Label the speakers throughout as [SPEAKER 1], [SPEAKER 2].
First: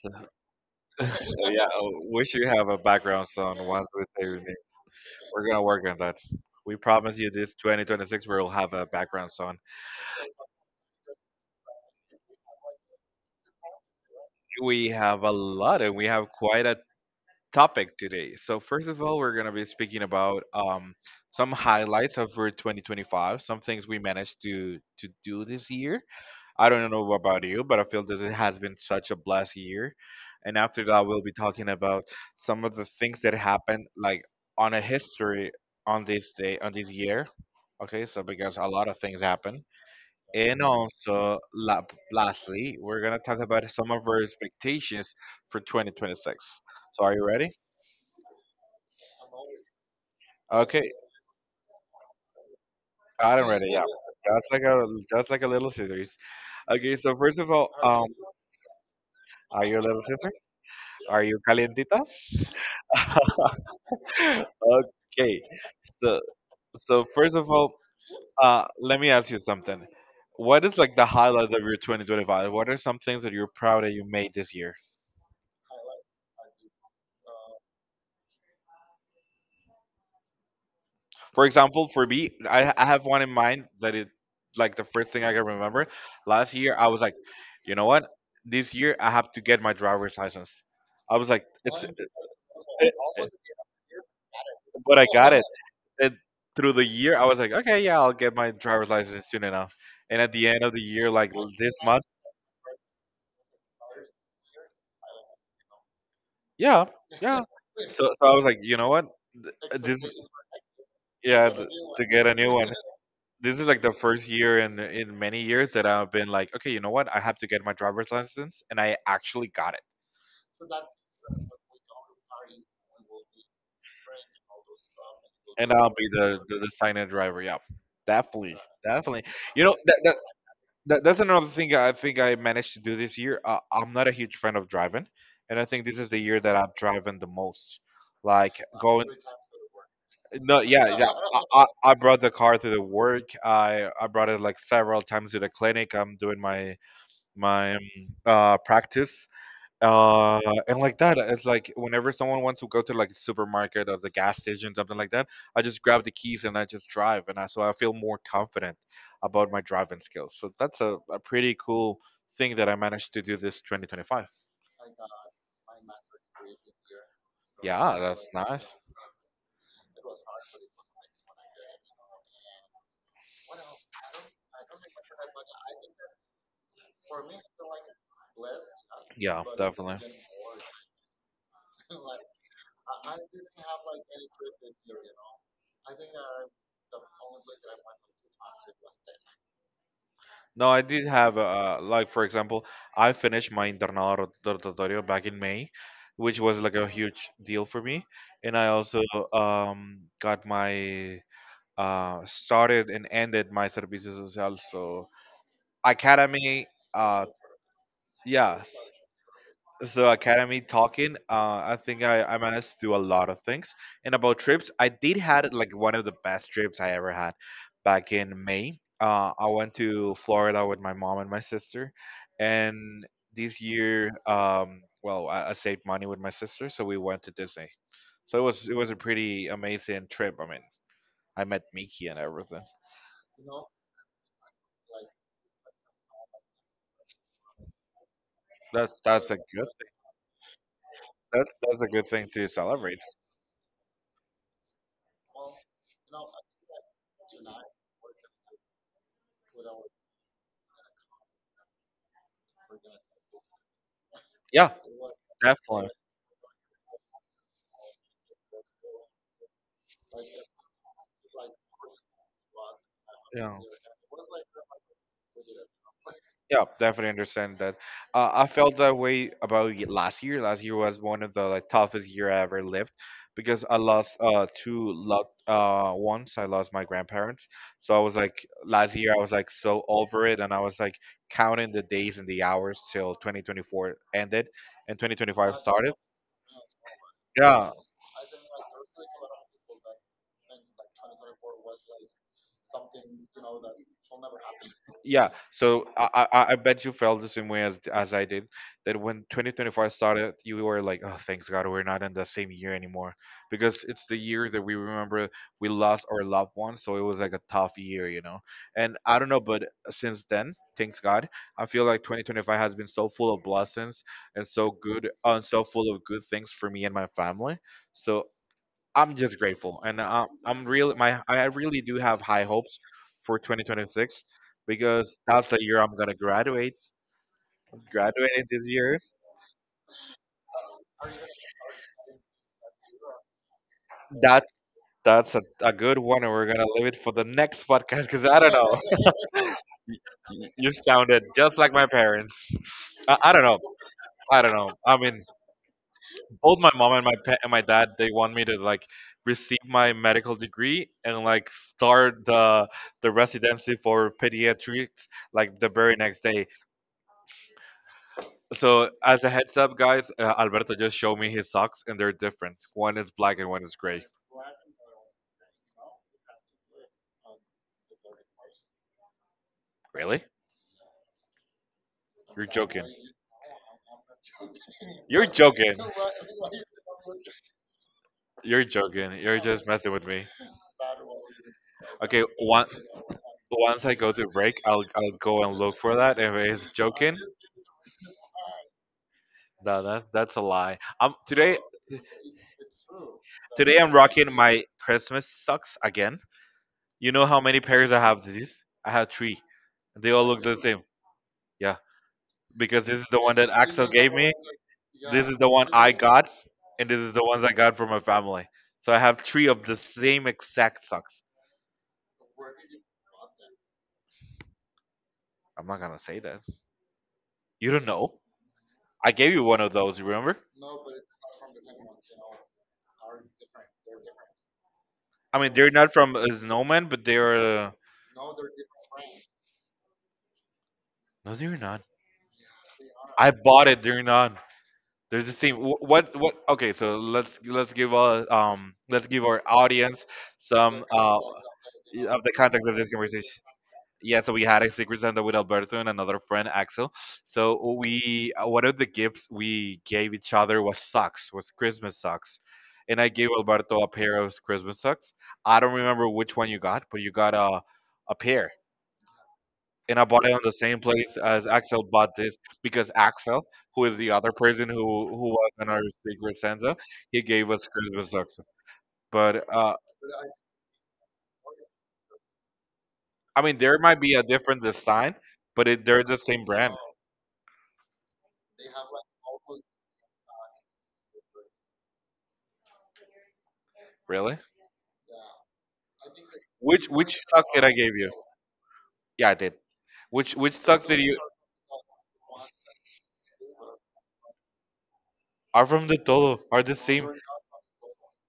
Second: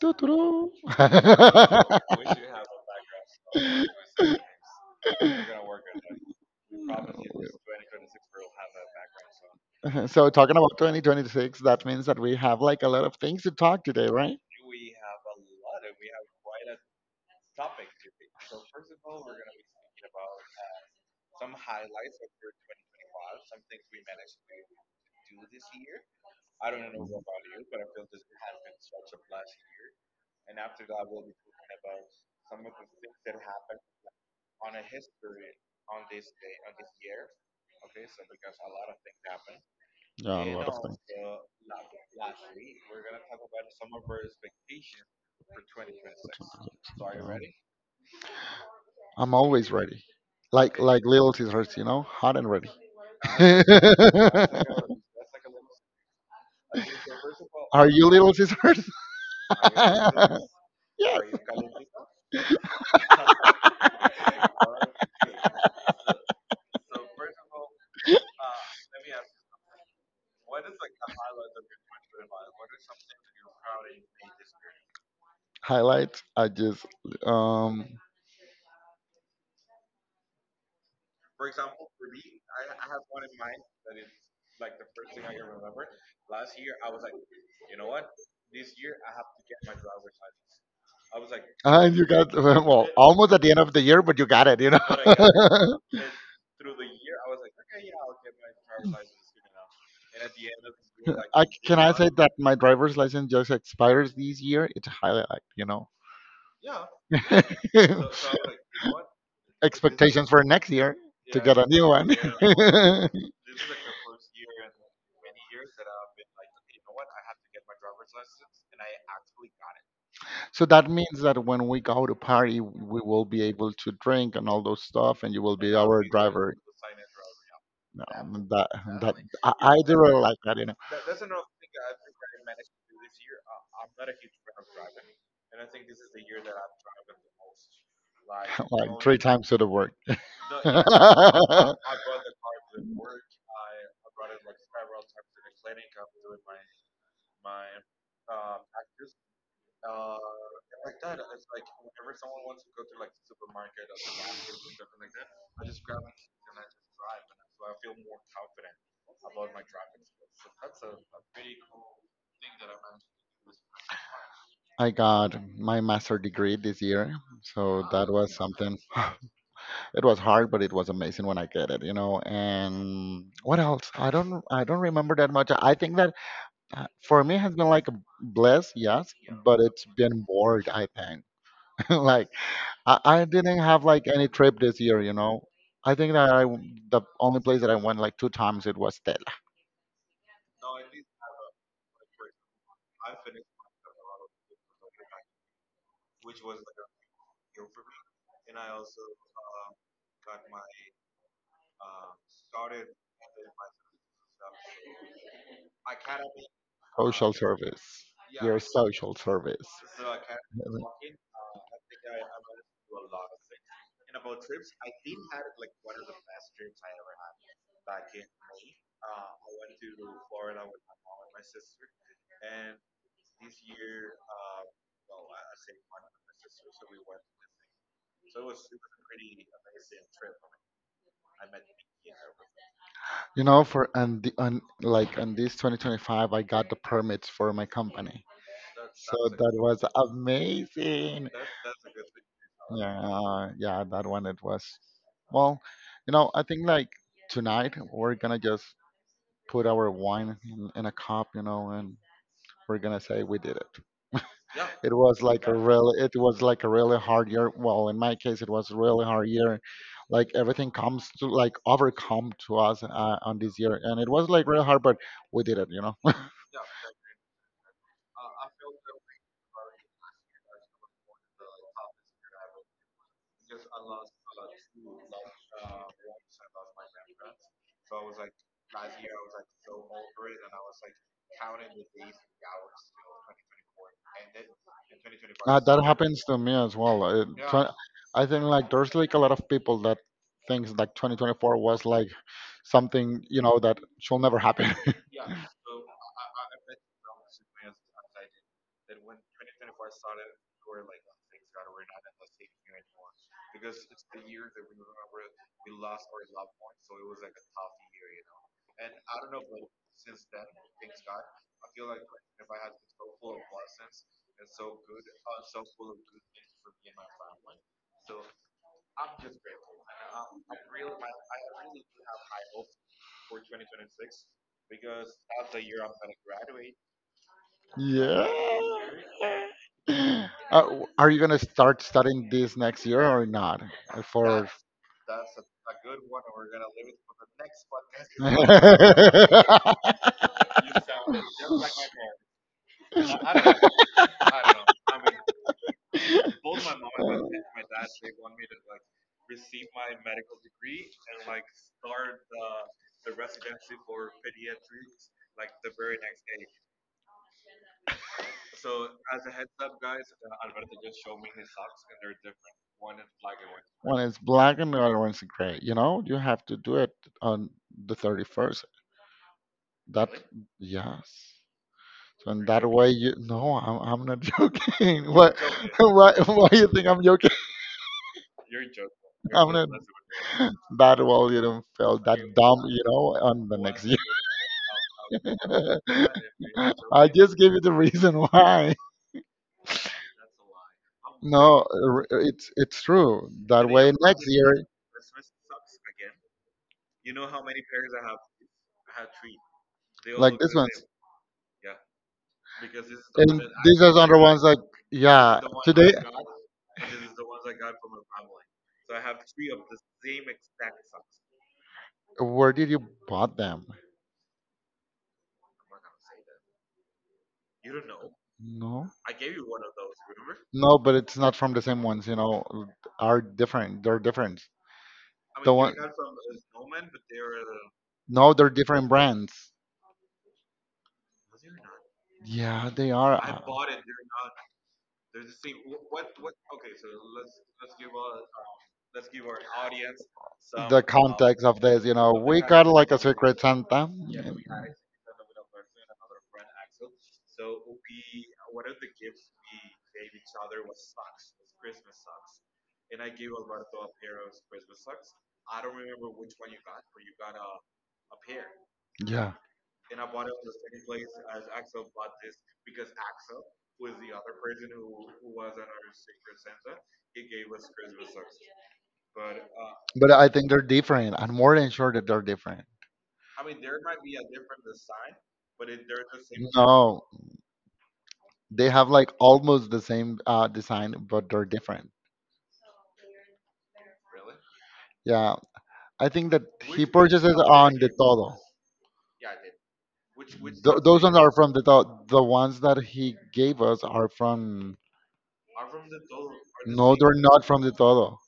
[SPEAKER 1] So,
[SPEAKER 2] Tuturú.
[SPEAKER 1] so yeah, I wish you have a background song once we say your name. We're going to work on that. We promise you this 2026, we'll have a background song.
[SPEAKER 2] So talking about 2026, that means that we have like a lot of things to talk today, right?
[SPEAKER 1] We have a lot, and we have quite a topic today. So, first of all, we're going to be speaking about some highlights of our 2025, some things we managed to do this year. I don't know about you, but I feel this has been such a blessed year. And after that, we'll be talking about some of the things that happened, like on a history on this day, on this year. Okay, so because a lot of things happen,
[SPEAKER 2] Yeah, a
[SPEAKER 1] and
[SPEAKER 2] lot of things.
[SPEAKER 1] also
[SPEAKER 2] Yeah.
[SPEAKER 1] lastly, we're gonna talk about some of our expectations for 2026. So, are you ready?
[SPEAKER 2] I'm always ready. Like
[SPEAKER 1] Okay,
[SPEAKER 2] like little scissors, you know, hot and ready.
[SPEAKER 1] I'm ready. Yeah, that's like a that's like a little scissors. Okay, so first of all,
[SPEAKER 2] Are you little scissors?
[SPEAKER 1] are you a little scissors?
[SPEAKER 2] Yes.
[SPEAKER 1] Are you calientita? Okay. So so first of all, let me ask you something. What is like the highlight of your 2025? What are some things that you're proud that you made this year?
[SPEAKER 2] Highlights. I just um.
[SPEAKER 1] For example, for me, I have one in mind that it like the first thing I can remember. Last year, I was like, you know what? This year, I have to get my driver's license. I was like,
[SPEAKER 2] And you got, well,
[SPEAKER 1] it-
[SPEAKER 2] almost at the end of the year, but you got it. You know.
[SPEAKER 1] but I got it. And through the year, I was like, okay, yeah, I'll get my driver's license soon enough. And at the end of the year, like
[SPEAKER 2] I
[SPEAKER 1] this
[SPEAKER 2] can I
[SPEAKER 1] month.
[SPEAKER 2] say that my driver's license just expires this year. It's highly like you know
[SPEAKER 1] Yeah, yeah. So, so I was like, you know what? Th- This,
[SPEAKER 2] Expectations for next year, to
[SPEAKER 1] yeah,
[SPEAKER 2] get a new
[SPEAKER 1] to
[SPEAKER 2] one.
[SPEAKER 1] get a new one. This is like the first year in many years that I've been like, okay, you know what? I have to get my driver's license, and I actually got it,
[SPEAKER 2] So that means that when we go to party, we will be able to drink and all those stuff, and you will be
[SPEAKER 1] and I'll
[SPEAKER 2] our
[SPEAKER 1] be the
[SPEAKER 2] driver.
[SPEAKER 1] the, the sign-in driver. Yeah,
[SPEAKER 2] No,
[SPEAKER 1] definitely,
[SPEAKER 2] that that
[SPEAKER 1] definitely.
[SPEAKER 2] I,
[SPEAKER 1] You know,
[SPEAKER 2] do really like that, you know.
[SPEAKER 1] that's another thing I think I managed to do this year. I'm not a huge fan of driving, and I think this is the year that I've driven the most. Like going.
[SPEAKER 2] Three times to the word.
[SPEAKER 1] No, yeah, yeah. I brought the car to the work. I brought it like several times to the clinic. I'm doing my practice. Uh, and like that, it's like whenever someone wants to go to like supermarket or the gas station, something like that, I just grab the keys and I just drive, and I so I feel more confident about my driving skills. So that's a pretty cool thing that I managed to do this 2025.
[SPEAKER 2] I got my master degree this year, so
[SPEAKER 1] Yeah,
[SPEAKER 2] that
[SPEAKER 1] that's
[SPEAKER 2] was
[SPEAKER 1] nice.
[SPEAKER 2] something. It was hard, but it was amazing when I get it, you know. And what else? I don't remember that much. I think that, for me, has been like a bless, yes,
[SPEAKER 1] Yeah,
[SPEAKER 2] but it's
[SPEAKER 1] definitely.
[SPEAKER 2] been bored. I think like I didn't have like any trip this year, you know. I think that the only place that I went, like, two times, it was Tet.
[SPEAKER 1] No, I did have like for example, I finished my internado rotatorio back in May, which was like a huge deal for me, and I also got my started and ended my servicio social, so academy uh
[SPEAKER 2] Social service. Your
[SPEAKER 1] yes
[SPEAKER 2] social service.
[SPEAKER 1] so academy
[SPEAKER 2] Mhm.
[SPEAKER 1] talking, I think I managed to do a lot of things. And about trips, I did had like one of the best trips I ever had back in May. I went to Florida with my mom and my sister, and this year, well, I saved money with my sister, so we went to Disney. So it was a pretty amazing trip. I mean, I met Mickey and everything.
[SPEAKER 2] You know, for and the on like on this 2025, I got the permits for my company. So
[SPEAKER 1] That's a
[SPEAKER 2] that
[SPEAKER 1] good
[SPEAKER 2] was amazing.
[SPEAKER 1] that's a good thing to celebrate.
[SPEAKER 2] Yeah, yeah, that one it was. Well, you know, I think like tonight we're gonna just put our wine in, a cup, you know, and we're gonna say we did it.
[SPEAKER 1] Yeah,
[SPEAKER 2] It was like a
[SPEAKER 1] definitely.
[SPEAKER 2] really, it was like a really hard year. Well, in my case, it was really hard year. Like everything comes to like overcome to us on this
[SPEAKER 1] Yeah.
[SPEAKER 2] year, and it was like really hard, but we did it, you know.
[SPEAKER 1] Yeah, definitely understand that. I felt that way about last year. Last year was one of the like, toughest year I ever lived because I lost two loved once. I lost my grandparents, so I was like last year I was like so over it, and I was like counting the days and the hours till 2024 ended and 2025
[SPEAKER 2] That
[SPEAKER 1] started.
[SPEAKER 2] happens to me as well. Twen-
[SPEAKER 1] Yeah,
[SPEAKER 2] I think like there's like a lot of people that thinks like 2024 was like something, you know, that should never happen.
[SPEAKER 1] yeah, so I bet you felt the same way as I did that when 2025 started you were like oh thanks god we're not in the same year anymore because it's the year that we remember we lost our loved ones so it was like a tough year, you know, and I don't know, but since then thanks god I feel like 2025 has been so full of blessings and so good, and so full of good things for me and my family. So I'm just grateful, and I really do have high hopes for 2026 because that's the year I'm gonna graduate. I'm
[SPEAKER 2] Yeah.
[SPEAKER 1] graduating this year.
[SPEAKER 2] Are you gonna start studying this next year or not? For
[SPEAKER 1] That's that's a good one, and we're gonna leave it for the next podcast because I don't know.
[SPEAKER 2] I,
[SPEAKER 1] You sounded just like my parents. I
[SPEAKER 2] I
[SPEAKER 1] don't know.
[SPEAKER 2] don't know.
[SPEAKER 1] I don't know. I mean, both
[SPEAKER 2] Both
[SPEAKER 1] my
[SPEAKER 2] my mom
[SPEAKER 1] mom and
[SPEAKER 2] and
[SPEAKER 1] my and
[SPEAKER 2] my
[SPEAKER 1] my
[SPEAKER 2] dad,
[SPEAKER 1] dad
[SPEAKER 2] they
[SPEAKER 1] they want
[SPEAKER 2] want me
[SPEAKER 1] me
[SPEAKER 2] to
[SPEAKER 1] to
[SPEAKER 2] like.
[SPEAKER 1] like receive my medical degree and like start the residency for pediatrics like the very next day. So, as a heads up, guys, Alberto just showed me his socks, and they're different. One is black and one is
[SPEAKER 2] One
[SPEAKER 1] gray.
[SPEAKER 2] is black and the other one's gray. You know, you have to do it on the 31st. That,
[SPEAKER 1] Really?
[SPEAKER 2] really? Yes. So in are you
[SPEAKER 1] You're
[SPEAKER 2] that way,
[SPEAKER 1] joking.
[SPEAKER 2] joking? You, no, I'm not joking.
[SPEAKER 1] You're
[SPEAKER 2] Why,
[SPEAKER 1] joking.
[SPEAKER 2] why you think I'm joking?
[SPEAKER 1] You're joking.
[SPEAKER 2] You're,
[SPEAKER 1] You're
[SPEAKER 2] I'm not
[SPEAKER 1] just
[SPEAKER 2] joking.
[SPEAKER 1] messing with me.
[SPEAKER 2] That's what. That, well, you don't feel that.
[SPEAKER 1] Okay,
[SPEAKER 2] Okay, dumb,
[SPEAKER 1] one,
[SPEAKER 2] you know, on the what? Next
[SPEAKER 1] once I
[SPEAKER 2] year.
[SPEAKER 1] go to break, I'll
[SPEAKER 2] What if
[SPEAKER 1] go and look for that. If
[SPEAKER 2] we
[SPEAKER 1] it's
[SPEAKER 2] are I joking?
[SPEAKER 1] joking,
[SPEAKER 2] Just give you the reason why.
[SPEAKER 1] no, that's a lie. Today
[SPEAKER 2] No, r- It's true. That
[SPEAKER 1] today
[SPEAKER 2] way
[SPEAKER 1] I'm
[SPEAKER 2] next
[SPEAKER 1] rocking my
[SPEAKER 2] year,
[SPEAKER 1] Christmas socks again. You know how many pairs I have? This I have three. They all
[SPEAKER 2] like
[SPEAKER 1] look
[SPEAKER 2] this
[SPEAKER 1] the same.
[SPEAKER 2] ones,
[SPEAKER 1] Yeah, because this is the
[SPEAKER 2] and
[SPEAKER 1] one that
[SPEAKER 2] these
[SPEAKER 1] Axel
[SPEAKER 2] are the
[SPEAKER 1] gave
[SPEAKER 2] other
[SPEAKER 1] me.
[SPEAKER 2] ones. Like,
[SPEAKER 1] This is
[SPEAKER 2] yeah.
[SPEAKER 1] the one I
[SPEAKER 2] Today,
[SPEAKER 1] got, and this is the ones I got from my family. So I have three of the same exact socks.
[SPEAKER 2] where did you bought them?
[SPEAKER 1] I'm not gonna say that. You don't know.
[SPEAKER 2] No,
[SPEAKER 1] I gave you one of those. You remember?
[SPEAKER 2] no, but it's not from the same ones. You know, are different. They're different.
[SPEAKER 1] I mean,
[SPEAKER 2] The
[SPEAKER 1] they're
[SPEAKER 2] one,
[SPEAKER 1] not from a snowman, but they're.
[SPEAKER 2] no, they're different brands.
[SPEAKER 1] No, they're not.
[SPEAKER 2] Yeah, they are.
[SPEAKER 1] I bought it. They're not. They're the same. What? What? Okay, so let's give our let's give our audience
[SPEAKER 2] The
[SPEAKER 1] some
[SPEAKER 2] context of this, you know,
[SPEAKER 1] of the
[SPEAKER 2] we
[SPEAKER 1] context
[SPEAKER 2] got
[SPEAKER 1] of this.
[SPEAKER 2] like a secret Santa.
[SPEAKER 1] Yeah, so we had a secret Santa with Alberto and another friend, Axel. So we, one of the gifts we gave each other was socks, was Christmas socks. And I gave Alberto a pair of Christmas socks. I don't remember which one you got, but you got a pair.
[SPEAKER 2] Yeah,
[SPEAKER 1] And I bought it on the same place as Axel bought this because Axel, who is the other person who was on our secret Santa, he gave us Christmas socks. But
[SPEAKER 2] but I think they're different. I'm more than sure that they're different.
[SPEAKER 1] I mean, there might be a different design, but they're the same brand,
[SPEAKER 2] No, they have like almost the same design, but they're different.
[SPEAKER 1] really.
[SPEAKER 2] Yeah, I think that he
[SPEAKER 1] Which
[SPEAKER 2] purchases
[SPEAKER 1] socks did I
[SPEAKER 2] on the
[SPEAKER 1] give you?
[SPEAKER 2] Todo.
[SPEAKER 1] Yeah, I did. Which socks did
[SPEAKER 2] Those company ones
[SPEAKER 1] you
[SPEAKER 2] are from the Todo. The ones that he gave us are from.
[SPEAKER 1] are from the Tolo? Are the
[SPEAKER 2] No,
[SPEAKER 1] same?
[SPEAKER 2] they're not from the Todo.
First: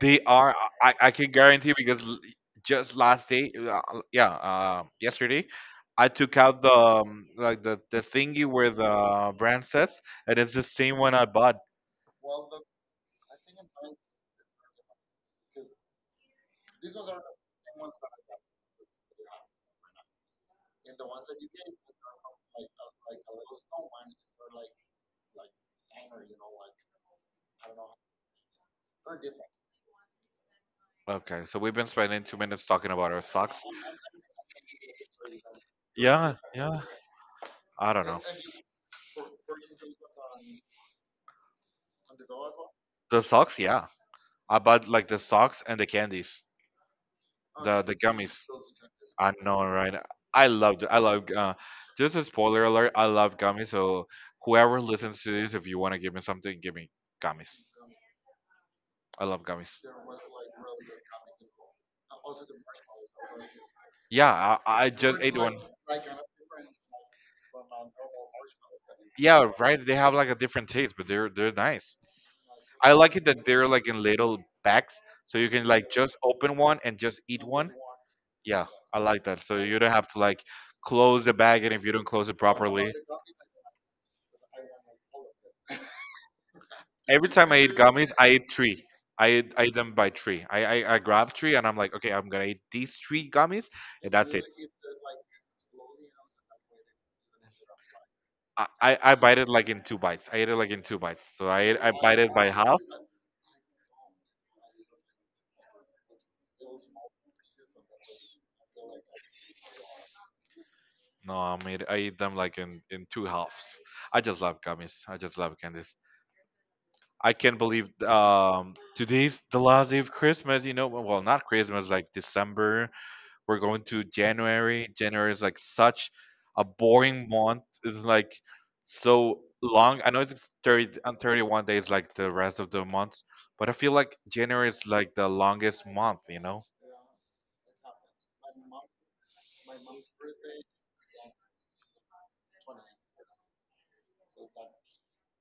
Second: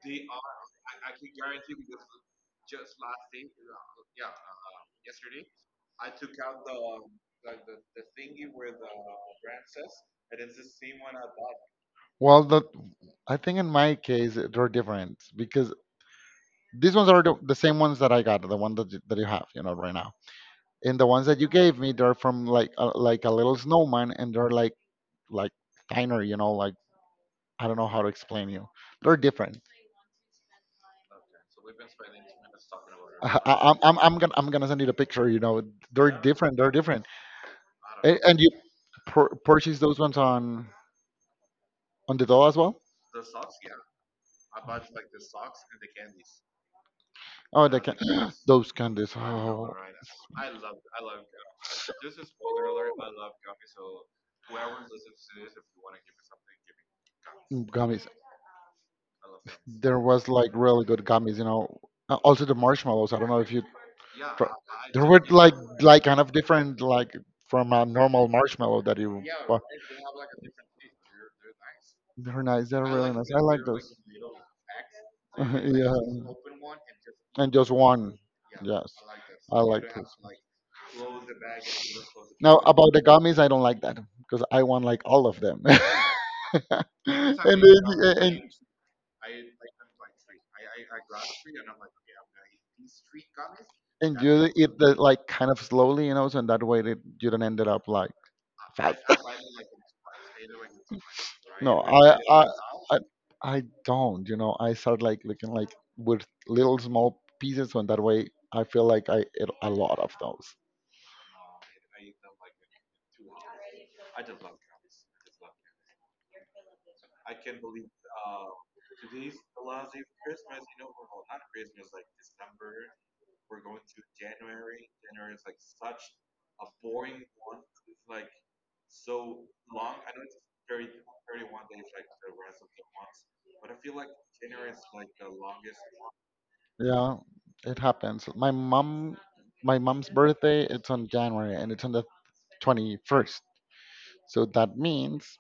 [SPEAKER 1] They are. I can guarantee because just last day, yeah, yesterday, I took out the like the thingy where the brand says, and it's the same one I bought.
[SPEAKER 2] Well, I think in my case they're different because these ones are the same ones that I got, the one that you have, you know, right now. And the ones that you gave me, they're from like a little snowman, and they're like like thinner, you know, like, I don't know how to explain you. They're different.
[SPEAKER 1] Okay, so we've been spending 2 minutes talking about our
[SPEAKER 2] I,
[SPEAKER 1] socks.
[SPEAKER 2] I- I'm I'm I'm gonna I'm gonna send you the picture. You know, they're
[SPEAKER 1] Yeah,
[SPEAKER 2] different. They're
[SPEAKER 1] yeah.
[SPEAKER 2] different.
[SPEAKER 1] I don't
[SPEAKER 2] And,
[SPEAKER 1] know.
[SPEAKER 2] and you purchase those ones on the doll as well.
[SPEAKER 1] The socks, yeah. I bought like the socks and the candies,
[SPEAKER 2] Oh, they
[SPEAKER 1] the
[SPEAKER 2] can
[SPEAKER 1] gummies.
[SPEAKER 2] those candies.
[SPEAKER 1] I know,
[SPEAKER 2] Oh,
[SPEAKER 1] right? I loved it. I love just a spoiler alert, I love gummies, so whoever listens to this, if you wanna give me something, give me gummies.
[SPEAKER 2] gummies.
[SPEAKER 1] I love gummies.
[SPEAKER 2] There was like really good gummies, you know. Also the marshmallows. I don't know if you.
[SPEAKER 1] Yeah,
[SPEAKER 2] tr-
[SPEAKER 1] I
[SPEAKER 2] There
[SPEAKER 1] just
[SPEAKER 2] were
[SPEAKER 1] ate
[SPEAKER 2] like
[SPEAKER 1] one.
[SPEAKER 2] like kind of different, like from a normal marshmallow that you.
[SPEAKER 1] Yeah,
[SPEAKER 2] bu-
[SPEAKER 1] right. They have like a different taste, but they're nice.
[SPEAKER 2] They're nice. They're
[SPEAKER 1] I
[SPEAKER 2] really
[SPEAKER 1] like it
[SPEAKER 2] nice. I
[SPEAKER 1] that
[SPEAKER 2] like
[SPEAKER 1] they're like
[SPEAKER 2] those.
[SPEAKER 1] in little bags, so you can like
[SPEAKER 2] Yeah,
[SPEAKER 1] just open one and just eat
[SPEAKER 2] and
[SPEAKER 1] one.
[SPEAKER 2] just one.
[SPEAKER 1] Yeah,
[SPEAKER 2] Yes,
[SPEAKER 1] I like that. So
[SPEAKER 2] I
[SPEAKER 1] you
[SPEAKER 2] like.
[SPEAKER 1] don't have to like close the bag, and if you don't close it
[SPEAKER 2] Now
[SPEAKER 1] properly.
[SPEAKER 2] about the gummies, I don't like that because I want like all of them. And
[SPEAKER 1] Every
[SPEAKER 2] then,
[SPEAKER 1] time I eat gummies, I
[SPEAKER 2] and,
[SPEAKER 1] eat three. I eat them by three. I grab three and I'm like, okay, I'm gonna eat these three gummies and that's it.
[SPEAKER 2] you eat the, like, kind of slowly, you know, so that way that you don't end up like
[SPEAKER 1] I, I,
[SPEAKER 2] fat.
[SPEAKER 1] I bite it like in two bites. I eat it like in two bites. So I
[SPEAKER 2] No,
[SPEAKER 1] I bite it
[SPEAKER 2] I,
[SPEAKER 1] by half.
[SPEAKER 2] I, I don't. You know, I start like looking like with little small pieces, and that way I feel like I ate a lot of those.
[SPEAKER 1] No, I eat them like in two halves. I just love gummies. I just love candies. I can't believe today's the last day of Christmas. You know, well not Christmas, like December. We're going to January. January is like such a boring month. It's like so long. I know it's 30 and 31 days like the rest of the months, but I feel like January is like the longest month, you know?
[SPEAKER 2] Yeah, it happens. My mom, my mom's birthday, it's on January, and it's on the 21st. So that means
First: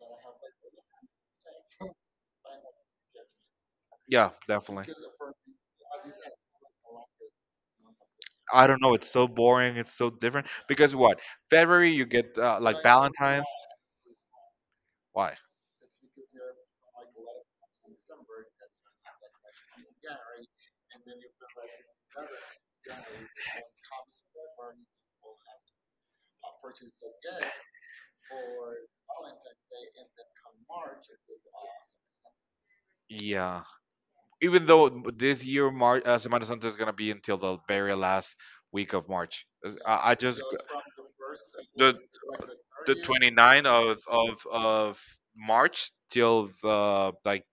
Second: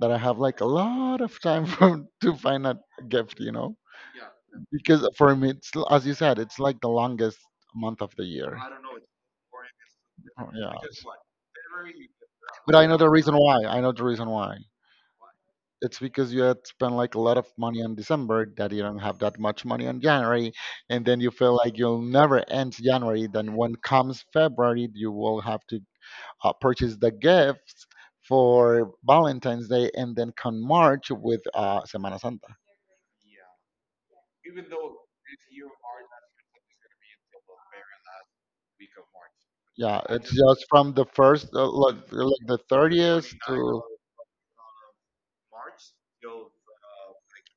[SPEAKER 2] that I have like a lot of time for, to find a gift, you know,
[SPEAKER 1] Yeah, definitely.
[SPEAKER 2] because for me, as you said, it's like the longest month of the year.
[SPEAKER 1] I don't know. It's so boring. It's so different.
[SPEAKER 2] Oh, yeah,
[SPEAKER 1] Because what? February, you get
[SPEAKER 2] but
[SPEAKER 1] like
[SPEAKER 2] I know the reason
[SPEAKER 1] Valentine's.
[SPEAKER 2] why. I know the reason why.
[SPEAKER 1] Why?
[SPEAKER 2] It's because you had spent like a lot of money on December that you don't have that much money on January, and then you feel like you'll never end January. Then when comes February, you will have to purchase the gifts for Valentine's Day, and then come March with Semana Santa.
[SPEAKER 1] Yeah. Even though this year, March, Semana Santa is going to be until the very last week of March.
[SPEAKER 2] Yeah,
[SPEAKER 1] I
[SPEAKER 2] it's
[SPEAKER 1] just,
[SPEAKER 2] just from the first,
[SPEAKER 1] the
[SPEAKER 2] like, the
[SPEAKER 1] the
[SPEAKER 2] 30th
[SPEAKER 1] twenty ninth
[SPEAKER 2] to
[SPEAKER 1] of March till the like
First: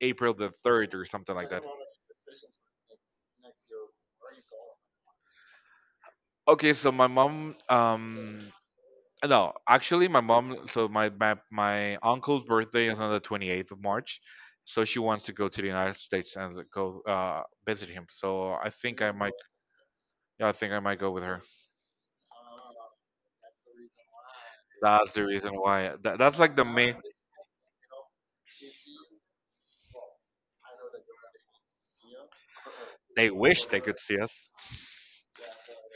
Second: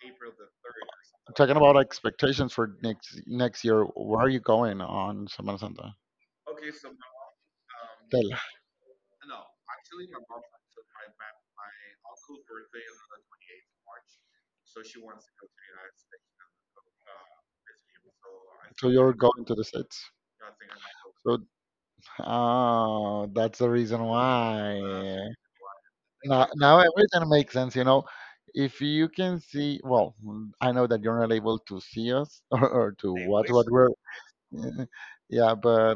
[SPEAKER 1] April the 3rd or something like
[SPEAKER 2] talking
[SPEAKER 1] that.
[SPEAKER 2] about expectations for next year. Where are you going on Semana Santa?
[SPEAKER 1] Okay, so my mom
[SPEAKER 2] Tell-
[SPEAKER 1] no, actually my mom, so my uncle's birthday is on the 28th of March. So she wants to go to the United States and go visit him. So I
[SPEAKER 2] So
[SPEAKER 1] think I
[SPEAKER 2] you're
[SPEAKER 1] might,
[SPEAKER 2] going to the States.
[SPEAKER 1] yeah, I think I might go with
[SPEAKER 2] So,
[SPEAKER 1] her.
[SPEAKER 2] oh, that's the reason
[SPEAKER 1] That's
[SPEAKER 2] why.
[SPEAKER 1] the reason why. That,
[SPEAKER 2] Now,
[SPEAKER 1] that's like
[SPEAKER 2] exactly,
[SPEAKER 1] the
[SPEAKER 2] now
[SPEAKER 1] main,
[SPEAKER 2] everything makes sense. You know, if you can see, well, mm, I know that you're not able to see us or to I
[SPEAKER 1] they
[SPEAKER 2] watch
[SPEAKER 1] wish
[SPEAKER 2] what
[SPEAKER 1] they
[SPEAKER 2] we're,
[SPEAKER 1] could see us.
[SPEAKER 2] yeah, but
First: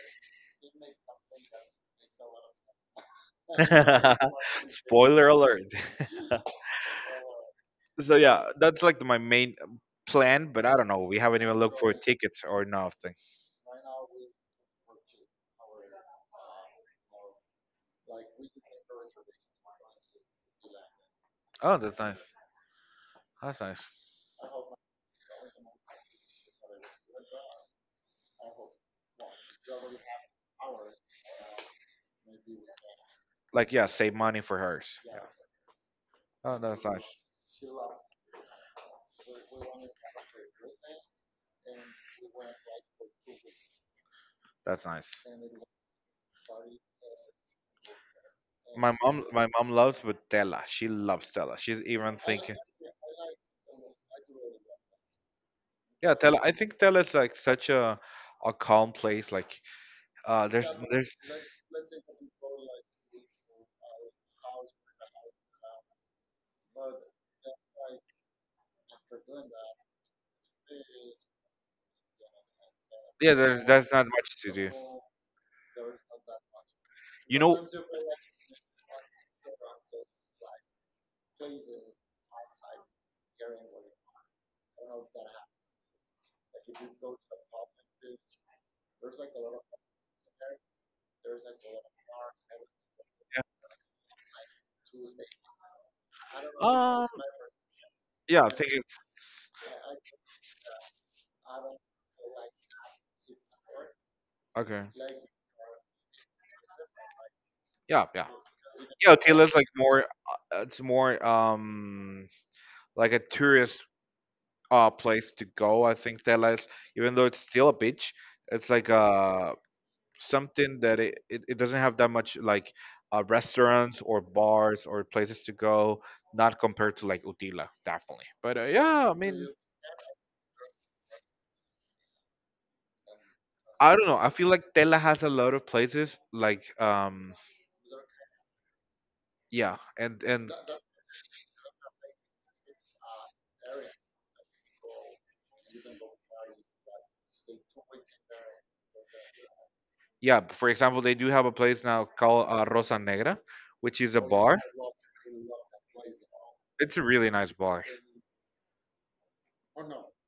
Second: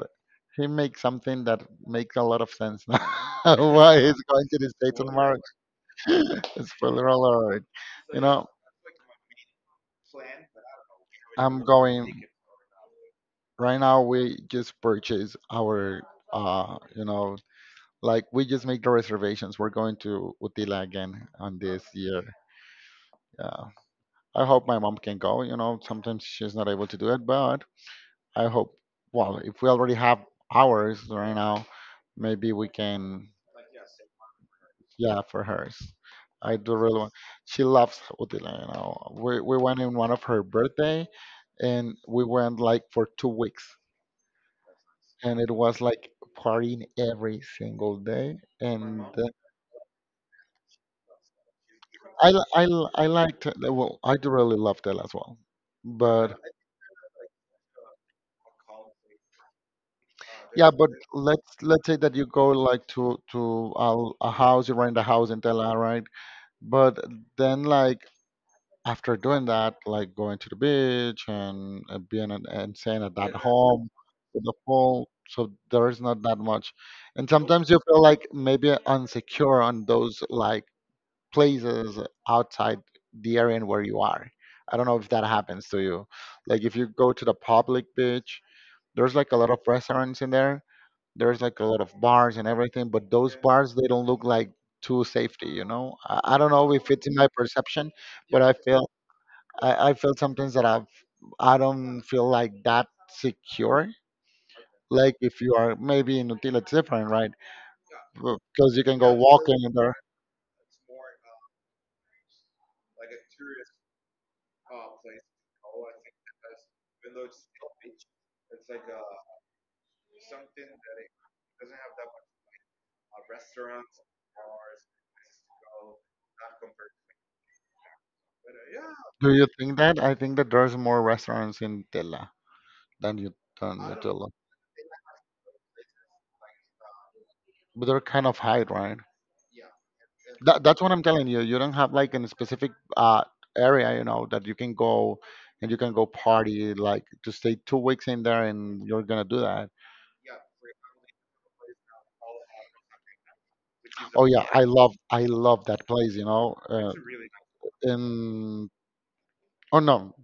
[SPEAKER 2] he makes something that makes a lot of sense now. Why he's going to the States? Spoiler
[SPEAKER 1] Spoiler
[SPEAKER 2] tomorrow?
[SPEAKER 1] alert.
[SPEAKER 2] Alert. Spoiler alert. So you
[SPEAKER 1] So
[SPEAKER 2] yeah,
[SPEAKER 1] yeah,
[SPEAKER 2] know,
[SPEAKER 1] that's like my main plan, but I don't know. We haven't even
[SPEAKER 2] I'm
[SPEAKER 1] looked for
[SPEAKER 2] going
[SPEAKER 1] tickets or nothing.
[SPEAKER 2] right now. We just purchased our, you know, like we just make the reservations. We're going to Utila again on
[SPEAKER 1] Oh,
[SPEAKER 2] this
[SPEAKER 1] that's
[SPEAKER 2] year.
[SPEAKER 1] nice. That's
[SPEAKER 2] Yeah.
[SPEAKER 1] nice.
[SPEAKER 2] I hope my mom can go. You know, sometimes she's not able to do it, but I hope. Well, if we already have ours right now, maybe we can.
[SPEAKER 1] Like yeah, save money for hers. Yeah.
[SPEAKER 2] Yeah, for hers.
[SPEAKER 1] Oh,
[SPEAKER 2] I do
[SPEAKER 1] that's
[SPEAKER 2] really want.
[SPEAKER 1] nice.
[SPEAKER 2] She loves Utila. You know, we went in one of her birthday, and we went like for 2 weeks,
[SPEAKER 1] That's nice.
[SPEAKER 2] and it was like partying every single day, and
[SPEAKER 1] My mom,
[SPEAKER 2] then
[SPEAKER 1] my mom loves with Tella. She loves Tella. She's even thinking,
[SPEAKER 2] I liked it. Well, I do really loved it as well.
[SPEAKER 1] yeah, Tella.
[SPEAKER 2] But
[SPEAKER 1] I think Tella is like such a calm place. Like, there's
[SPEAKER 2] yeah, but
[SPEAKER 1] there's
[SPEAKER 2] let's say that you go like to a house, you rent a house in Tela, right? But then like, after doing that, like going to the beach and, being an, and staying at
[SPEAKER 1] yeah,
[SPEAKER 2] that
[SPEAKER 1] there's
[SPEAKER 2] home
[SPEAKER 1] not much
[SPEAKER 2] with
[SPEAKER 1] to
[SPEAKER 2] the
[SPEAKER 1] do.
[SPEAKER 2] pool, so there is not that much. And
[SPEAKER 1] You know,
[SPEAKER 2] sometimes you feel like maybe insecure on those like places outside the area where you are. I don't know if that happens to you. Like if you go to the public beach, there's like a lot of restaurants in there. There's like a lot of bars and everything, but those bars they don't look like too safety, you know. I don't know if
[SPEAKER 1] uh,
[SPEAKER 2] it's in my perception,
[SPEAKER 1] yeah,
[SPEAKER 2] but
[SPEAKER 1] I
[SPEAKER 2] I
[SPEAKER 1] think
[SPEAKER 2] feel
[SPEAKER 1] it's
[SPEAKER 2] I feel sometimes that I don't feel like that secure.
[SPEAKER 1] okay.
[SPEAKER 2] Like if you are maybe in Utila, it's different, right?
[SPEAKER 1] Yeah, yeah.
[SPEAKER 2] Because you can
[SPEAKER 1] Yeah,
[SPEAKER 2] go
[SPEAKER 1] Otila's
[SPEAKER 2] walking
[SPEAKER 1] like
[SPEAKER 2] in there.
[SPEAKER 1] more. It's more like a tourist place to go. I think Tela, even though it's still a beach, it's like something that it doesn't have that much like restaurants or bars or places to go. Not compared to like Utila, definitely. But yeah, I
[SPEAKER 2] Do
[SPEAKER 1] mean,
[SPEAKER 2] you think that? I think that there's more restaurants in Tela. Then you then
[SPEAKER 1] I don't know. I
[SPEAKER 2] you
[SPEAKER 1] feel like Tela has a lot of places like
[SPEAKER 2] But they're kind of high, right?
[SPEAKER 1] yeah, and
[SPEAKER 2] That's what I'm telling you. You don't have like in a specific uh area, you know, that you can go and you can go party, like to stay 2 weeks in there and you're gonna do that.
[SPEAKER 1] yeah. For example, they do have a place now called Rosa Negra, which is a
[SPEAKER 2] Oh yeah,
[SPEAKER 1] bar.
[SPEAKER 2] I love that place, you know.
[SPEAKER 1] It's a really nice bar.
[SPEAKER 2] In oh no,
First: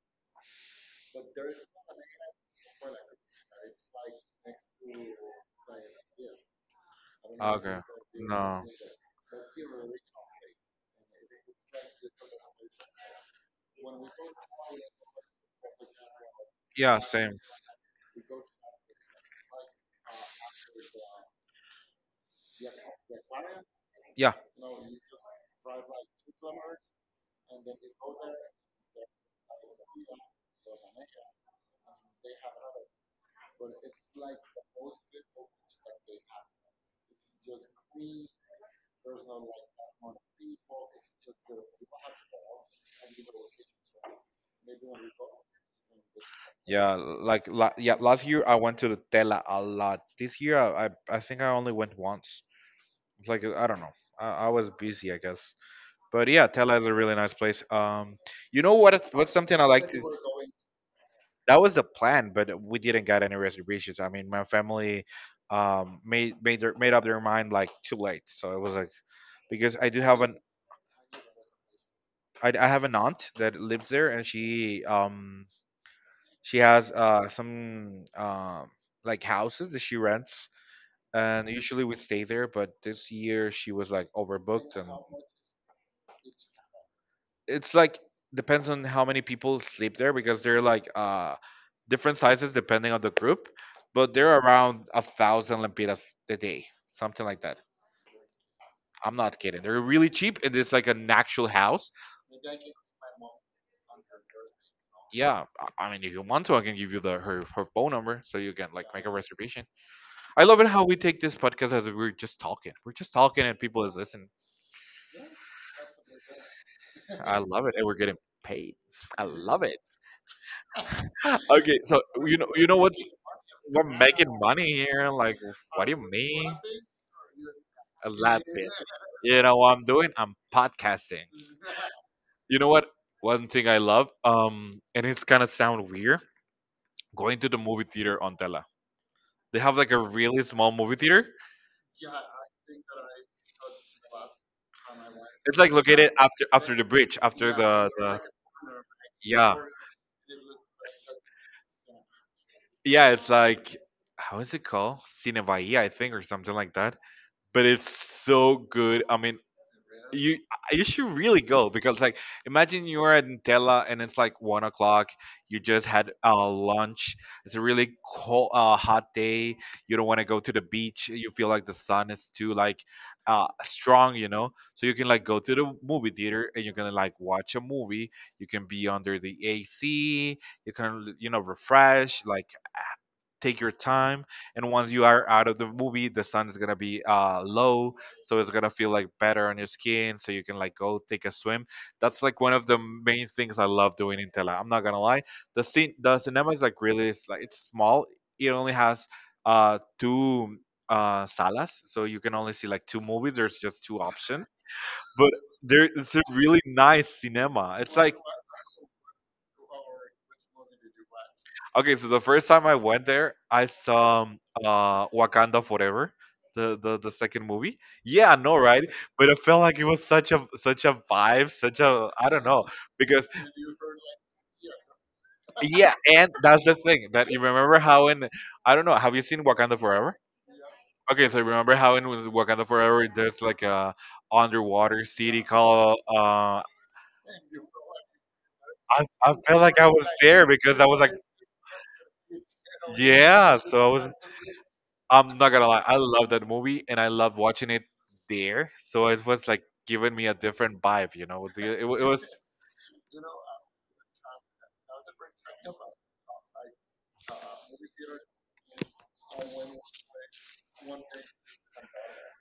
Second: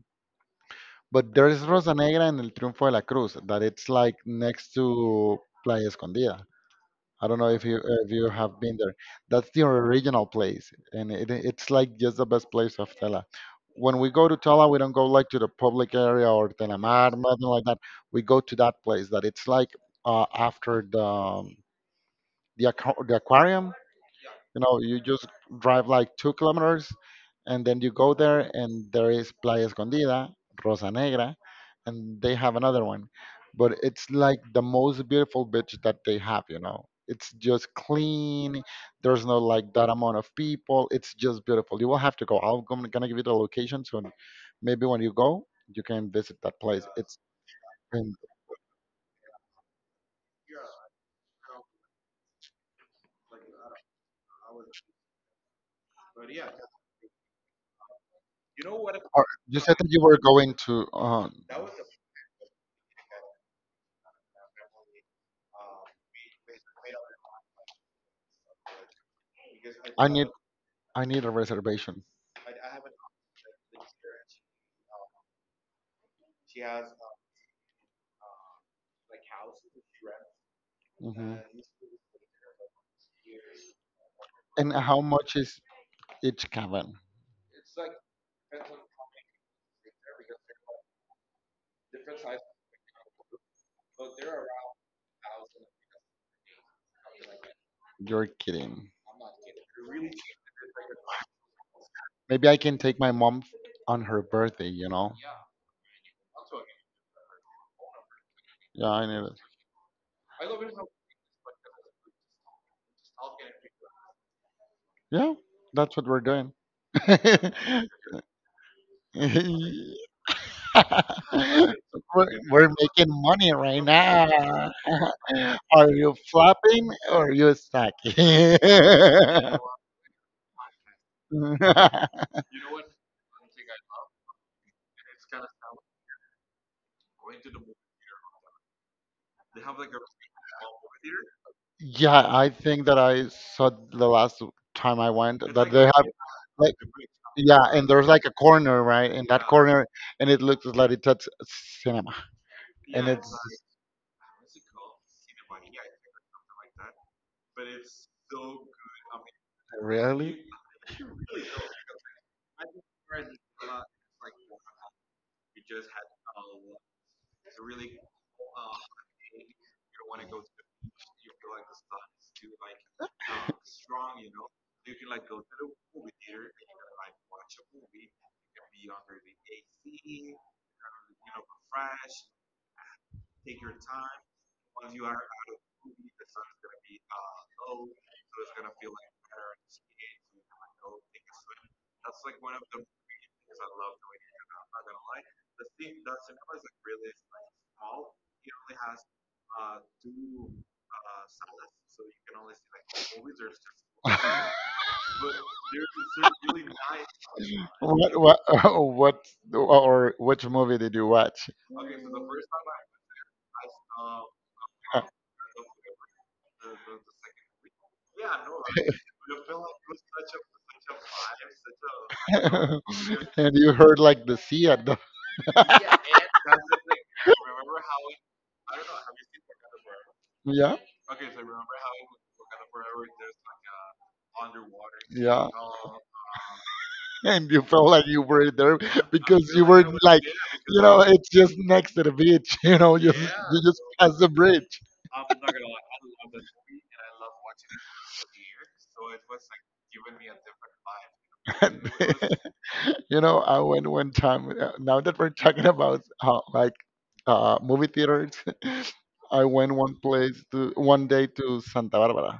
[SPEAKER 2] but there is Rosa Negra and El Triunfo de la Cruz that it's like next to Playa Escondida. I don't know if you,
[SPEAKER 1] Okay.
[SPEAKER 2] if you have
[SPEAKER 1] No.
[SPEAKER 2] been there. That's the original place, and it's like just the best place of Tela. When we go to Tela, we don't go like to the public area or
[SPEAKER 1] Yeah,
[SPEAKER 2] Telamar,
[SPEAKER 1] same.
[SPEAKER 2] nothing like that. We go to that place that it's like, after the aquarium.
[SPEAKER 1] Yeah,
[SPEAKER 2] You know, you just drive like 2 kilometers and then you go there, and there is Playa Escondida, Rosa Negra, and they have another one. But it's like the most beautiful beach that they have, you know. It's just clean. There's no like that amount of people. It's just beautiful. You will have to go. I'm gonna give you the location soon. Maybe when you go, you can visit that place.
[SPEAKER 1] yeah. Like, la yeah.
[SPEAKER 2] And
[SPEAKER 1] Last year I went to the Tela a lot. This year I think I only went once. It's like I don't know. I was busy, I guess. But yeah, Tela is a really nice place. You know what?
[SPEAKER 2] Or
[SPEAKER 1] What's something
[SPEAKER 2] you
[SPEAKER 1] I
[SPEAKER 2] said that
[SPEAKER 1] like to?
[SPEAKER 2] you were going to.
[SPEAKER 1] That was the plan, but we didn't get any reservations. I mean, my family, made up their mind like too late. So it was like, because I do
[SPEAKER 2] I
[SPEAKER 1] have
[SPEAKER 2] need
[SPEAKER 1] an,
[SPEAKER 2] I need a reservation.
[SPEAKER 1] I have an aunt that lives there, and she she has some like houses that she rents,
[SPEAKER 2] Hmm.
[SPEAKER 1] and usually we stay there. But this year she was like
[SPEAKER 2] And
[SPEAKER 1] overbooked, and
[SPEAKER 2] how much is each cabin?
[SPEAKER 1] it's like depends on how many people sleep there because they're like different sizes depending on the group. But they're around a thousand lempiras a day, something like that.
[SPEAKER 2] You're kidding.
[SPEAKER 1] I'm not kidding. They're really cheap, and it's like an actual house.
[SPEAKER 2] Maybe I can take my mom on her birthday, you know?
[SPEAKER 1] Yeah, I mean, if you want to, I can give you the her phone number so you can like
[SPEAKER 2] Yeah,
[SPEAKER 1] make
[SPEAKER 2] I
[SPEAKER 1] a
[SPEAKER 2] need it.
[SPEAKER 1] reservation. I love it how we take this podcast as if we're just talking. We're just talking and people is listening.
[SPEAKER 2] Yeah, that's what we're doing.
[SPEAKER 1] I love it, and we're getting paid. I love it.
[SPEAKER 2] we're,
[SPEAKER 1] Okay, so you
[SPEAKER 2] we're
[SPEAKER 1] know what?
[SPEAKER 2] making money right
[SPEAKER 1] We're making
[SPEAKER 2] now.
[SPEAKER 1] money here. Like, what do
[SPEAKER 2] Are
[SPEAKER 1] you
[SPEAKER 2] you
[SPEAKER 1] mean?
[SPEAKER 2] flopping or are you
[SPEAKER 1] A lot
[SPEAKER 2] stacking?
[SPEAKER 1] bit. You know what I'm doing? I'm podcasting. You know what? One thing I love, and it's gonna sound weird, going to the movie theater on Tela. They have like a really small movie theater.
[SPEAKER 2] yeah, I think that I saw the last time I went
[SPEAKER 1] It's
[SPEAKER 2] that
[SPEAKER 1] like
[SPEAKER 2] they have.
[SPEAKER 1] located after
[SPEAKER 2] Like.
[SPEAKER 1] after the bridge, after
[SPEAKER 2] Yeah, and
[SPEAKER 1] the,
[SPEAKER 2] there's
[SPEAKER 1] the
[SPEAKER 2] like a corner, right? In that
[SPEAKER 1] yeah.
[SPEAKER 2] corner, and it looks like it's a cinema. And
[SPEAKER 1] Yeah, it's
[SPEAKER 2] it's
[SPEAKER 1] like how is it called? Cine Bahia, I think, or something like that. But it's so good. I mean, you
[SPEAKER 2] really
[SPEAKER 1] you should really go because like imagine you are at Nutella and it's like 1 o'clock. You just had lunch. It's a really cold, hot day. You don't want to go to the beach. You feel like the sun is too like strong, you know. So you can like go to the movie theater and you can like watch a movie. You can be under the AC. You can you know refresh like take your time, and once you are out of the movie the sun is gonna be low, so it's gonna feel like better on your skin, so you can like go take a swim. That's like one of the main things I love doing in Tela, I'm not gonna lie. The cinema is like really, it's like it's small. It only has two salas, so you can only see like two movies, there's just two options. But there, it's a really nice cinema, it's like,
[SPEAKER 2] What what or which movie did you watch?
[SPEAKER 1] okay, so the first time I went there, I saw Wakanda Forever, the second movie. Yeah, I know, right? But it felt like it was such a such a vibe, such a I don't know because
[SPEAKER 2] and you heard like the sea at the.
[SPEAKER 1] yeah, and that's the thing that you remember how in, I don't know. Have you seen Wakanda Forever?
[SPEAKER 2] Yeah.
[SPEAKER 1] Okay, so remember how in Wakanda Forever there's like a underwater city
[SPEAKER 2] Yeah,
[SPEAKER 1] called
[SPEAKER 2] and you felt like you were there
[SPEAKER 1] I
[SPEAKER 2] because
[SPEAKER 1] felt
[SPEAKER 2] you
[SPEAKER 1] like
[SPEAKER 2] were
[SPEAKER 1] I was
[SPEAKER 2] like,
[SPEAKER 1] there because
[SPEAKER 2] you
[SPEAKER 1] I was
[SPEAKER 2] know,
[SPEAKER 1] like
[SPEAKER 2] it's just next to the beach. You know, just
[SPEAKER 1] yeah,
[SPEAKER 2] you just
[SPEAKER 1] so I was.
[SPEAKER 2] pass the bridge.
[SPEAKER 1] I'm not gonna lie, I love that movie and I love watching it there. So it was like giving me a different vibe, you know. It was
[SPEAKER 2] You know, I went one time. Now that we're talking about, like, movie theaters, I went one day to Santa Barbara,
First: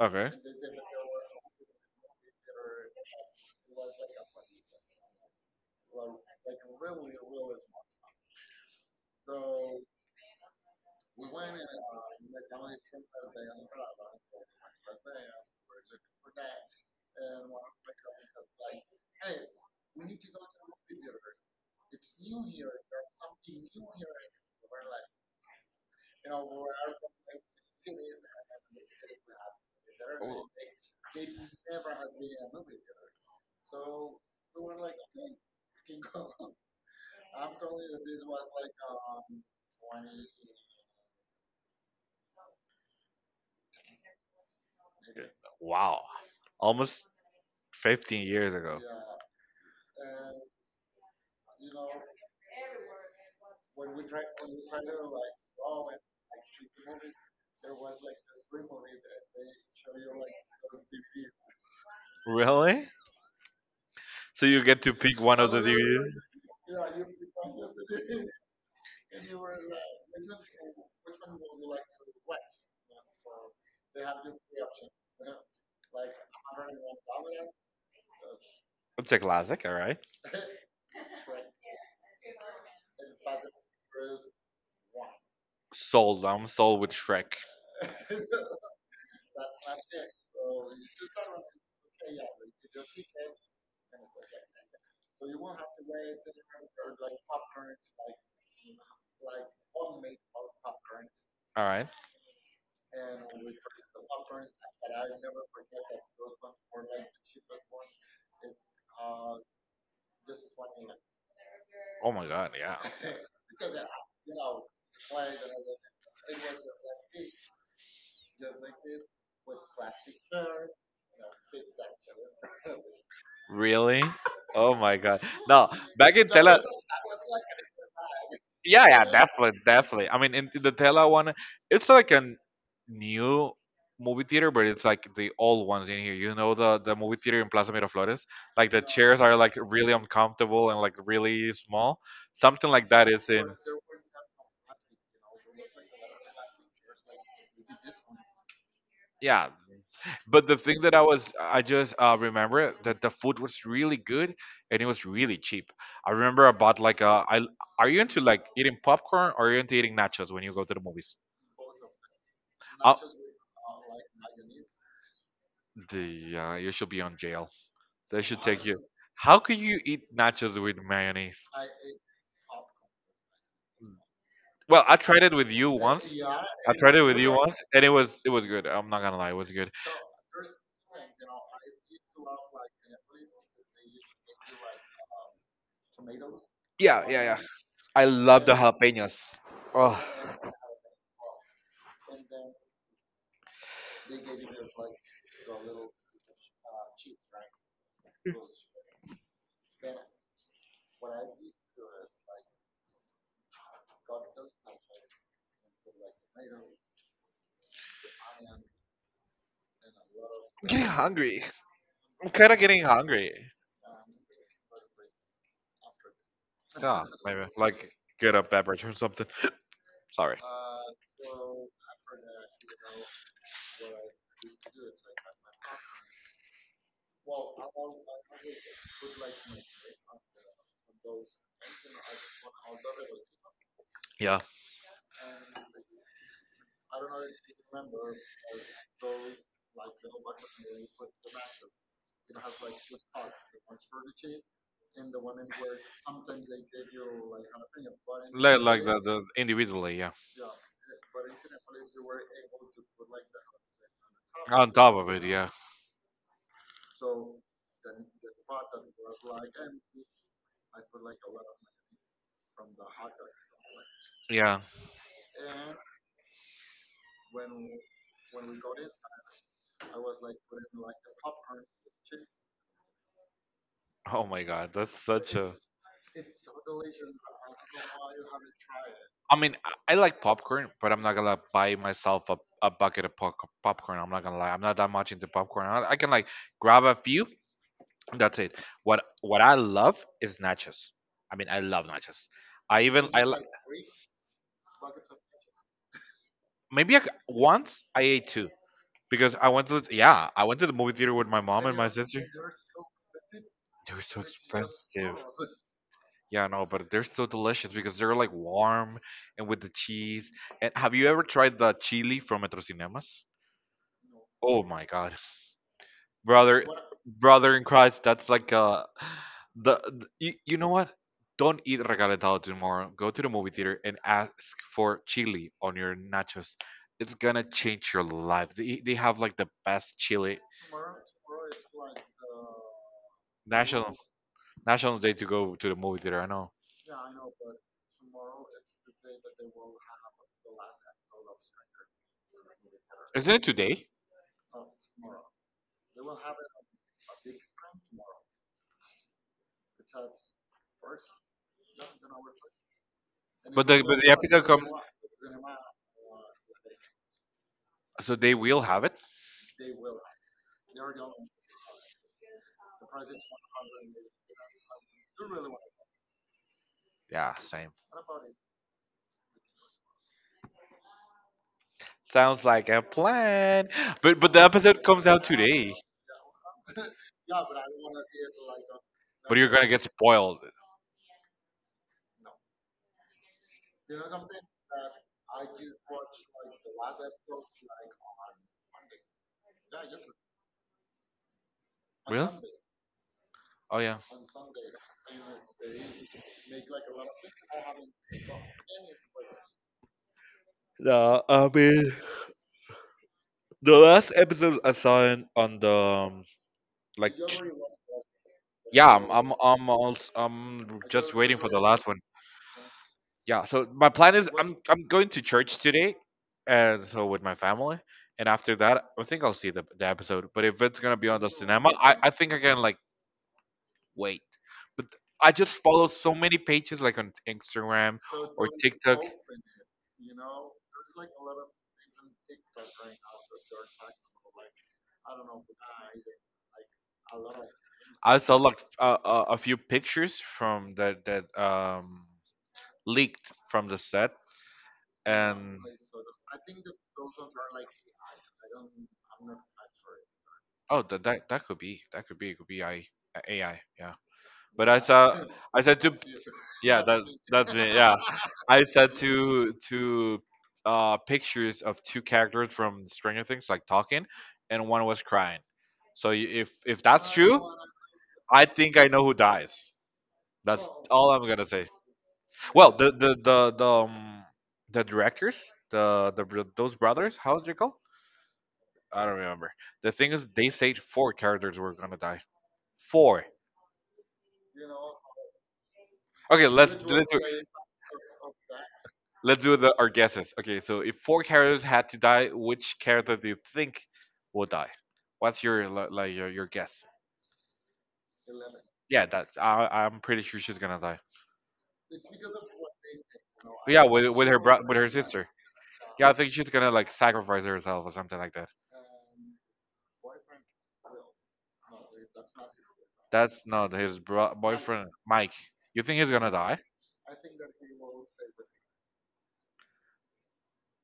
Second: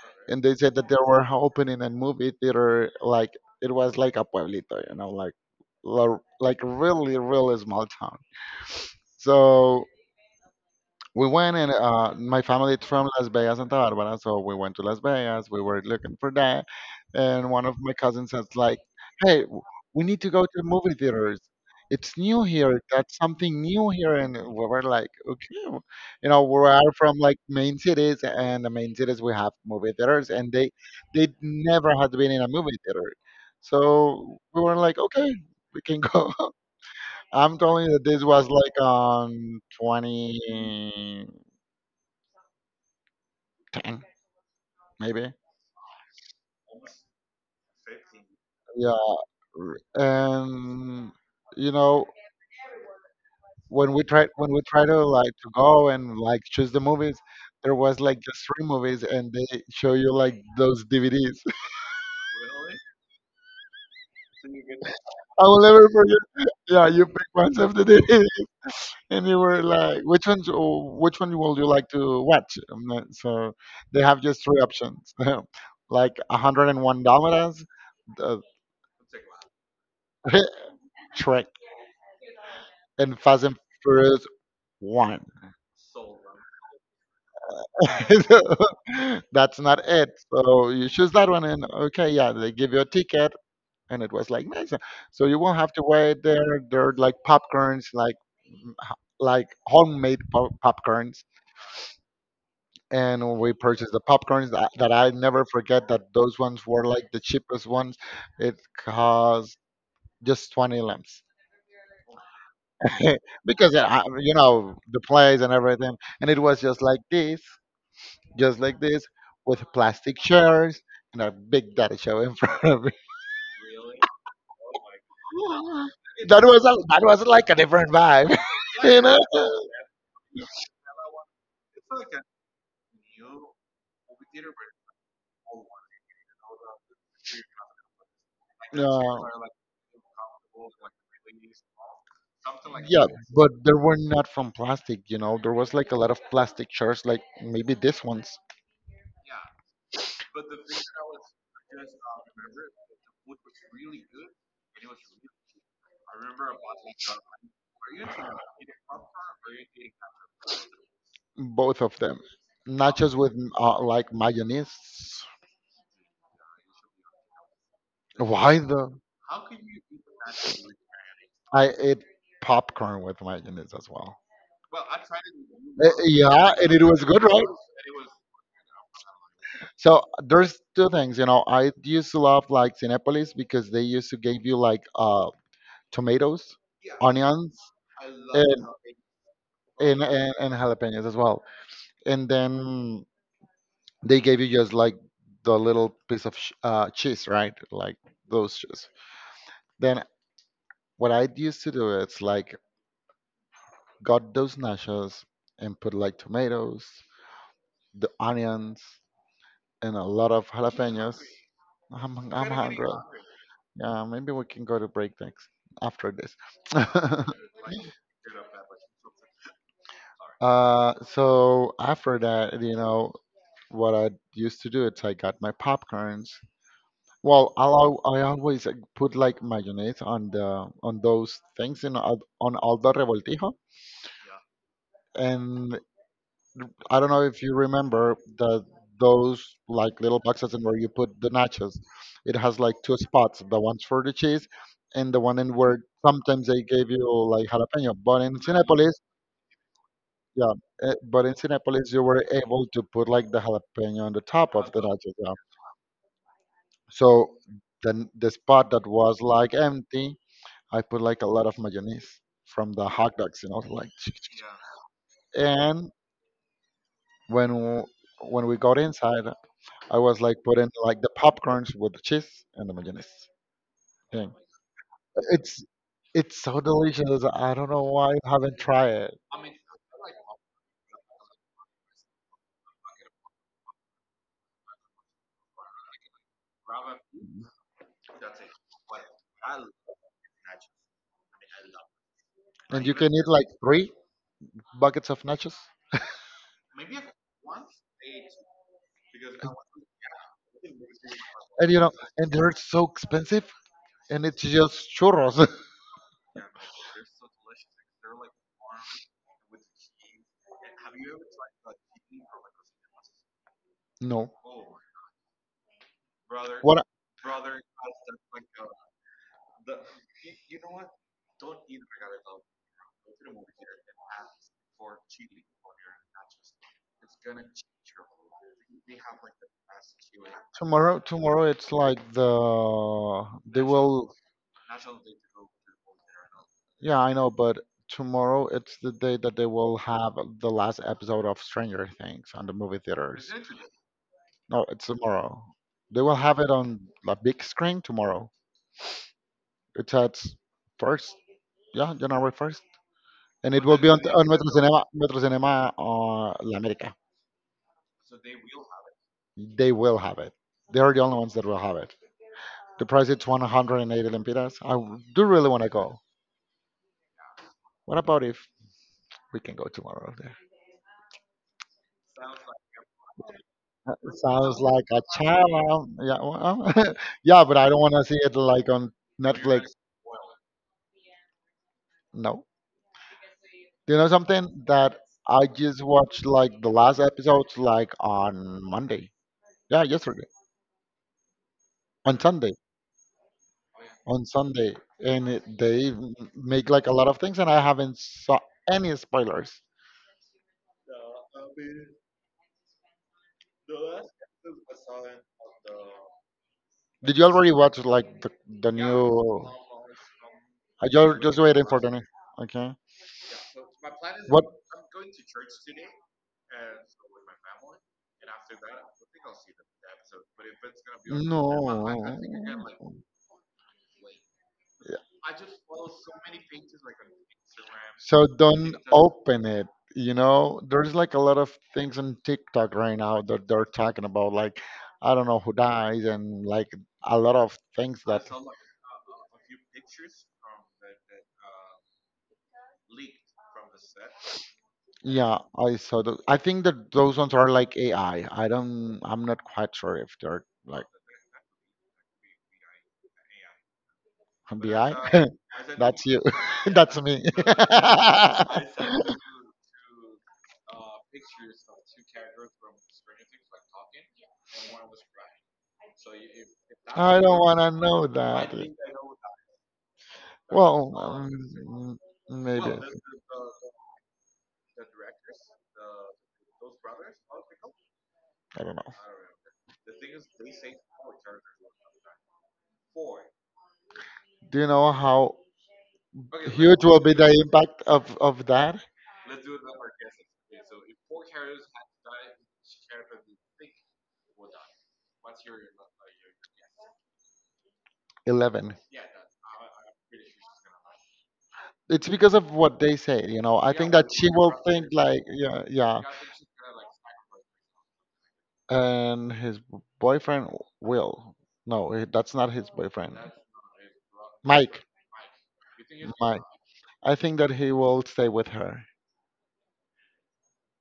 [SPEAKER 1] okay.
[SPEAKER 2] and they said that they were opening a movie theater. Like it was like a pueblito, you know, like, like really really small town. So we went and, my family is from Las Vegas, Santa Barbara, so we went to Las Vegas. We were looking for that, and one of my cousins was like, "Hey, we need to go to the movie theaters. It's new here. That's something new here." And we were like, "Okay, we are from like main cities, and the main cities we have movie theaters, and they never had been in a movie theater, so we were like, okay, we can go." I'm telling you that this was like on 20.
[SPEAKER 1] Wow, almost 15 years ago.
[SPEAKER 2] Yeah. And you know, when we try to like to go and like choose the movies, there was like just three movies and they show you like those DVDs.
[SPEAKER 1] Really? So you get to pick one
[SPEAKER 2] I
[SPEAKER 1] of
[SPEAKER 2] will
[SPEAKER 1] the
[SPEAKER 2] never
[SPEAKER 1] DVDs.
[SPEAKER 2] forget. Yeah, you pick one of the DVD and you were like, which one will you like to watch? So they have just three options. like $101, uh,
[SPEAKER 1] It's a classic, all right.
[SPEAKER 2] Shrek, and Fast and Furious one.
[SPEAKER 1] Sold. I'm sold with Shrek.
[SPEAKER 2] That's not it. So you choose that one, and okay, yeah, they give you a ticket, and it was like nice. So you won't have to wait there. They're like popcorns, like homemade popcorns.
[SPEAKER 1] All right.
[SPEAKER 2] And we purchased the popcorns that I never forget. That those ones were like the cheapest ones. It cost just 20 lemons
[SPEAKER 1] Oh my god, yeah.
[SPEAKER 2] because, you know the place and everything, and it was just like this, just like this, with plastic chairs and a big daddy show in front of me.
[SPEAKER 1] Really? Oh my god. No, back in Tela.
[SPEAKER 2] That was like a different vibe,
[SPEAKER 1] Yeah,
[SPEAKER 2] you
[SPEAKER 1] yeah,
[SPEAKER 2] know.
[SPEAKER 1] definitely, definitely. I mean, in the Tela one, it's like a new movie theater, but it's like the old ones in here. You know, the movie theater in Plaza Miraflores, like the chairs
[SPEAKER 2] No.
[SPEAKER 1] are like really uncomfortable and like really small. Something like
[SPEAKER 2] Yeah,
[SPEAKER 1] that is in.
[SPEAKER 2] but they were not from plastic, you know. There was like a lot of plastic chairs, like maybe this one's.
[SPEAKER 1] Yeah, but the thing that I was, I just remember that the food was really good and it was really cheap. I remember I bought like a. I, are you into like eating popcorn or are you into eating nachos when you go to the movies?
[SPEAKER 2] Both of them.
[SPEAKER 1] Uh,
[SPEAKER 2] Nachos with, like, mayonnaise.
[SPEAKER 1] The you should be on jail. They should
[SPEAKER 2] Why
[SPEAKER 1] take you.
[SPEAKER 2] the?
[SPEAKER 1] How could you eat nachos with mayonnaise?
[SPEAKER 2] I ate popcorn with mayonnaise as well.
[SPEAKER 1] Well, I tried it with you once.
[SPEAKER 2] Yeah, and
[SPEAKER 1] I
[SPEAKER 2] it
[SPEAKER 1] tried it
[SPEAKER 2] was
[SPEAKER 1] with
[SPEAKER 2] good,
[SPEAKER 1] you
[SPEAKER 2] right?
[SPEAKER 1] once, and it was good. I'm not gonna lie, it was good.
[SPEAKER 2] So there's two things, you know. I used to love like Cinepolis because they used to give you like, tomatoes,
[SPEAKER 1] Yeah, yeah, yeah.
[SPEAKER 2] onions,
[SPEAKER 1] I love the
[SPEAKER 2] and
[SPEAKER 1] jalapenos. Oh,
[SPEAKER 2] and jalapenos as well. And then they gave you just like the little piece of cheese, right? Like those cheese. Then what I used to do is like got those nachos and put like tomatoes, the onions, and a lot of
[SPEAKER 1] I'm getting
[SPEAKER 2] jalapenos.
[SPEAKER 1] hungry. I'm
[SPEAKER 2] I'm
[SPEAKER 1] kind of getting
[SPEAKER 2] hungry.
[SPEAKER 1] hungry.
[SPEAKER 2] Yeah, maybe we can go to break next after this.
[SPEAKER 1] Yeah, maybe like get a beverage or something. Sorry.
[SPEAKER 2] So after that, you know, what I used to do is I got my popcorns. Well, I always like, put like mayonnaise on the on those things, you know, on Aldo Revoltijo.
[SPEAKER 1] Yeah,
[SPEAKER 2] And I don't know if you remember the those like little boxes and where you put the nachos. It has like two spots, the ones for the cheese and the one in where sometimes they gave you like jalapeno. But in
[SPEAKER 1] like
[SPEAKER 2] Cinepolis.
[SPEAKER 1] the individually. Yeah,
[SPEAKER 2] Yeah, but in Cinépolis you were able to put like the jalapeno on the top
[SPEAKER 1] on
[SPEAKER 2] of the
[SPEAKER 1] top of
[SPEAKER 2] nachos.
[SPEAKER 1] it.
[SPEAKER 2] Yeah.
[SPEAKER 1] Yeah,
[SPEAKER 2] So then the spot that was like empty, I put like a lot of mayonnaise from the hot dogs, you know, like.
[SPEAKER 1] yeah.
[SPEAKER 2] And when w- when we got inside, I was like putting like the popcorns with the cheese and the mayonnaise
[SPEAKER 1] Oh
[SPEAKER 2] thing.
[SPEAKER 1] my god, that's such a.
[SPEAKER 2] It's it's so delicious. I don't know why you haven't tried it.
[SPEAKER 1] I mean, I like popcorn, but I'm not gonna buy myself a bucket of popcorn. I'm not gonna lie, I'm not that much into popcorn. I can like grab a few. And that's it. What I love is nachos. I mean, I love nachos. I
[SPEAKER 2] And you
[SPEAKER 1] even
[SPEAKER 2] can
[SPEAKER 1] I
[SPEAKER 2] eat
[SPEAKER 1] like
[SPEAKER 2] like three buckets of nachos.
[SPEAKER 1] maybe I c once I ate two because I went to the, yeah I went to the movie theater with my mom
[SPEAKER 2] And you
[SPEAKER 1] my
[SPEAKER 2] know,
[SPEAKER 1] sister.
[SPEAKER 2] and
[SPEAKER 1] Are
[SPEAKER 2] they're so expensive.
[SPEAKER 1] they were so
[SPEAKER 2] And it's just
[SPEAKER 1] expensive.
[SPEAKER 2] churros.
[SPEAKER 1] Yeah, no, but they're so delicious because they're like warm and with the cheese. And have you ever tried the chili from Metro Cinemas?
[SPEAKER 2] no.
[SPEAKER 1] Oh my God, brother,
[SPEAKER 2] What I-
[SPEAKER 1] brother in Christ, that's like you, you know what? Don't eat regaletado tomorrow. Go to the movie theater and ask for chili on your nachos. It's gonna change your life. They have like the best chili.
[SPEAKER 2] Tomorrow? Tomorrow it's like they
[SPEAKER 1] National
[SPEAKER 2] will.
[SPEAKER 1] National Day to go to the movie theater. I know.
[SPEAKER 2] Yeah, I know, but tomorrow it's the day that they will have the last episode of Stranger Things on the movie theaters.
[SPEAKER 1] Isn't it today?
[SPEAKER 2] No, it's tomorrow. They will have it on the big screen tomorrow. It's at first, yeah, January first, and it will be
[SPEAKER 1] But
[SPEAKER 2] on
[SPEAKER 1] the episode comes.
[SPEAKER 2] Metro Cinema, La América.
[SPEAKER 1] So they will have it.
[SPEAKER 2] They will have it. They are the only ones that will have it. The price is 180 lempiras. I do really want to go.
[SPEAKER 1] Yeah, same.
[SPEAKER 2] What about if we can go tomorrow there?
[SPEAKER 1] Sounds like a plan.
[SPEAKER 2] That
[SPEAKER 1] But the
[SPEAKER 2] sounds
[SPEAKER 1] episode
[SPEAKER 2] like a
[SPEAKER 1] comes out today.
[SPEAKER 2] charm. Yeah, well, yeah, but I don't want to see it like on
[SPEAKER 1] But you're
[SPEAKER 2] Netflix.
[SPEAKER 1] gonna get spoiled.
[SPEAKER 2] No. Do you know something that I just watched like the last episodes like on Monday? Yeah, yesterday. On
[SPEAKER 1] Really?
[SPEAKER 2] Sunday.
[SPEAKER 1] Oh yeah.
[SPEAKER 2] On Sunday. And they make like a lot of things and I haven't saw any spoilers.
[SPEAKER 1] No, I mean the last episode I saw in, on the like.
[SPEAKER 2] Did you
[SPEAKER 1] j-
[SPEAKER 2] already watch like the
[SPEAKER 1] yeah,
[SPEAKER 2] new?
[SPEAKER 1] I'm also, I'm
[SPEAKER 2] I
[SPEAKER 1] just
[SPEAKER 2] just
[SPEAKER 1] waiting
[SPEAKER 2] just
[SPEAKER 1] for the
[SPEAKER 2] waiting for
[SPEAKER 1] last
[SPEAKER 2] the
[SPEAKER 1] one.
[SPEAKER 2] new? Okay.
[SPEAKER 1] Yeah. So my plan is
[SPEAKER 2] What?
[SPEAKER 1] I'm going to church today, and so with my family. And after that, I think I'll see the episode. But if it's gonna be on the cinema, I think I can
[SPEAKER 2] No.
[SPEAKER 1] like wait. But I just follow so many pages like on Instagram
[SPEAKER 2] So
[SPEAKER 1] or
[SPEAKER 2] don't
[SPEAKER 1] TikTok.
[SPEAKER 2] open it. You know, there's like a lot of things on TikTok right now that they're talking about, like I don't know who dies, and like a lot of things
[SPEAKER 1] I
[SPEAKER 2] that.
[SPEAKER 1] saw like a few pictures from that that leaked from the set,
[SPEAKER 2] Yeah,
[SPEAKER 1] and
[SPEAKER 2] I saw that. I think that those ones are like AI. I don't. I'm not quite sure if they're
[SPEAKER 1] oh,
[SPEAKER 2] like
[SPEAKER 1] that could be, that could be, it could be I AI yeah. But I
[SPEAKER 2] BI?
[SPEAKER 1] saw I said to
[SPEAKER 2] That's you.
[SPEAKER 1] yeah that
[SPEAKER 2] That's me.
[SPEAKER 1] that's me yeah. I
[SPEAKER 2] I
[SPEAKER 1] said to pictures of two characters from Stranger Things like talking, and one was crying. So if that's true.
[SPEAKER 2] don't want to know
[SPEAKER 1] I
[SPEAKER 2] that.
[SPEAKER 1] think I know who dies. That's
[SPEAKER 2] Well,
[SPEAKER 1] all I'm gonna say.
[SPEAKER 2] maybe.
[SPEAKER 1] Well,
[SPEAKER 2] I
[SPEAKER 1] the directors, those brothers, how how's you call?
[SPEAKER 2] don't know.
[SPEAKER 1] I don't remember. The thing is, they said four characters were gonna die. Four.
[SPEAKER 2] Do you know how
[SPEAKER 1] Okay,
[SPEAKER 2] huge will be the impact of that?
[SPEAKER 1] let's do the our guesses. Okay, so if four characters had to die, which character do you think will die? What's your like your guess?
[SPEAKER 2] 11.
[SPEAKER 1] Yeah, that's I I'm pretty sure she's gonna die.
[SPEAKER 2] It's because of what they say, you know. I
[SPEAKER 1] Yeah,
[SPEAKER 2] think that
[SPEAKER 1] with
[SPEAKER 2] she
[SPEAKER 1] her
[SPEAKER 2] will
[SPEAKER 1] with her
[SPEAKER 2] think like,
[SPEAKER 1] sister.
[SPEAKER 2] yeah, yeah.
[SPEAKER 1] Yeah, I think she's gonna like sacrifice herself or something like that.
[SPEAKER 2] And his boyfriend will. No, that's not his boyfriend.
[SPEAKER 1] That's not his
[SPEAKER 2] Mike.
[SPEAKER 1] boyfriend, Mike. You think he's gonna
[SPEAKER 2] My
[SPEAKER 1] die?
[SPEAKER 2] I think that he will stay with her,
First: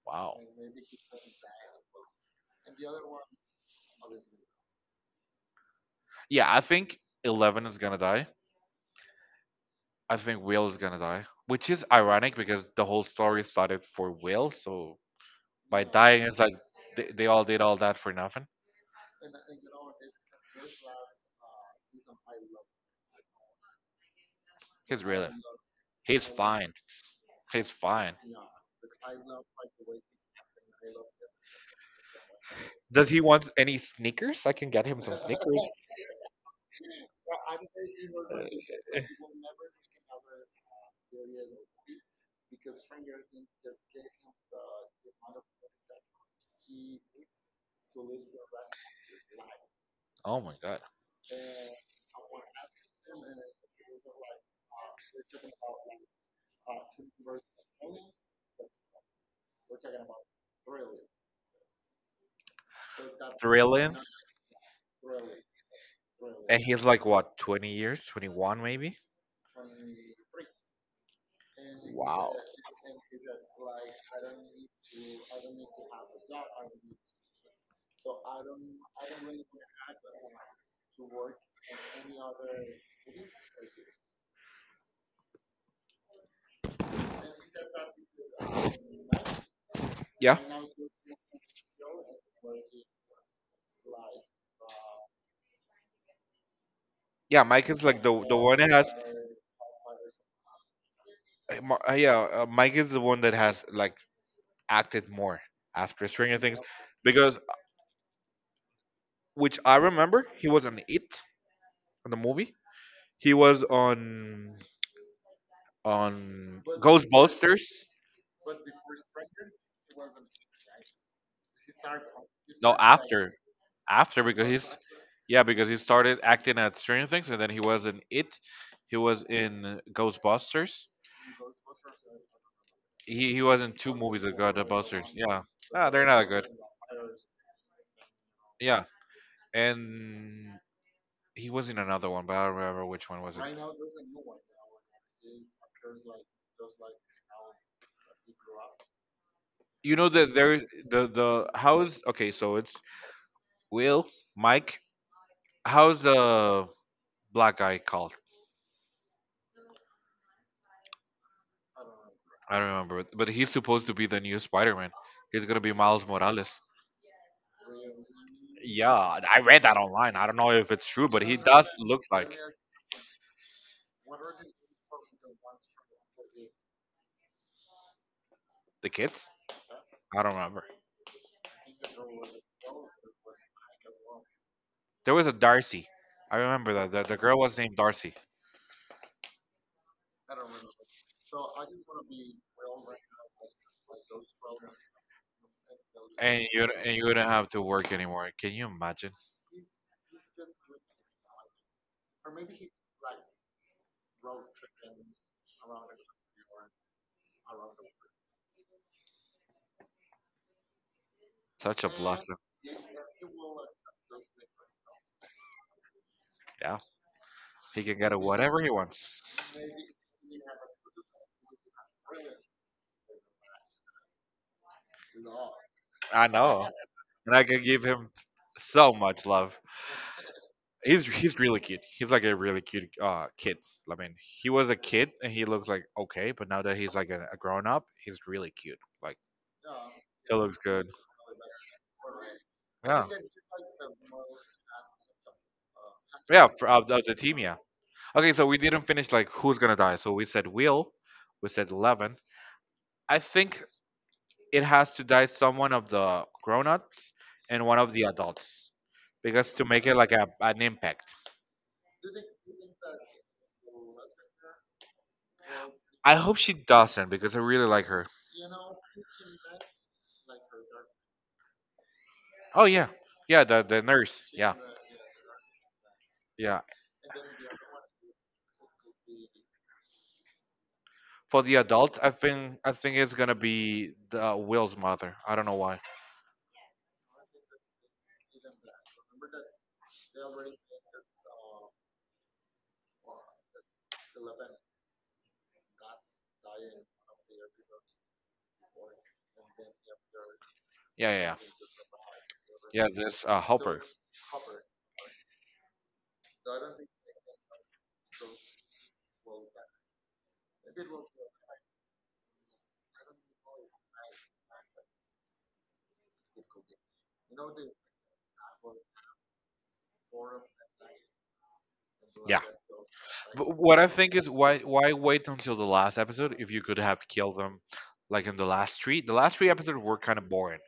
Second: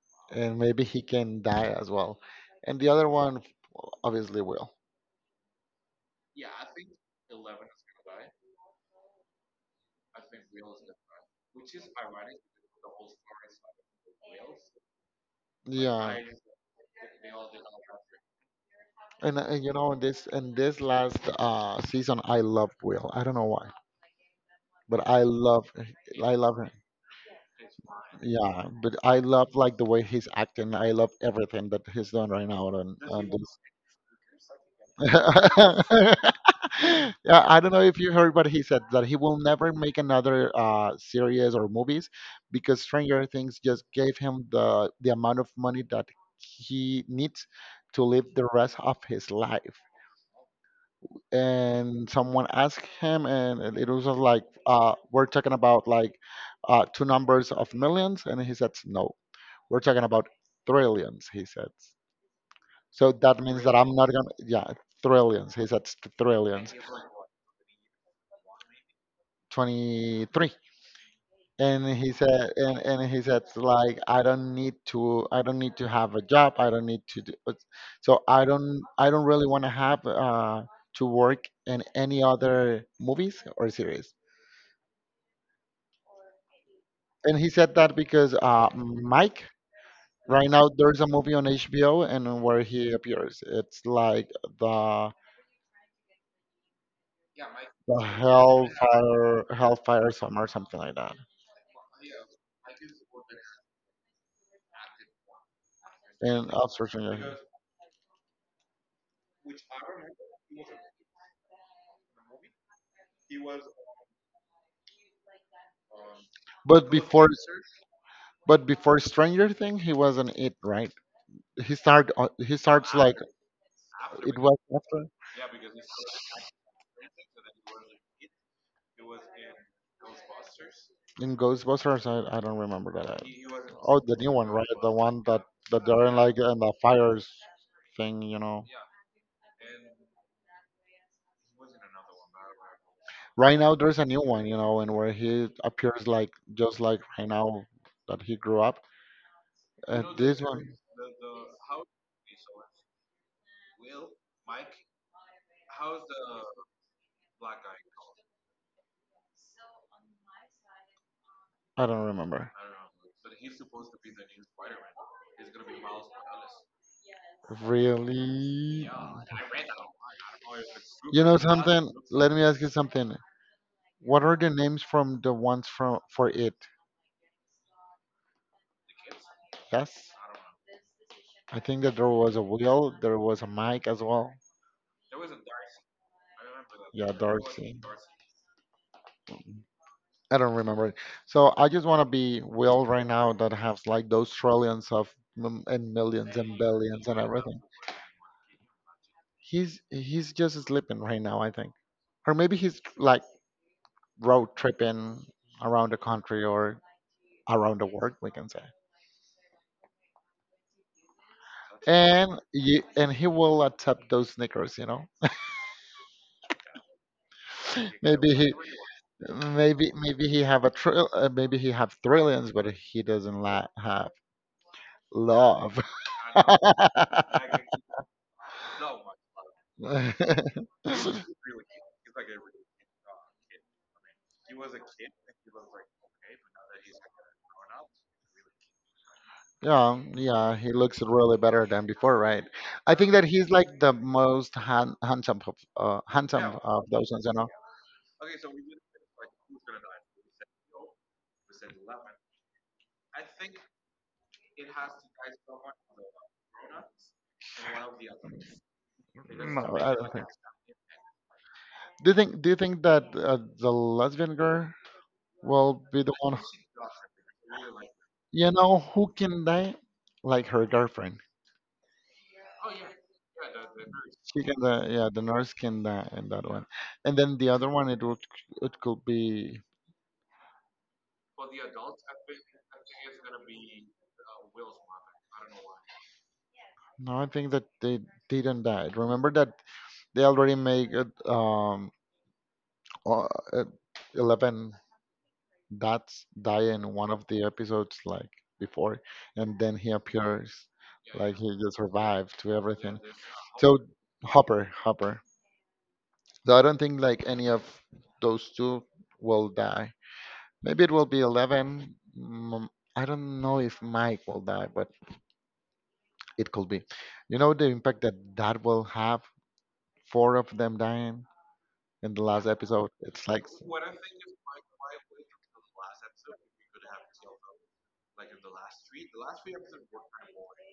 [SPEAKER 1] Wow.
[SPEAKER 2] and maybe he can die as well. And the other one obviously will.
[SPEAKER 1] Yeah, I think Eleven is gonna die. I think Will is gonna die, which is ironic because the whole story started for Will. So by
[SPEAKER 2] Yeah.
[SPEAKER 1] dying, it's like they all did all that for nothing.
[SPEAKER 2] And, you know, in this last season, I love Will. I don't know why,
[SPEAKER 1] He's
[SPEAKER 2] but
[SPEAKER 1] really, he's
[SPEAKER 2] I love him.
[SPEAKER 1] fine. He's fine.
[SPEAKER 2] Yeah, but I love like the way he's acting. I love everything that he's doing right now on
[SPEAKER 1] Does he
[SPEAKER 2] the.
[SPEAKER 1] want any sneakers? I can get him some sneakers.
[SPEAKER 2] yeah, I don't know if you heard, but he said that he will never make another, series or movies because Stranger Things just gave him the amount of money that he needs to live the rest of his life.
[SPEAKER 1] Oh my god.
[SPEAKER 2] And someone asked him, and it was just like, "We're talking about like, two numbers of millions," and he said, "No, we're talking about trillions," he said. So that means that I'm
[SPEAKER 1] Thrilling.
[SPEAKER 2] not gonna, yeah, trillions. He said
[SPEAKER 1] And
[SPEAKER 2] trillions.
[SPEAKER 1] he's like what, 20 years, 21 maybe?
[SPEAKER 2] 23. and he
[SPEAKER 1] Wow.
[SPEAKER 2] said and, and he said like, I don't need to have a job, I don't need to do, so I don't really want to have, to work in any other movies or series, and he said that because, Mike
[SPEAKER 1] Yeah,
[SPEAKER 2] right now there's a movie on HBO and where he appears, it's like the
[SPEAKER 1] yeah. Mike is
[SPEAKER 2] the
[SPEAKER 1] like the one that has.
[SPEAKER 2] Hellfire Summer, something like that,
[SPEAKER 1] Ma- Yeah, Mike is the one that has like acted more after Stranger
[SPEAKER 2] and,
[SPEAKER 1] Things,
[SPEAKER 2] unfortunately,
[SPEAKER 1] because which I remember he was on It on the movie. He was on
[SPEAKER 2] but before
[SPEAKER 1] Ghostbusters.
[SPEAKER 2] but before Stranger Thing, he wasn't it, right? He started. He
[SPEAKER 1] No,
[SPEAKER 2] starts like
[SPEAKER 1] after after
[SPEAKER 2] it
[SPEAKER 1] because
[SPEAKER 2] was
[SPEAKER 1] he's
[SPEAKER 2] after
[SPEAKER 1] yeah because he started acting at Stranger Things and then he was in It. He was in Ghostbusters.
[SPEAKER 2] in Ghostbusters. I don't remember that.
[SPEAKER 1] He was in two
[SPEAKER 2] Oh, the
[SPEAKER 1] movies
[SPEAKER 2] new
[SPEAKER 1] that
[SPEAKER 2] one,
[SPEAKER 1] got the
[SPEAKER 2] right? The
[SPEAKER 1] busters.
[SPEAKER 2] one that
[SPEAKER 1] Yeah.
[SPEAKER 2] that
[SPEAKER 1] Ah,
[SPEAKER 2] they're
[SPEAKER 1] they're
[SPEAKER 2] in
[SPEAKER 1] not
[SPEAKER 2] like
[SPEAKER 1] good.
[SPEAKER 2] in the fires thing, you know.
[SPEAKER 1] Yeah. And he was in another one, but I don't remember which one was it.
[SPEAKER 2] Right now, there's a new one, you know, and where he appears like just like right now that he grew up.
[SPEAKER 1] You know that
[SPEAKER 2] This
[SPEAKER 1] there
[SPEAKER 2] one,
[SPEAKER 1] the how's okay, so it's Will, Mike. How's the black guy called?
[SPEAKER 2] I don't remember.
[SPEAKER 1] I don't remember, but he's supposed to be the new Spider-Man. He's gonna be Miles Morales.
[SPEAKER 2] Really?
[SPEAKER 1] Yeah, I read that online. I don't know if it's true,
[SPEAKER 2] You
[SPEAKER 1] but
[SPEAKER 2] know
[SPEAKER 1] he does
[SPEAKER 2] something?
[SPEAKER 1] looks
[SPEAKER 2] Let
[SPEAKER 1] like
[SPEAKER 2] me ask you something. What are the names from the ones from for it?
[SPEAKER 1] the kids.
[SPEAKER 2] Yes,
[SPEAKER 1] I don't remember.
[SPEAKER 2] I think that there was a Will. There was a Mike as well.
[SPEAKER 1] There was a Darcy. I remember that. The,
[SPEAKER 2] Yeah,
[SPEAKER 1] the girl was
[SPEAKER 2] Darcy.
[SPEAKER 1] named Darcy.
[SPEAKER 2] I don't remember it. So I just want to be Will right now that has like those trillions of and millions
[SPEAKER 1] And
[SPEAKER 2] and
[SPEAKER 1] you and you
[SPEAKER 2] billions and
[SPEAKER 1] wouldn't have
[SPEAKER 2] everything.
[SPEAKER 1] to work anymore. Can you imagine?
[SPEAKER 2] He's just sleeping right now, I think, or maybe he's like road tripping around the country or around the world, we can say.
[SPEAKER 1] Such a blessing.
[SPEAKER 2] And he will accept those sneakers.
[SPEAKER 1] Yeah. He can get
[SPEAKER 2] maybe he
[SPEAKER 1] whatever he wants.
[SPEAKER 2] maybe he have a trill maybe he have trillions, but he doesn't have love.
[SPEAKER 1] I know. And I can give him so much love. He's really cute. He's like a really cute kid. I mean, he was a kid and he looks like okay, but now that he's like a grown up, he's really cute. Like
[SPEAKER 2] yeah
[SPEAKER 1] he
[SPEAKER 2] yeah
[SPEAKER 1] looks
[SPEAKER 2] he
[SPEAKER 1] good.
[SPEAKER 2] looks really better than before, right? I
[SPEAKER 1] Yeah.
[SPEAKER 2] think that he's like the most handsome of uh,
[SPEAKER 1] Yeah,
[SPEAKER 2] handsome of
[SPEAKER 1] of
[SPEAKER 2] those
[SPEAKER 1] the
[SPEAKER 2] ones you
[SPEAKER 1] team,
[SPEAKER 2] know
[SPEAKER 1] yeah. Okay, so we didn't finish like who's gonna die. So we said Will, we said Eleven, I think it has to die someone of the grown-ups and one of the adults because to
[SPEAKER 2] No,
[SPEAKER 1] make
[SPEAKER 2] I
[SPEAKER 1] it
[SPEAKER 2] don't
[SPEAKER 1] like
[SPEAKER 2] think.
[SPEAKER 1] an impact.
[SPEAKER 2] Do you think that the lesbian girl will be the
[SPEAKER 1] I
[SPEAKER 2] one?
[SPEAKER 1] hope she doesn't because I really like her.
[SPEAKER 2] You know who can die? Like her girlfriend.
[SPEAKER 1] Oh yeah, yeah, the nurse.
[SPEAKER 2] She
[SPEAKER 1] Yeah,
[SPEAKER 2] can die. Yeah, the nurse can die in that
[SPEAKER 1] yeah.
[SPEAKER 2] one. And then the other one, it could be.
[SPEAKER 1] For the adults, I think it's gonna be the Will's mother. I don't know why.
[SPEAKER 2] No, I think that they didn't die. Remember that they already make it, uh, uh, Eleven dots die in one of the episodes like before, and then he appears
[SPEAKER 1] Yeah, yeah,
[SPEAKER 2] like
[SPEAKER 1] yeah.
[SPEAKER 2] he just survived to
[SPEAKER 1] Yeah,
[SPEAKER 2] everything.
[SPEAKER 1] this
[SPEAKER 2] So
[SPEAKER 1] helper.
[SPEAKER 2] Hopper, Hopper. So I don't think like any of those two will die. Maybe it will be Eleven. I don't know if Mike will die, but it could be. You know the impact that will have? Four of them dying in the
[SPEAKER 1] Yeah.
[SPEAKER 2] last episode. It's like,
[SPEAKER 1] But what I think is why wait until the last episode if you could have killed them like in the last 3? The last three episodes were kind of boring.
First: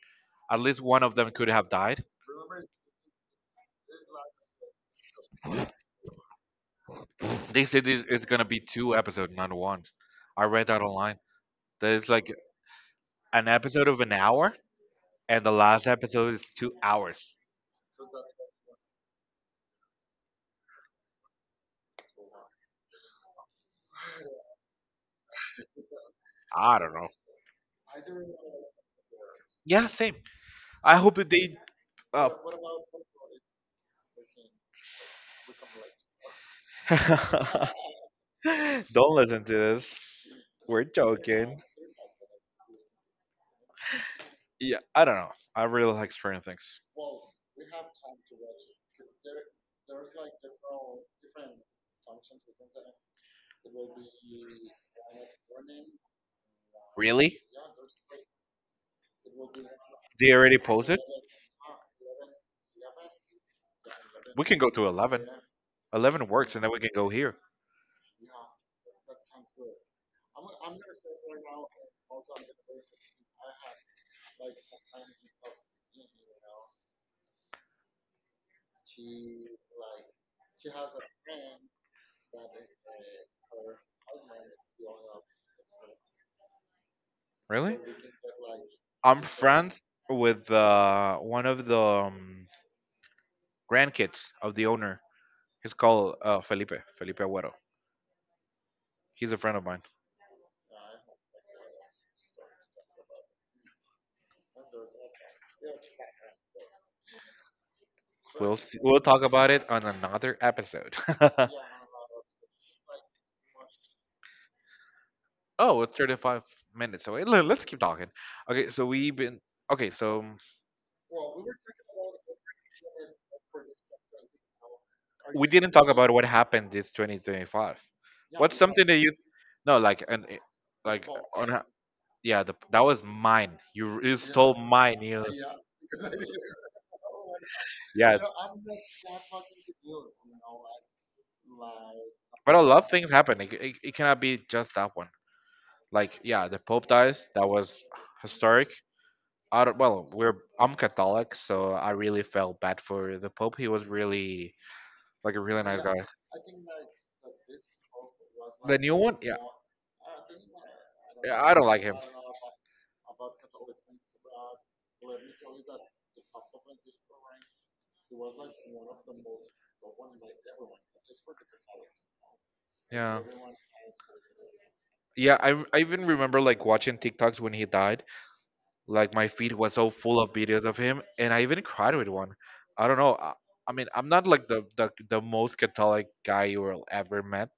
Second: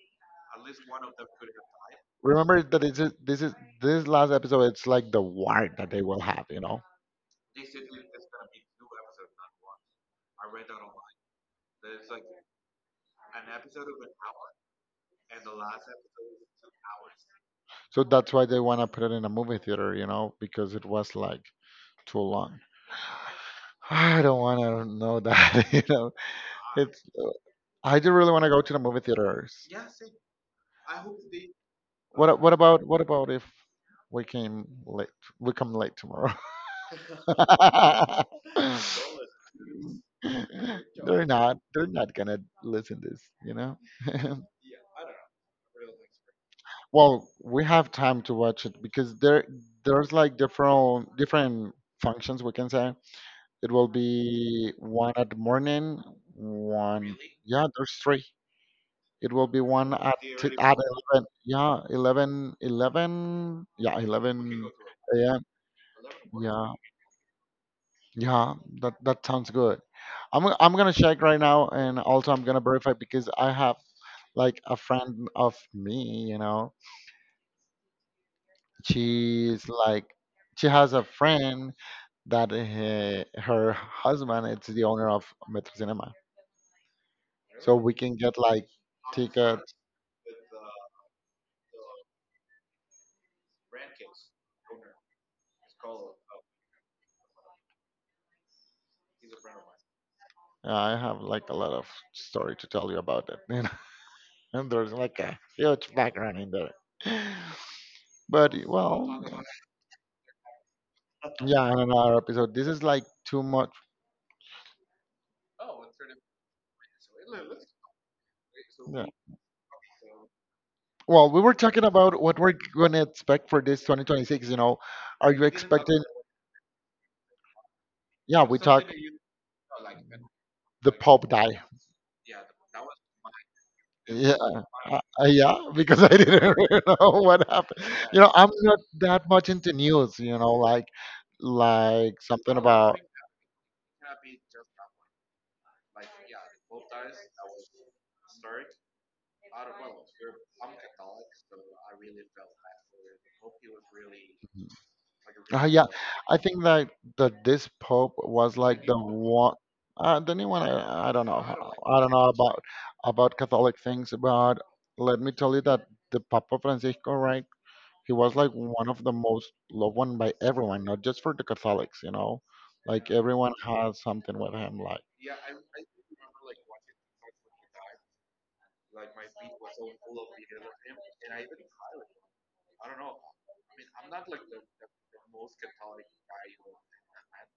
[SPEAKER 1] At least one of them could have died.
[SPEAKER 2] remember that it's just, this last episode. It's like the war that they will have.
[SPEAKER 1] They said it's gonna be 2 episodes, not 1. I read that online. That it's like an episode of an hour, and the last episode is 2 hours.
[SPEAKER 2] So that's why they want to put it in a movie theater, because it was like too long. I don't want to know that, .
[SPEAKER 1] I don't
[SPEAKER 2] It's
[SPEAKER 1] know.
[SPEAKER 2] I do really want to go to the movie theaters.
[SPEAKER 1] Yeah, same. I hope that they.
[SPEAKER 2] What
[SPEAKER 1] Uh,
[SPEAKER 2] a- what about what about if we came late? We come late tomorrow.
[SPEAKER 1] don't listen to this. We're
[SPEAKER 2] they're not
[SPEAKER 1] joking.
[SPEAKER 2] they're not gonna listen this.
[SPEAKER 1] Yeah, I don't know. I really like Stranger Things.
[SPEAKER 2] Well, we have time to watch it because there's like different functions we can say. It will be one at the morning, one.
[SPEAKER 1] Really?
[SPEAKER 2] Yeah, there's three. It will be one at
[SPEAKER 1] They
[SPEAKER 2] t-
[SPEAKER 1] already
[SPEAKER 2] at
[SPEAKER 1] posted.
[SPEAKER 2] 11. Yeah, 11, 11. Yeah,
[SPEAKER 1] We can
[SPEAKER 2] 11.
[SPEAKER 1] go to 11.
[SPEAKER 2] a.m.
[SPEAKER 1] 11 works, and
[SPEAKER 2] Yeah.
[SPEAKER 1] then we can go here.
[SPEAKER 2] Yeah, that sounds good. I'm gonna check right now, and also I'm gonna verify because I have like a friend of me, she's like she has a friend that, her husband, it's the owner of Metro Cinema, so
[SPEAKER 1] Really?
[SPEAKER 2] we can get like
[SPEAKER 1] I'm
[SPEAKER 2] tickets.
[SPEAKER 1] friends with one of the grandkids of the owner. He's called Felipe Agüero. He's a friend of mine.
[SPEAKER 2] I have like a lot of story to tell you about it, and there's like a huge background in there. But
[SPEAKER 1] We'll see, we'll
[SPEAKER 2] well,
[SPEAKER 1] talk about it on another episode.
[SPEAKER 2] yeah, in another episode. This is like too much.
[SPEAKER 1] Oh, it's 35 minutes away. Let's keep talking. Okay, so
[SPEAKER 2] Yeah.
[SPEAKER 1] we've been okay. So
[SPEAKER 2] Well, we were talking about what we're gonna expect for this 2026. You know, are you
[SPEAKER 1] We didn't talk
[SPEAKER 2] expecting?
[SPEAKER 1] about what happened this 2025.
[SPEAKER 2] Yeah,
[SPEAKER 1] What's
[SPEAKER 2] we talk
[SPEAKER 1] something that you no like and
[SPEAKER 2] the
[SPEAKER 1] like
[SPEAKER 2] Pope
[SPEAKER 1] on
[SPEAKER 2] die.
[SPEAKER 1] a- yeah, the, that was mine. You
[SPEAKER 2] Yeah,
[SPEAKER 1] stole mine. You
[SPEAKER 2] yeah, because I didn't really know what happened.
[SPEAKER 1] yeah.
[SPEAKER 2] You know, I'm not that much into news. You know, like
[SPEAKER 1] But
[SPEAKER 2] something
[SPEAKER 1] a lot of
[SPEAKER 2] about.
[SPEAKER 1] things happen. It cannot be just that one. Like, yeah, the Pope dies. That was historic. I don't, well, we're I'm Catholic, so I really felt bad for the Pope. He was really like a really nice
[SPEAKER 2] Yeah,
[SPEAKER 1] guy.
[SPEAKER 2] I think that this Pope was
[SPEAKER 1] The
[SPEAKER 2] like
[SPEAKER 1] new
[SPEAKER 2] the
[SPEAKER 1] one, yeah,
[SPEAKER 2] one. The new one, I don't know.
[SPEAKER 1] yeah, I don't like him.
[SPEAKER 2] I don't know about Catholic things, but let me tell you that the Papa Francisco, right? He was like one of the most loved one by everyone, not just for the Catholics. Like
[SPEAKER 1] Yeah.
[SPEAKER 2] everyone has something with him. Like,
[SPEAKER 1] Yeah, I even remember like watching TikToks when he died. Like my feed was so full of videos of him, and I even cried with one. I don't know. I mean, I'm not like the most Catholic guy you will ever met,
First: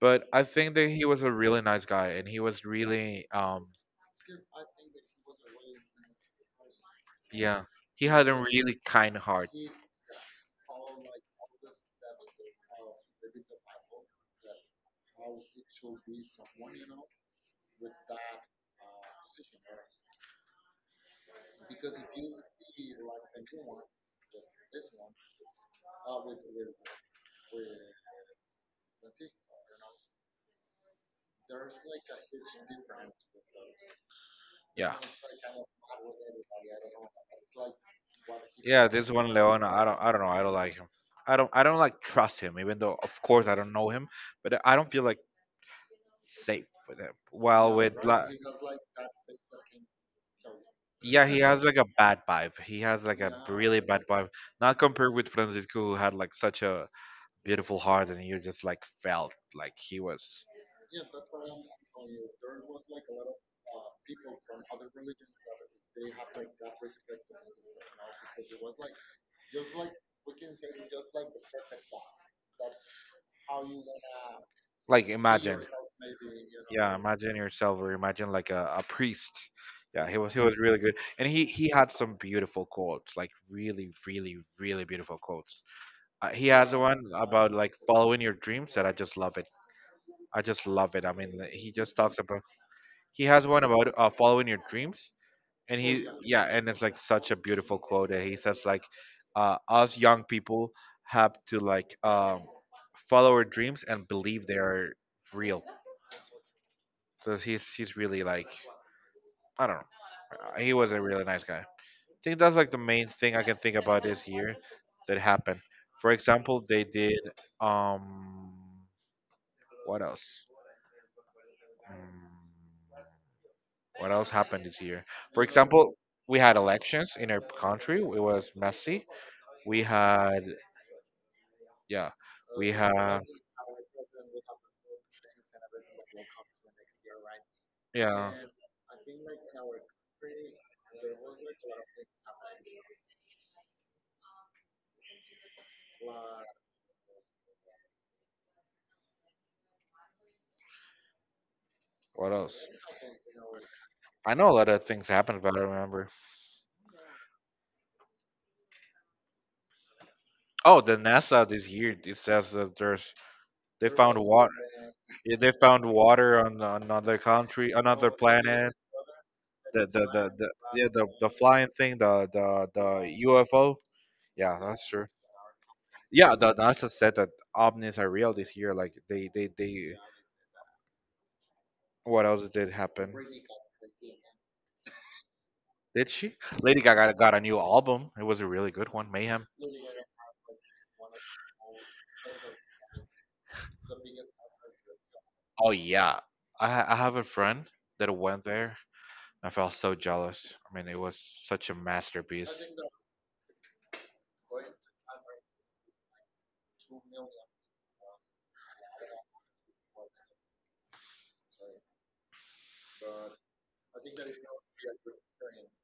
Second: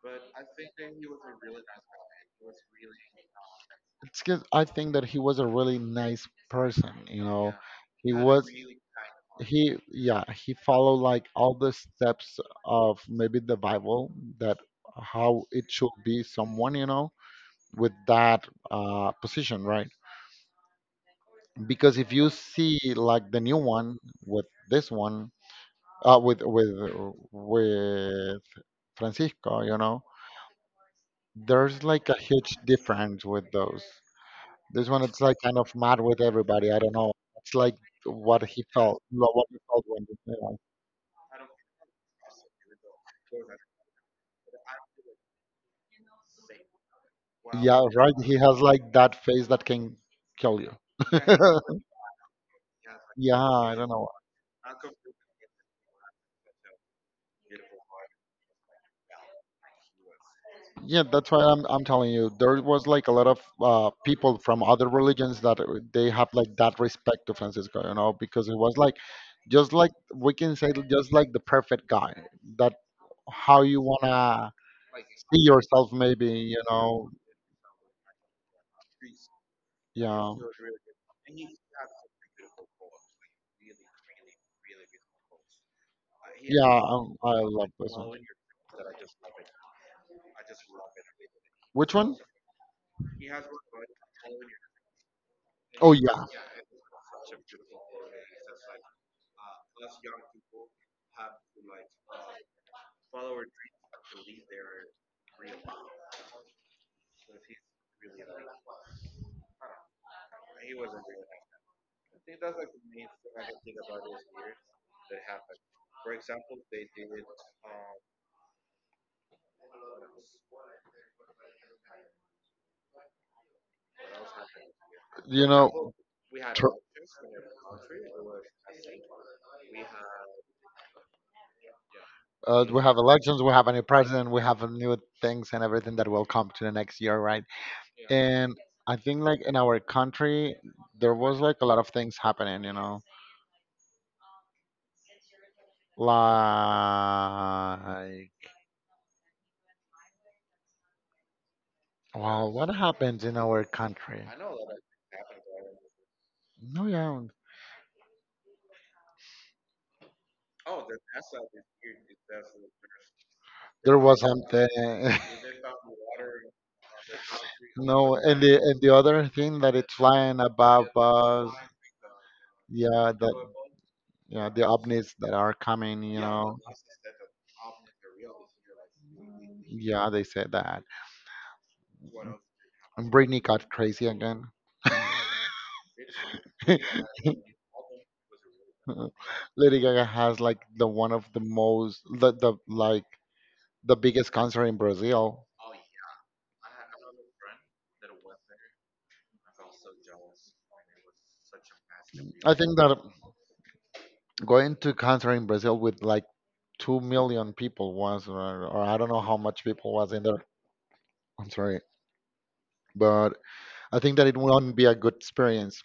[SPEAKER 1] but I think that he was a really nice guy, and he was really,
[SPEAKER 2] it's because I think that he was a really nice person.
[SPEAKER 1] yeah, he
[SPEAKER 2] He
[SPEAKER 1] had a
[SPEAKER 2] was
[SPEAKER 1] really kind heart.
[SPEAKER 2] he yeah he followed like all the steps of maybe the Bible, that how it should be someone, with that position, right? Because if you see like the new one with this one, with with Francisco, there's like a huge difference with those. This
[SPEAKER 1] Yeah,
[SPEAKER 2] one, it's like kind of mad with everybody. I don't know. It's like what he
[SPEAKER 1] yeah.
[SPEAKER 2] felt,
[SPEAKER 1] This one,
[SPEAKER 2] what he
[SPEAKER 1] Leona,
[SPEAKER 2] felt when,
[SPEAKER 1] I
[SPEAKER 2] he,
[SPEAKER 1] don't know.
[SPEAKER 2] you
[SPEAKER 1] I don't
[SPEAKER 2] know.
[SPEAKER 1] like him. I don't like trust him, even though of course I don't know him, but I don't feel like safe with him. While
[SPEAKER 2] Yeah,
[SPEAKER 1] with
[SPEAKER 2] right.
[SPEAKER 1] like,
[SPEAKER 2] He has like that face that can kill you.
[SPEAKER 1] yeah, he has like a bad vibe. He has like
[SPEAKER 2] Yeah,
[SPEAKER 1] a
[SPEAKER 2] I
[SPEAKER 1] really
[SPEAKER 2] don't
[SPEAKER 1] bad
[SPEAKER 2] know.
[SPEAKER 1] vibe. Not compared with Francisco, who had like such a beautiful heart, and you just like felt like he was
[SPEAKER 2] Yeah, that's why I'm telling you there was like a lot of people from other religions that they have like that respect to Francisco, because it was like just like we can say just like the perfect guy, that how you wanna
[SPEAKER 1] like
[SPEAKER 2] see
[SPEAKER 1] imagine.
[SPEAKER 2] yourself maybe, you
[SPEAKER 1] Yeah,
[SPEAKER 2] know,
[SPEAKER 1] imagine yourself or imagine like a priest. Yeah,
[SPEAKER 2] Yeah,
[SPEAKER 1] he was really good and he had some beautiful quotes, like really beautiful quotes. He has
[SPEAKER 2] yeah,
[SPEAKER 1] one
[SPEAKER 2] I
[SPEAKER 1] about
[SPEAKER 2] love
[SPEAKER 1] like
[SPEAKER 2] this one.
[SPEAKER 1] following your dreams that I just love it. I just love it. I mean, like, he just
[SPEAKER 2] Which
[SPEAKER 1] talks
[SPEAKER 2] one?
[SPEAKER 1] about he has one about following your dreams, and
[SPEAKER 2] Oh
[SPEAKER 1] he
[SPEAKER 2] yeah,
[SPEAKER 1] yeah, and it's like such a beautiful quote that he says like, us young people have to like follow our dreams and believe they are real. So he's really like, I don't know. He was a really nice guy. I think that's like the main thing I can think about this year that happened. For example, they did um what else? Mm, what else happened this year? For
[SPEAKER 2] you
[SPEAKER 1] example,
[SPEAKER 2] know,
[SPEAKER 1] we had
[SPEAKER 2] tr-
[SPEAKER 1] elections in our country. It was messy. We had yeah, we
[SPEAKER 2] We have
[SPEAKER 1] had
[SPEAKER 2] elections, we have a new president, we have new things and everything that will come to the next year, right?
[SPEAKER 1] yeah.
[SPEAKER 2] And I think like in our country, there was like a lot of things happeninglike
[SPEAKER 1] What
[SPEAKER 2] well,
[SPEAKER 1] else?
[SPEAKER 2] what happened in our country?
[SPEAKER 1] I know a lot of things happened, but I don't remember.
[SPEAKER 2] No, yeah,
[SPEAKER 1] Oh, the NASA this year it says that there's they
[SPEAKER 2] there
[SPEAKER 1] found
[SPEAKER 2] was
[SPEAKER 1] water.
[SPEAKER 2] something.
[SPEAKER 1] Yeah, they found water on another country, another
[SPEAKER 2] No, and the
[SPEAKER 1] planet.
[SPEAKER 2] and the other thing that it's flying
[SPEAKER 1] The yeah
[SPEAKER 2] above
[SPEAKER 1] the
[SPEAKER 2] us.
[SPEAKER 1] flying thing,
[SPEAKER 2] yeah,
[SPEAKER 1] the
[SPEAKER 2] that
[SPEAKER 1] UFO.
[SPEAKER 2] yeah,
[SPEAKER 1] Yeah,
[SPEAKER 2] the
[SPEAKER 1] that's true.
[SPEAKER 2] ovnis that are coming, you
[SPEAKER 1] Yeah, the
[SPEAKER 2] know.
[SPEAKER 1] NASA said that ovnis are real this year. Like they.
[SPEAKER 2] Yeah, they said that.
[SPEAKER 1] What else did
[SPEAKER 2] And
[SPEAKER 1] happen?
[SPEAKER 2] Britney got crazy again.
[SPEAKER 1] Did she? Lady Gaga got a new album. It was a really good one. Mayhem.
[SPEAKER 2] Lady Gaga has like the one of the most, the biggest concert in Brazil.
[SPEAKER 1] Oh yeah, I have a friend that went there. I felt so jealous. I mean, it was such a
[SPEAKER 2] I
[SPEAKER 1] masterpiece.
[SPEAKER 2] think that going to concert in Brazil with like 2 million people was, or I don't know how much people was in there. I'm sorry, but I think that it won't be a good experience.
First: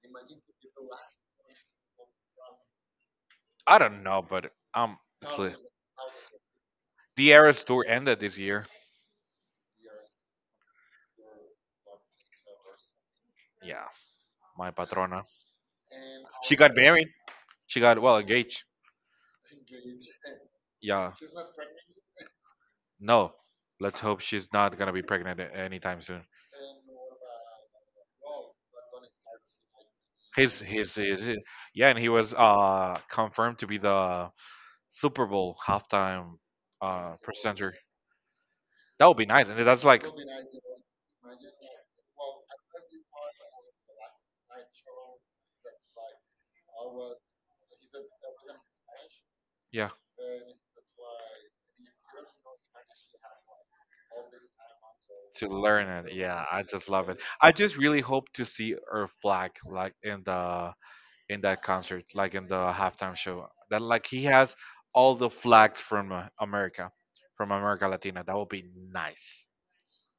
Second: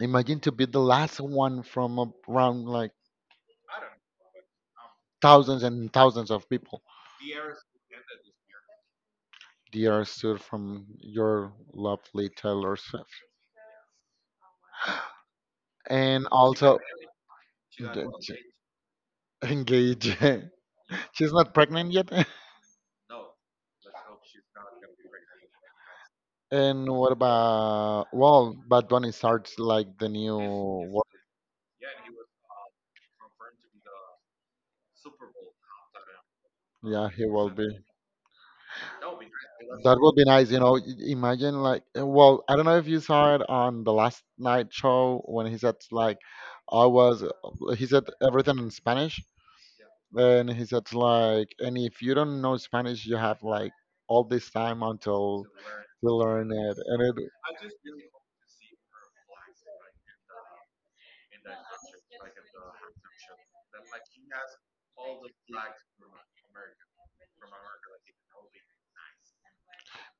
[SPEAKER 2] Imagine to be the last one from around like
[SPEAKER 1] I don't know, but it's lit.
[SPEAKER 2] thousands and thousands of people.
[SPEAKER 1] The Eras tour ended this year.
[SPEAKER 2] Dear Sir, from your lovely Taylor Swift.
[SPEAKER 1] Yeah, my patrona.
[SPEAKER 2] And
[SPEAKER 1] She got
[SPEAKER 2] also,
[SPEAKER 1] married. She got well engaged.
[SPEAKER 2] engage.
[SPEAKER 1] Yeah.
[SPEAKER 2] She's not pregnant yet.
[SPEAKER 1] No. Let's hope she's not gonna be pregnant anytime soon.
[SPEAKER 2] And what about, well, Bad Bunny starts like the new work.
[SPEAKER 1] His yeah, and he was confirmed to be the Super Bowl halftime
[SPEAKER 2] Yeah, he will be.
[SPEAKER 1] presenter. That would be nice, and that's
[SPEAKER 2] That
[SPEAKER 1] like
[SPEAKER 2] would be nice. Imagine like well, I don't know if you saw it on the last night show when he said, like, I was he said everything in Spanish,
[SPEAKER 1] yeah
[SPEAKER 2] and he said, like, and if you don't know Spanish you have like all this time until
[SPEAKER 1] to learn
[SPEAKER 2] to
[SPEAKER 1] it. Yeah,
[SPEAKER 2] learn
[SPEAKER 1] I
[SPEAKER 2] it,
[SPEAKER 1] just
[SPEAKER 2] and
[SPEAKER 1] love
[SPEAKER 2] it.
[SPEAKER 1] it. I just really hope to see her flag like in that concert, like in the halftime show. That like he has all the flags from America, from America Latina. That would be nice.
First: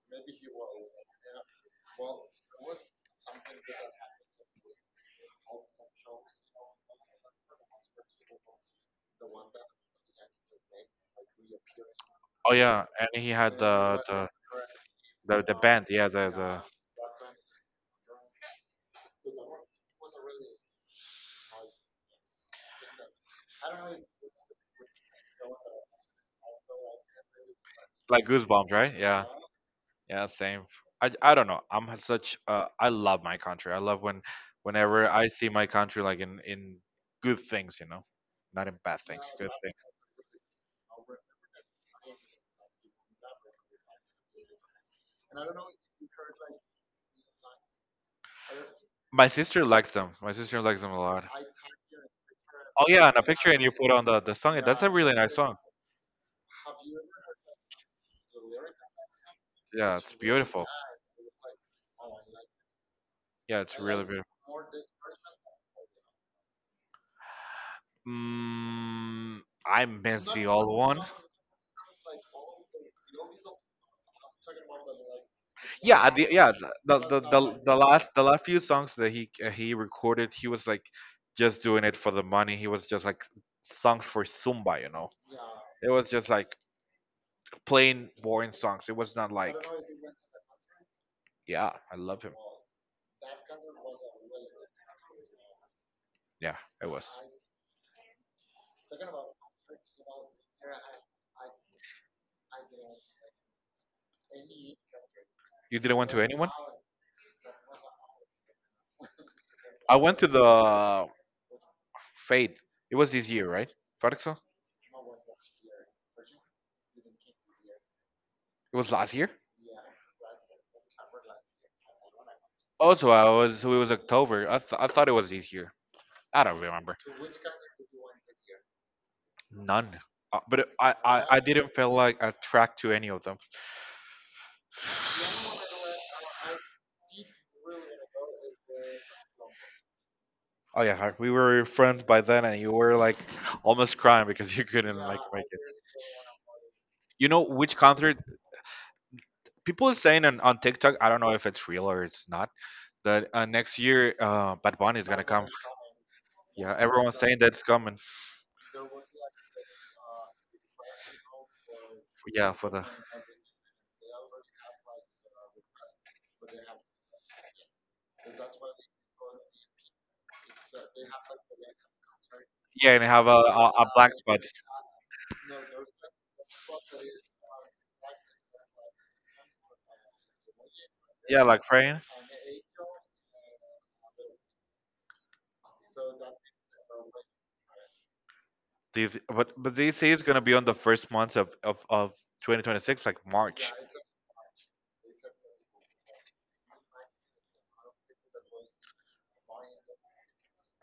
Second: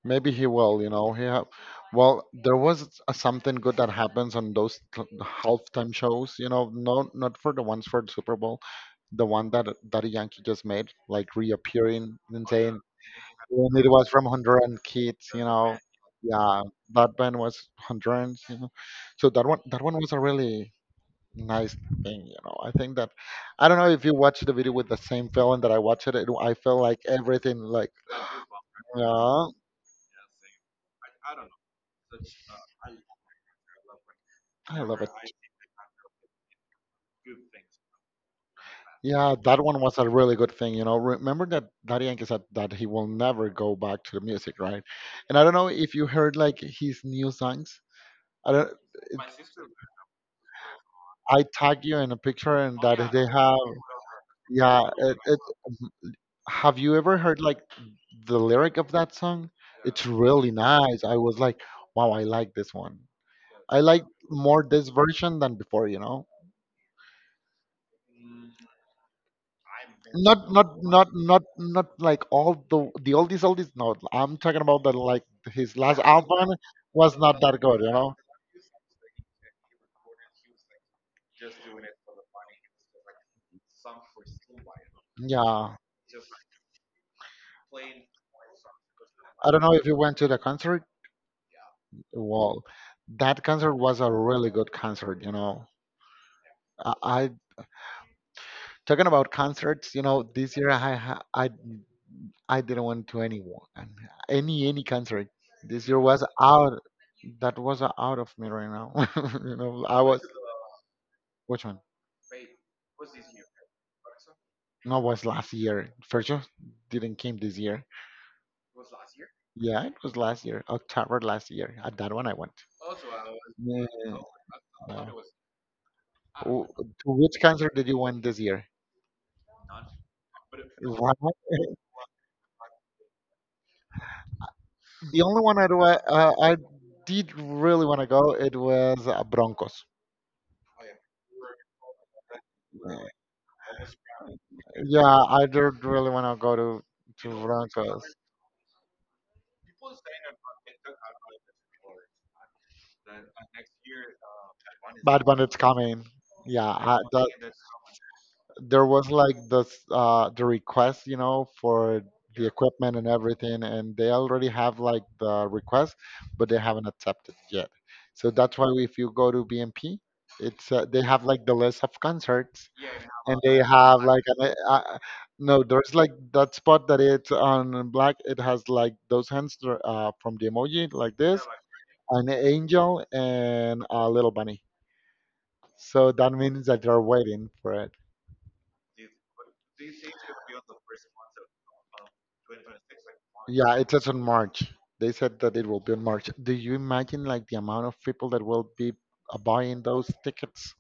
[SPEAKER 2] Maybe he will. He ha Well, there was a, something good that happens on those t halftime shows. No, not for the ones for the Super Bowl, the one that Daddy Yankee just made, like reappearing and
[SPEAKER 1] Oh
[SPEAKER 2] saying,
[SPEAKER 1] yeah, and he had
[SPEAKER 2] and it was from Honduran kids,
[SPEAKER 1] the,
[SPEAKER 2] you
[SPEAKER 1] the
[SPEAKER 2] know.
[SPEAKER 1] band. Yeah,
[SPEAKER 2] Yeah,
[SPEAKER 1] the
[SPEAKER 2] that band was Hondurans. So that one was a really nice thing. I think that I don't know if you watched the video with the same feeling that I watched it. I felt like everything, like.
[SPEAKER 1] like Goosebumps, right? Yeah,
[SPEAKER 2] Yeah,
[SPEAKER 1] yeah, same. I don't know. I'm such I love my country. I love when
[SPEAKER 2] I love
[SPEAKER 1] whenever
[SPEAKER 2] it.
[SPEAKER 1] I see my country like in good things, you know, not in bad things.
[SPEAKER 2] Yeah, that one was a really good thing. You know, remember that Daddy Yankee said that he will never go back to the music, right? And I don't know if you heard like his new songs. I don't. It,
[SPEAKER 1] My sister likes them. My sister likes them a lot.
[SPEAKER 2] I tag you in a picture, and
[SPEAKER 1] Oh
[SPEAKER 2] that
[SPEAKER 1] yeah, and a
[SPEAKER 2] they
[SPEAKER 1] picture and
[SPEAKER 2] have.
[SPEAKER 1] you put on the song. That's
[SPEAKER 2] Yeah,
[SPEAKER 1] a really
[SPEAKER 2] it,
[SPEAKER 1] nice
[SPEAKER 2] it.
[SPEAKER 1] song.
[SPEAKER 2] Have you ever heard like the lyric of that song?
[SPEAKER 1] Yeah,
[SPEAKER 2] It's
[SPEAKER 1] it's
[SPEAKER 2] really
[SPEAKER 1] beautiful.
[SPEAKER 2] nice. I was like, wow, I like this one.
[SPEAKER 1] Yeah, it's
[SPEAKER 2] I
[SPEAKER 1] really
[SPEAKER 2] like
[SPEAKER 1] beautiful.
[SPEAKER 2] more this version than before. You know.
[SPEAKER 1] Mm, I miss the
[SPEAKER 2] Not not
[SPEAKER 1] old one.
[SPEAKER 2] not not not like all the oldies oldies. No, I'm talking about the, like, his last
[SPEAKER 1] Yeah,
[SPEAKER 2] album was not that good you know
[SPEAKER 1] the last few songs that he recorded, he was like just doing it for the money. He was just like songs for Zumba, you know.
[SPEAKER 2] Yeah,
[SPEAKER 1] It was just like plain boring songs. It was not
[SPEAKER 2] I
[SPEAKER 1] like
[SPEAKER 2] don't know if you went to the concert.
[SPEAKER 1] yeah, I love him.
[SPEAKER 2] Well, that concert was a really good concert.
[SPEAKER 1] Yeah, it was.
[SPEAKER 2] I talking about concerts this year, I ha- I didn't went to any one any concert
[SPEAKER 1] You
[SPEAKER 2] this
[SPEAKER 1] didn't
[SPEAKER 2] year
[SPEAKER 1] went to
[SPEAKER 2] was
[SPEAKER 1] anyone?
[SPEAKER 2] out that was out of me right now.
[SPEAKER 1] I
[SPEAKER 2] I
[SPEAKER 1] went
[SPEAKER 2] was
[SPEAKER 1] to the
[SPEAKER 2] Which one?
[SPEAKER 1] Fade. It was this year, right? Farixo?
[SPEAKER 2] No, it was last year. First show didn't came this year.
[SPEAKER 1] It was last year?
[SPEAKER 2] Yeah, it was last year, October last year. At that one I went.
[SPEAKER 1] Also, I was so it
[SPEAKER 2] Yeah,
[SPEAKER 1] was
[SPEAKER 2] no.
[SPEAKER 1] October. I thought it was this year. I don't
[SPEAKER 2] Oh,
[SPEAKER 1] remember
[SPEAKER 2] to which concert did you went this year?
[SPEAKER 1] none. But
[SPEAKER 2] Wow.
[SPEAKER 1] I didn't feel like attracted to any of them.
[SPEAKER 2] The only one I do, I, uh, I did really want to go. It was Broncos.
[SPEAKER 1] Oh yeah, we were friends by then, and you were
[SPEAKER 2] Uh,
[SPEAKER 1] like almost crying because you couldn't
[SPEAKER 2] Yeah,
[SPEAKER 1] like make
[SPEAKER 2] I
[SPEAKER 1] it.
[SPEAKER 2] did really want to go to
[SPEAKER 1] You
[SPEAKER 2] to
[SPEAKER 1] know which
[SPEAKER 2] Broncos.
[SPEAKER 1] concert? People are saying on TikTok. I don't know if it's real or it's not. That next year, Bad Bunny is gonna
[SPEAKER 2] But when
[SPEAKER 1] come.
[SPEAKER 2] it's coming, yeah,
[SPEAKER 1] Yeah, everyone's
[SPEAKER 2] that
[SPEAKER 1] saying that's coming.
[SPEAKER 2] there was like this the request for the
[SPEAKER 1] Yeah, for the
[SPEAKER 2] equipment and everything, and they already have like the request, but they haven't accepted yet, so that's why if you go to BMP, it's they have like the list of concerts,
[SPEAKER 1] yeah, and have
[SPEAKER 2] and they
[SPEAKER 1] a
[SPEAKER 2] have
[SPEAKER 1] black
[SPEAKER 2] like
[SPEAKER 1] spot.
[SPEAKER 2] an. No, there's like that spot that it's on black. It has like those hands from the emoji like
[SPEAKER 1] Yeah,
[SPEAKER 2] this,
[SPEAKER 1] like praying.
[SPEAKER 2] an angel and a little bunny, so that means that they're waiting for it.
[SPEAKER 1] These, but they say it's gonna be on the first months of 2026, like March.
[SPEAKER 2] Yeah, it says on March. They said that it will be on March. Do you imagine like the amount of people that will be buying those tickets?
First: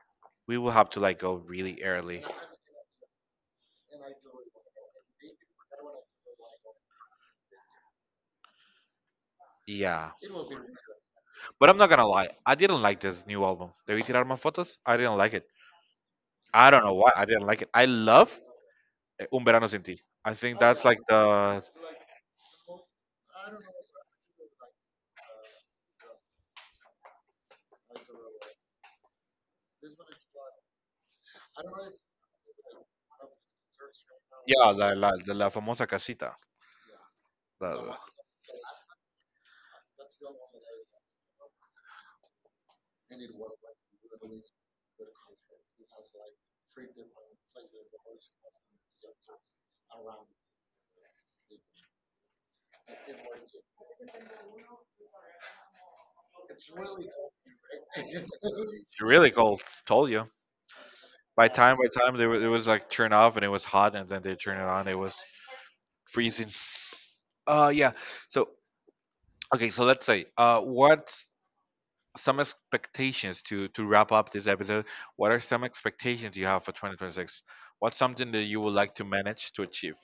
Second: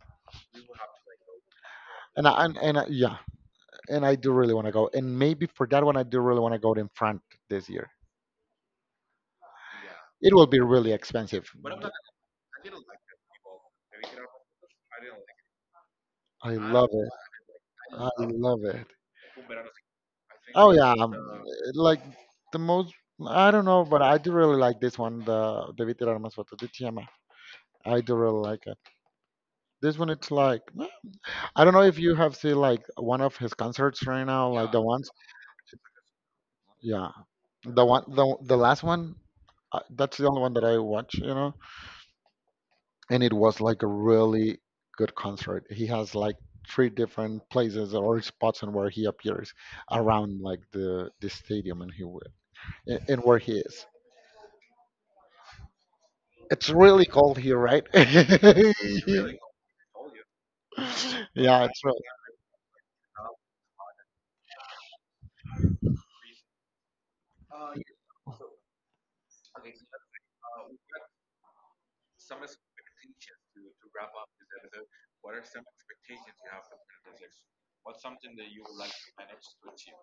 [SPEAKER 1] We will have to like go really early.
[SPEAKER 2] And I, yeah, and I do really want to go. And maybe for that one, I do really want to go in front this year.
[SPEAKER 1] Yeah,
[SPEAKER 2] It will be really expensive.
[SPEAKER 1] but I'm not gonna lie. I didn't like this new album. Debí tirar más fotos. I didn't like it.
[SPEAKER 2] I
[SPEAKER 1] I don't
[SPEAKER 2] love
[SPEAKER 1] know
[SPEAKER 2] it.
[SPEAKER 1] why I didn't like it. I
[SPEAKER 2] I
[SPEAKER 1] love
[SPEAKER 2] love it.
[SPEAKER 1] Un Verano Sin Ti. I think
[SPEAKER 2] Oh
[SPEAKER 1] that's
[SPEAKER 2] yeah,
[SPEAKER 1] like the
[SPEAKER 2] like the most. I don't know, but I do really like this one, the Vitir Armas Foto de Tiama. I do really like it. This one, it's like. I don't know if you have seen like one of his concerts right now,
[SPEAKER 1] yeah
[SPEAKER 2] like the ones,
[SPEAKER 1] la famosa casita.
[SPEAKER 2] yeah,
[SPEAKER 1] The,
[SPEAKER 2] the
[SPEAKER 1] the-
[SPEAKER 2] one, the last one. That's the only one that I watch. And it was like a really good concert. He has like three different places or spots, and where he appears around like the stadium, and and where he is. It's really cold here, right?
[SPEAKER 1] it's
[SPEAKER 2] It's
[SPEAKER 1] really
[SPEAKER 2] really
[SPEAKER 1] cold. Told you.
[SPEAKER 2] cold.
[SPEAKER 1] By
[SPEAKER 2] Yeah,
[SPEAKER 1] time
[SPEAKER 2] it's
[SPEAKER 1] by time they were, it was like turn off and it was hot and then they turn it on. It was freezing. Uh yeah. So Okay, so let's say, what some expectations to wrap up this episode? What are some expectations you have for 2026? What's something that you would like to manage to achieve?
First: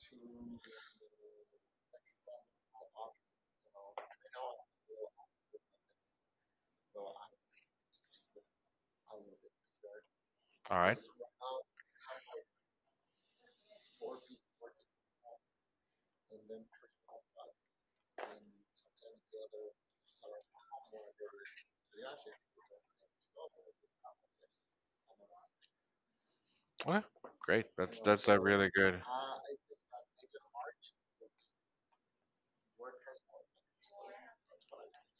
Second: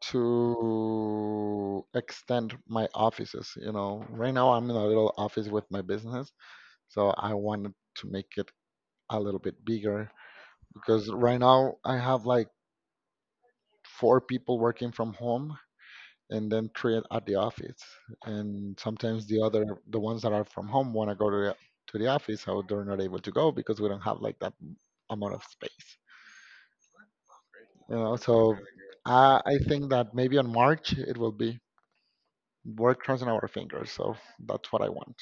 [SPEAKER 2] to extend my offices. You know, right now I'm in a little office with my business, so I wanted to make it a little bit bigger
[SPEAKER 1] All right.
[SPEAKER 2] because right now I have like four people working from home and then three at the office. And sometimes the other, the ones that are from home want to go to the office, so they're not able to go because we don't have like that amount of space.
[SPEAKER 1] Okay, great.
[SPEAKER 2] You
[SPEAKER 1] That's
[SPEAKER 2] know,
[SPEAKER 1] that's a
[SPEAKER 2] so
[SPEAKER 1] really good,
[SPEAKER 2] I think that maybe on March it will be. We're crossing our fingers, so that's what I want.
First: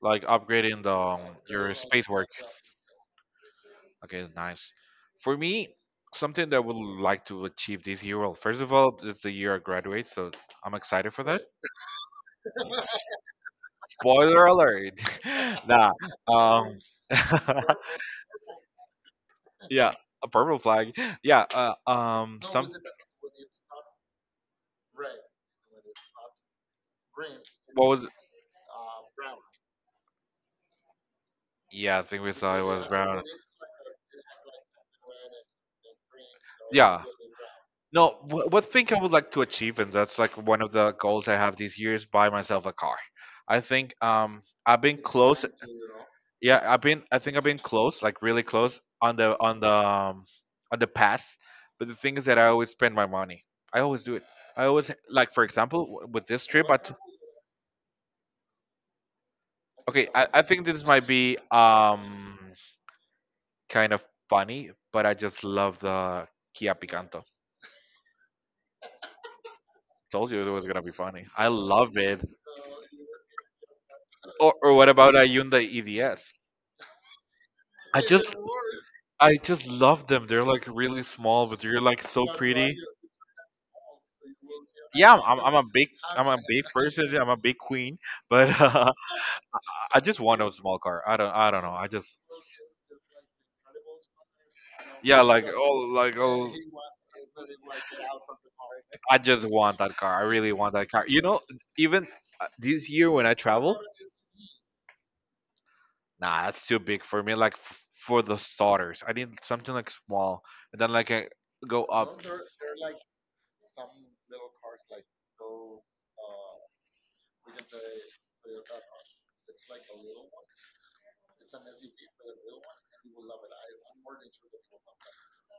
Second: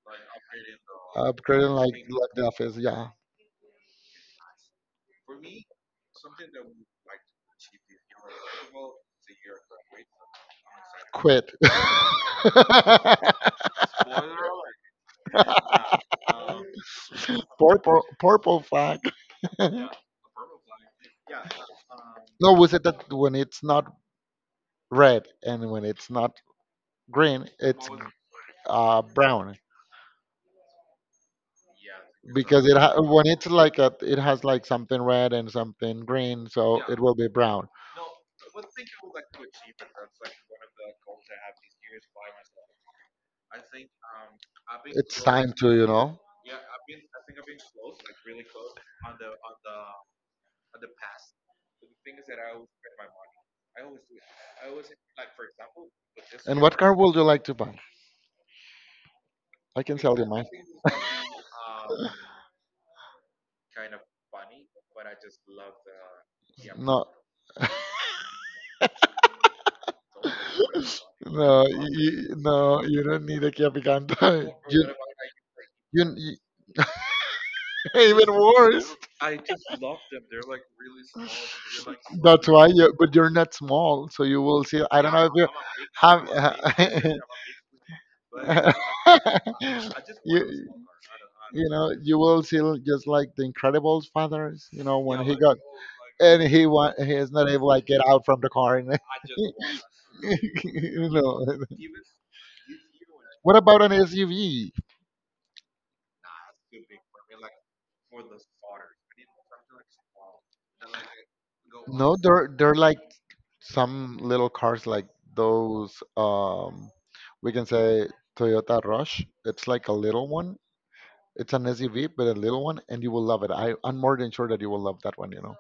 [SPEAKER 1] like upgrading the your
[SPEAKER 2] Upgrading like
[SPEAKER 1] space
[SPEAKER 2] like
[SPEAKER 1] work.
[SPEAKER 2] left the office. Yeah,
[SPEAKER 1] Okay, nice. For me, something that I would like to achieve this year. Well, first of all, it's the year I graduate, so I'm excited for that.
[SPEAKER 2] quit.
[SPEAKER 1] Spoiler alert. Nah. Um,
[SPEAKER 2] Purple flag.
[SPEAKER 1] yeah, a purple flag. Yeah,
[SPEAKER 2] No, we
[SPEAKER 1] some
[SPEAKER 2] said that when it's not red and when it's not green,
[SPEAKER 1] what
[SPEAKER 2] it's
[SPEAKER 1] was?
[SPEAKER 2] brown
[SPEAKER 1] Yeah, I think we saw it
[SPEAKER 2] because
[SPEAKER 1] was brown.
[SPEAKER 2] when it's like a, it has like something red and something green, so it
[SPEAKER 1] Yeah.
[SPEAKER 2] will be brown.
[SPEAKER 1] No, what thing I would like to achieve, and that's like one of the goals I have this year is buy myself a car. I think I've been
[SPEAKER 2] It's
[SPEAKER 1] close.
[SPEAKER 2] time to you know.
[SPEAKER 1] Yeah, I've been. I think I've been close, like really close on the on the past. But the thing is that I always spend my money. I always do it. I always like, for example, with this
[SPEAKER 2] And
[SPEAKER 1] trip.
[SPEAKER 2] what car would you like to buy? I can
[SPEAKER 1] Okay,
[SPEAKER 2] tell you
[SPEAKER 1] I
[SPEAKER 2] mine.
[SPEAKER 1] think this might be kind of funny, but I just love the Kia
[SPEAKER 2] No,
[SPEAKER 1] Picanto. Told you it was gonna be funny. I love it.
[SPEAKER 2] no, you don't need a Kia Picanto.
[SPEAKER 1] Or, or what
[SPEAKER 2] You,
[SPEAKER 1] about Hyundai
[SPEAKER 2] you
[SPEAKER 1] EDS? I
[SPEAKER 2] even
[SPEAKER 1] just
[SPEAKER 2] worse.
[SPEAKER 1] I just love them. They're like really small, but they're like so
[SPEAKER 2] That's why
[SPEAKER 1] pretty.
[SPEAKER 2] but you're not small, so you will see. I don't
[SPEAKER 1] Yeah,
[SPEAKER 2] know if you
[SPEAKER 1] I'm
[SPEAKER 2] have.
[SPEAKER 1] a big person. I'm a big queen, but
[SPEAKER 2] you,
[SPEAKER 1] I just want a small car.
[SPEAKER 2] you
[SPEAKER 1] I don't know. I
[SPEAKER 2] know,
[SPEAKER 1] just
[SPEAKER 2] you will see just like the Incredibles fathers. You know,
[SPEAKER 1] yeah,
[SPEAKER 2] when he got
[SPEAKER 1] like
[SPEAKER 2] and
[SPEAKER 1] oh,
[SPEAKER 2] he is not able like get out from the car. And
[SPEAKER 1] I just want that car. I really want that car.
[SPEAKER 2] you
[SPEAKER 1] You know,
[SPEAKER 2] know,
[SPEAKER 1] even this year when I
[SPEAKER 2] what
[SPEAKER 1] travel,
[SPEAKER 2] about an SUV?
[SPEAKER 1] nah, that's too big for me. Like for the starters, I need something like small, and then like I go
[SPEAKER 2] No,
[SPEAKER 1] up.
[SPEAKER 2] they're like some little cars like those we can say Toyota Rush. It's like a little one. It's an SUV, but a little one, and you will love it. I'm more than sure that you will love that one. You know,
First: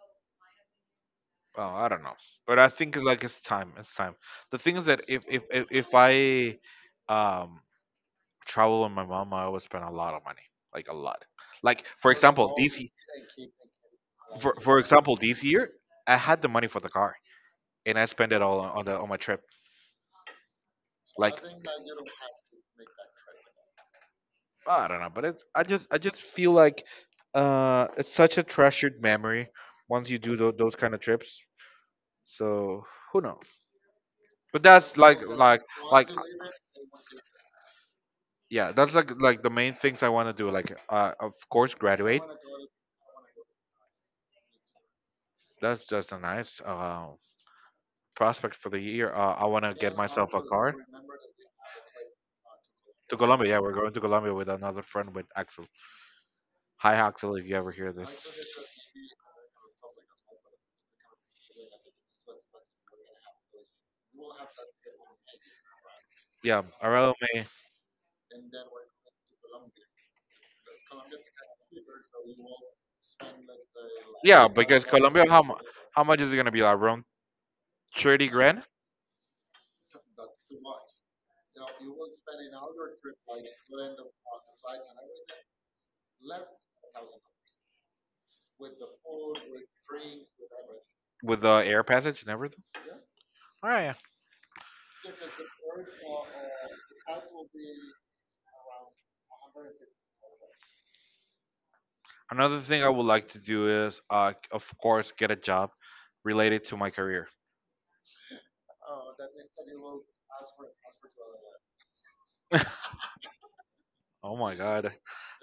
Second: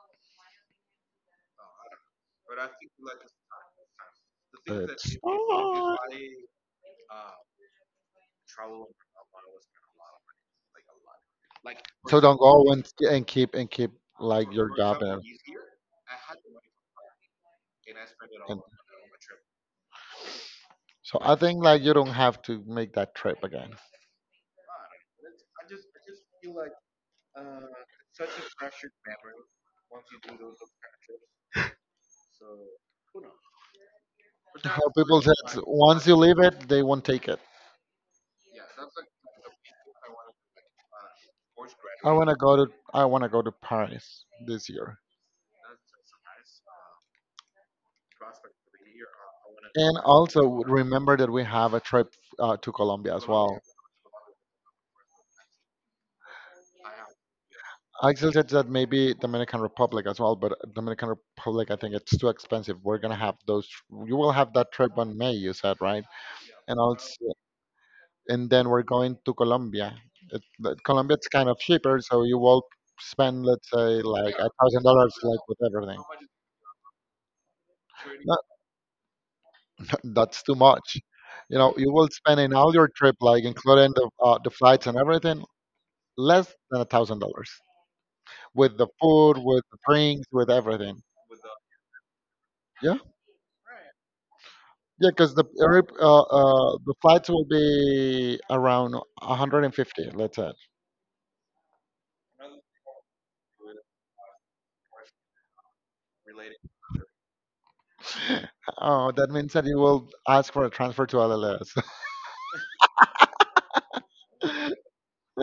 [SPEAKER 1] Oh, I don't know, but I think like it's time. It's time. The thing is that
[SPEAKER 2] it's
[SPEAKER 1] if I um travel with my mom, I would spend a lot of money, like a lot. Like for
[SPEAKER 2] so don't
[SPEAKER 1] example,
[SPEAKER 2] go and and keep and keep like your
[SPEAKER 1] for
[SPEAKER 2] job,
[SPEAKER 1] example
[SPEAKER 2] and,
[SPEAKER 1] this year, I had the money for the car, and I spent it all
[SPEAKER 2] and
[SPEAKER 1] on the on my trip.
[SPEAKER 2] so
[SPEAKER 1] So
[SPEAKER 2] I
[SPEAKER 1] like
[SPEAKER 2] think like you don't have to make that trip again.
[SPEAKER 1] I don't know, but it's I just feel like it's such a treasured memory once you do those kind of trips. So who knows? But
[SPEAKER 2] How
[SPEAKER 1] that's like
[SPEAKER 2] people
[SPEAKER 1] like
[SPEAKER 2] said, once
[SPEAKER 1] like
[SPEAKER 2] you leave it, they won't take it.
[SPEAKER 1] yeah, that's like the main things I want to do. Like of course
[SPEAKER 2] I
[SPEAKER 1] graduate.
[SPEAKER 2] wanna go to I wanna go to Paris this year,
[SPEAKER 1] That's just a nice prospect for the year. I want to get
[SPEAKER 2] and
[SPEAKER 1] myself
[SPEAKER 2] also
[SPEAKER 1] a car
[SPEAKER 2] remember that we have a trip to Colombia
[SPEAKER 1] to
[SPEAKER 2] as
[SPEAKER 1] Colombia. Yeah,
[SPEAKER 2] well.
[SPEAKER 1] we're going to Colombia with another friend with Axel. Hi Axel, if you ever hear this.
[SPEAKER 2] Axel said that maybe Dominican Republic as well, but Dominican Republic, I think it's too expensive. We're gonna have those. You will have that trip on May, you said, right?
[SPEAKER 1] Yeah,
[SPEAKER 2] And
[SPEAKER 1] around
[SPEAKER 2] also,
[SPEAKER 1] May.
[SPEAKER 2] and then we're going to Colombia. But Colombia, it's kind of cheaper, so you will spend, let's say, like
[SPEAKER 1] Yeah,
[SPEAKER 2] a thousand
[SPEAKER 1] because
[SPEAKER 2] dollars,
[SPEAKER 1] Colombia,
[SPEAKER 2] like with everything.
[SPEAKER 1] how much is it gonna be? Like, around thirty
[SPEAKER 2] No,
[SPEAKER 1] grand
[SPEAKER 2] that's too much. You know, you will spend in all your trip, like including the flights and everything, less than $1,000 with the food, with the drinks, with everything.
[SPEAKER 1] with the air passage and everything.
[SPEAKER 2] Yeah.
[SPEAKER 1] Oh yeah.
[SPEAKER 2] Yeah, because the flights will be around 150, let's say.
[SPEAKER 1] Another thing I would like to do is, of course, get a job related to my career.
[SPEAKER 2] Oh, that means that you will ask for a transfer to LLS.
[SPEAKER 1] oh my god,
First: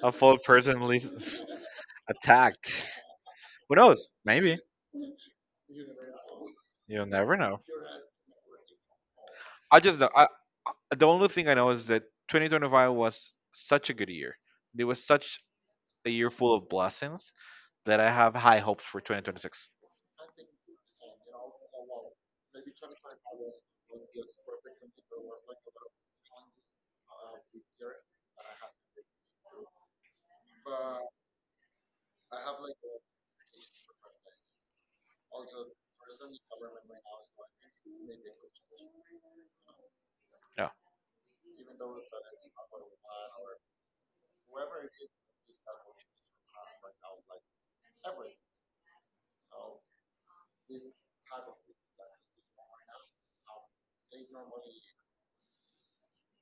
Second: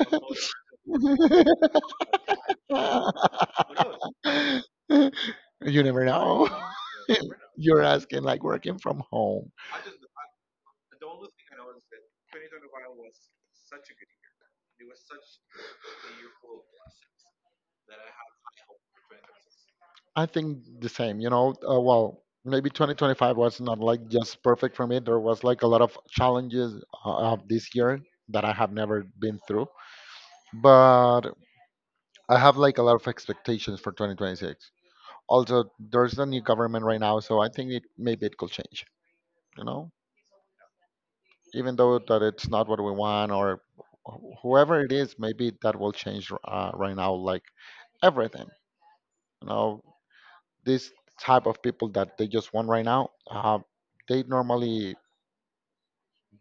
[SPEAKER 1] I felt personally attacked. Who knows? Maybe
[SPEAKER 2] You never know.
[SPEAKER 1] you'll never know.
[SPEAKER 2] You're asking like working from home.
[SPEAKER 1] I just I, the only thing I know is that 2025 was such a good year. It was such a year full of blessings that I have high hopes for 2026.
[SPEAKER 2] I think the same, you know. Well, maybe 2025 was not like just perfect for me. There was like a lot of challenges of this year that I have never been through. But I have like a lot of expectations for 2026. Also, there's a new government right now, so I think it maybe it could change. You know,
[SPEAKER 1] Yeah,
[SPEAKER 2] even though that it's not what we want or whoever it is, maybe that will change right now. Like everything, you know, this type of people that they just want right now, they normally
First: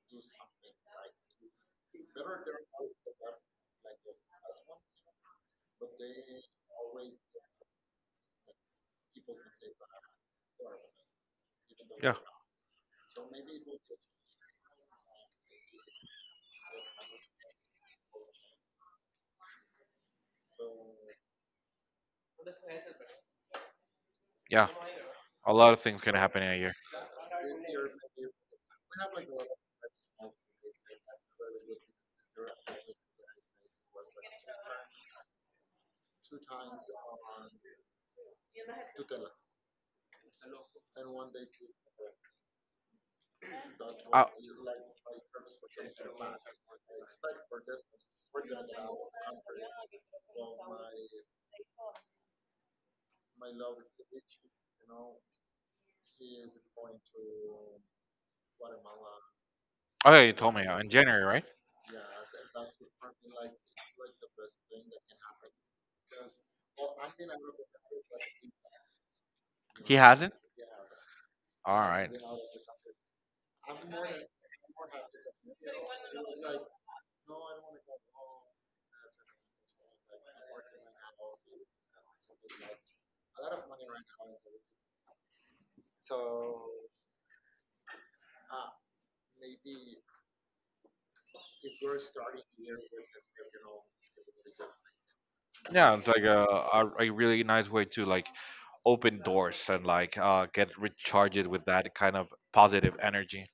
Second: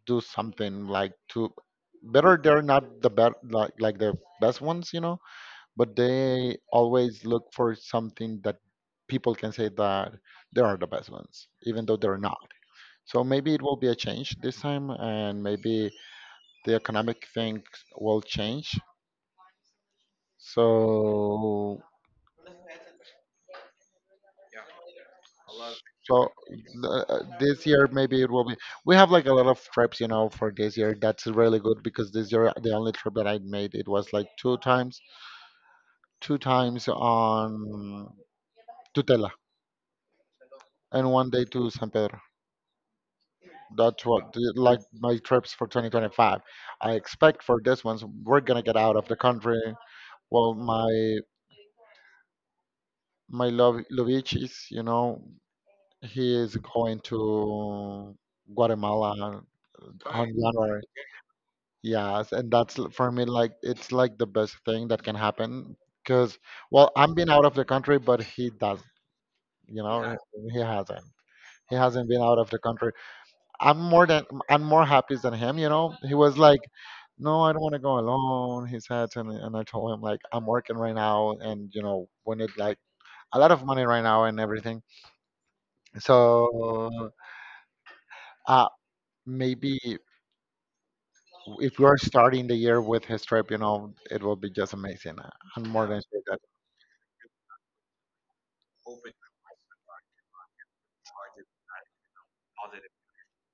[SPEAKER 2] do something like to better. They're not the best, like the best ones, you know, but they always look for something that people can say that they are the best ones, even though
[SPEAKER 1] yeah,
[SPEAKER 2] they're not. So maybe it will be a change this time, and maybe the economic things will change. So,
[SPEAKER 1] yeah. A lot of things gonna
[SPEAKER 2] so
[SPEAKER 1] happen in a year.
[SPEAKER 2] uh, uh, this year maybe it will be. We have like a lot of trips, you know, for this year. That's really good because this year the only trip that I made it was like two times on Tutela and one day to San Pedro. That's
[SPEAKER 1] I,
[SPEAKER 2] what, like my trips for 2025. I expect for this ones we're gonna get out of the country. Well, my love Lovich is, you know, he is going to Guatemala
[SPEAKER 1] Oh yeah,
[SPEAKER 2] on
[SPEAKER 1] you told me
[SPEAKER 2] January.
[SPEAKER 1] in January, right?
[SPEAKER 2] Yes, and that's for me like it's like the best thing that can happen because well, I'm been out of the country, but he does, you
[SPEAKER 1] He
[SPEAKER 2] know. Yeah.
[SPEAKER 1] hasn't.
[SPEAKER 2] He hasn't. He
[SPEAKER 1] All
[SPEAKER 2] hasn't
[SPEAKER 1] right.
[SPEAKER 2] been out of the country. I'm more happy than him. You know, he was like, "No, I don't want to go alone." He said, and I told him like, "I'm working right now, and you know, we need like a lot of money right now and everything." So, uh, maybe if we are starting the year with his trip, you know, it will be just amazing. I'm more
[SPEAKER 1] Yeah,
[SPEAKER 2] than
[SPEAKER 1] it's
[SPEAKER 2] sure
[SPEAKER 1] like
[SPEAKER 2] that.
[SPEAKER 1] a really nice way to like open doors and like get recharged with that kind of positive energy.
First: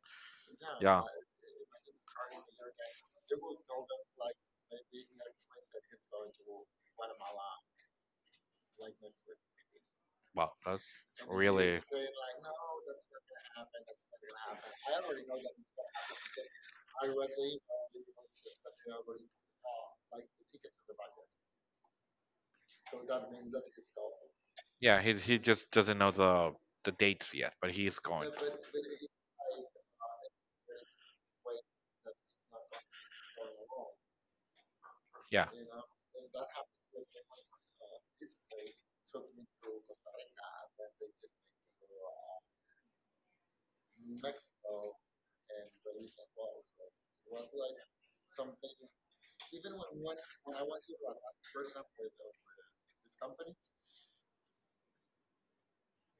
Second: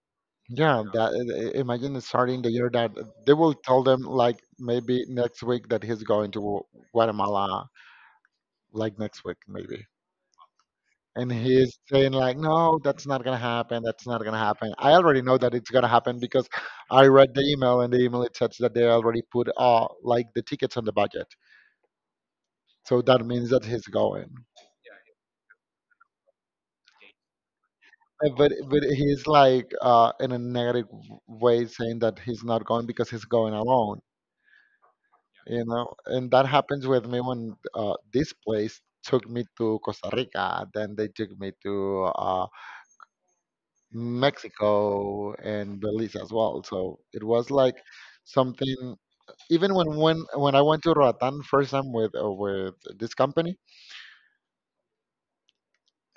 [SPEAKER 2] Yeah,
[SPEAKER 1] Yeah.
[SPEAKER 2] that imagine starting the year that they will tell them like maybe next week that he's going to Guatemala, like next week maybe.
[SPEAKER 1] Wow, that's
[SPEAKER 2] And he's
[SPEAKER 1] really.
[SPEAKER 2] saying like, no, that's not gonna happen. That's not gonna happen. I already know that it's gonna happen because I read the email and the email it says that they already put like the tickets on the budget. So that means that he's going.
[SPEAKER 1] Yeah, he just doesn't know the dates yet, but he's going.
[SPEAKER 2] But he's like in a negative way saying that he's not going because he's going alone,
[SPEAKER 1] Yeah.
[SPEAKER 2] you know. And that happens with me when this place took me to Costa Rica. Then they took me to uh Mexico and Belize as well. So it was like something. Even when I went to Roatan first time with this company,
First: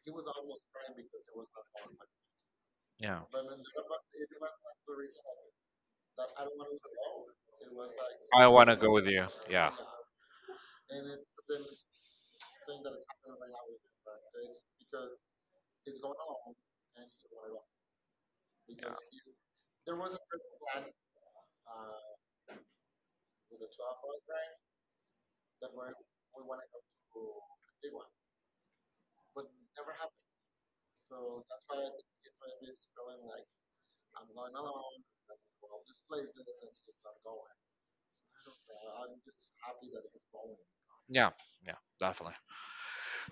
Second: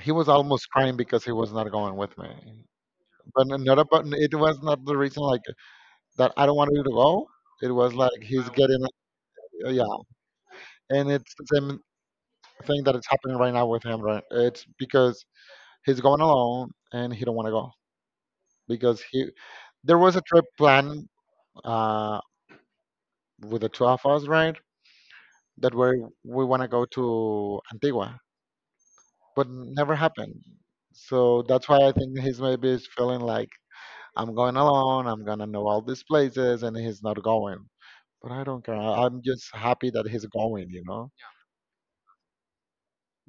[SPEAKER 2] he was almost crying because he was not going with me.
[SPEAKER 1] Yeah.
[SPEAKER 2] But not about it was not the reason like that I don't want you to go. It was like
[SPEAKER 1] I
[SPEAKER 2] he's
[SPEAKER 1] want to
[SPEAKER 2] getting
[SPEAKER 1] go with you. Yeah.
[SPEAKER 2] yeah, and it's the same thing that is happening right now with him. Right, it's because he's going alone and he don't want to go because he there was a trip planned uh, with the two of us, right? That we want to go to Antigua, but never happened. So that's why I think he's maybe is feeling like I'm going alone. I'm gonna know all these places, and he's not going. But I don't care. I'm just happy that he's going. You know,
[SPEAKER 1] Yeah. Yeah. Definitely.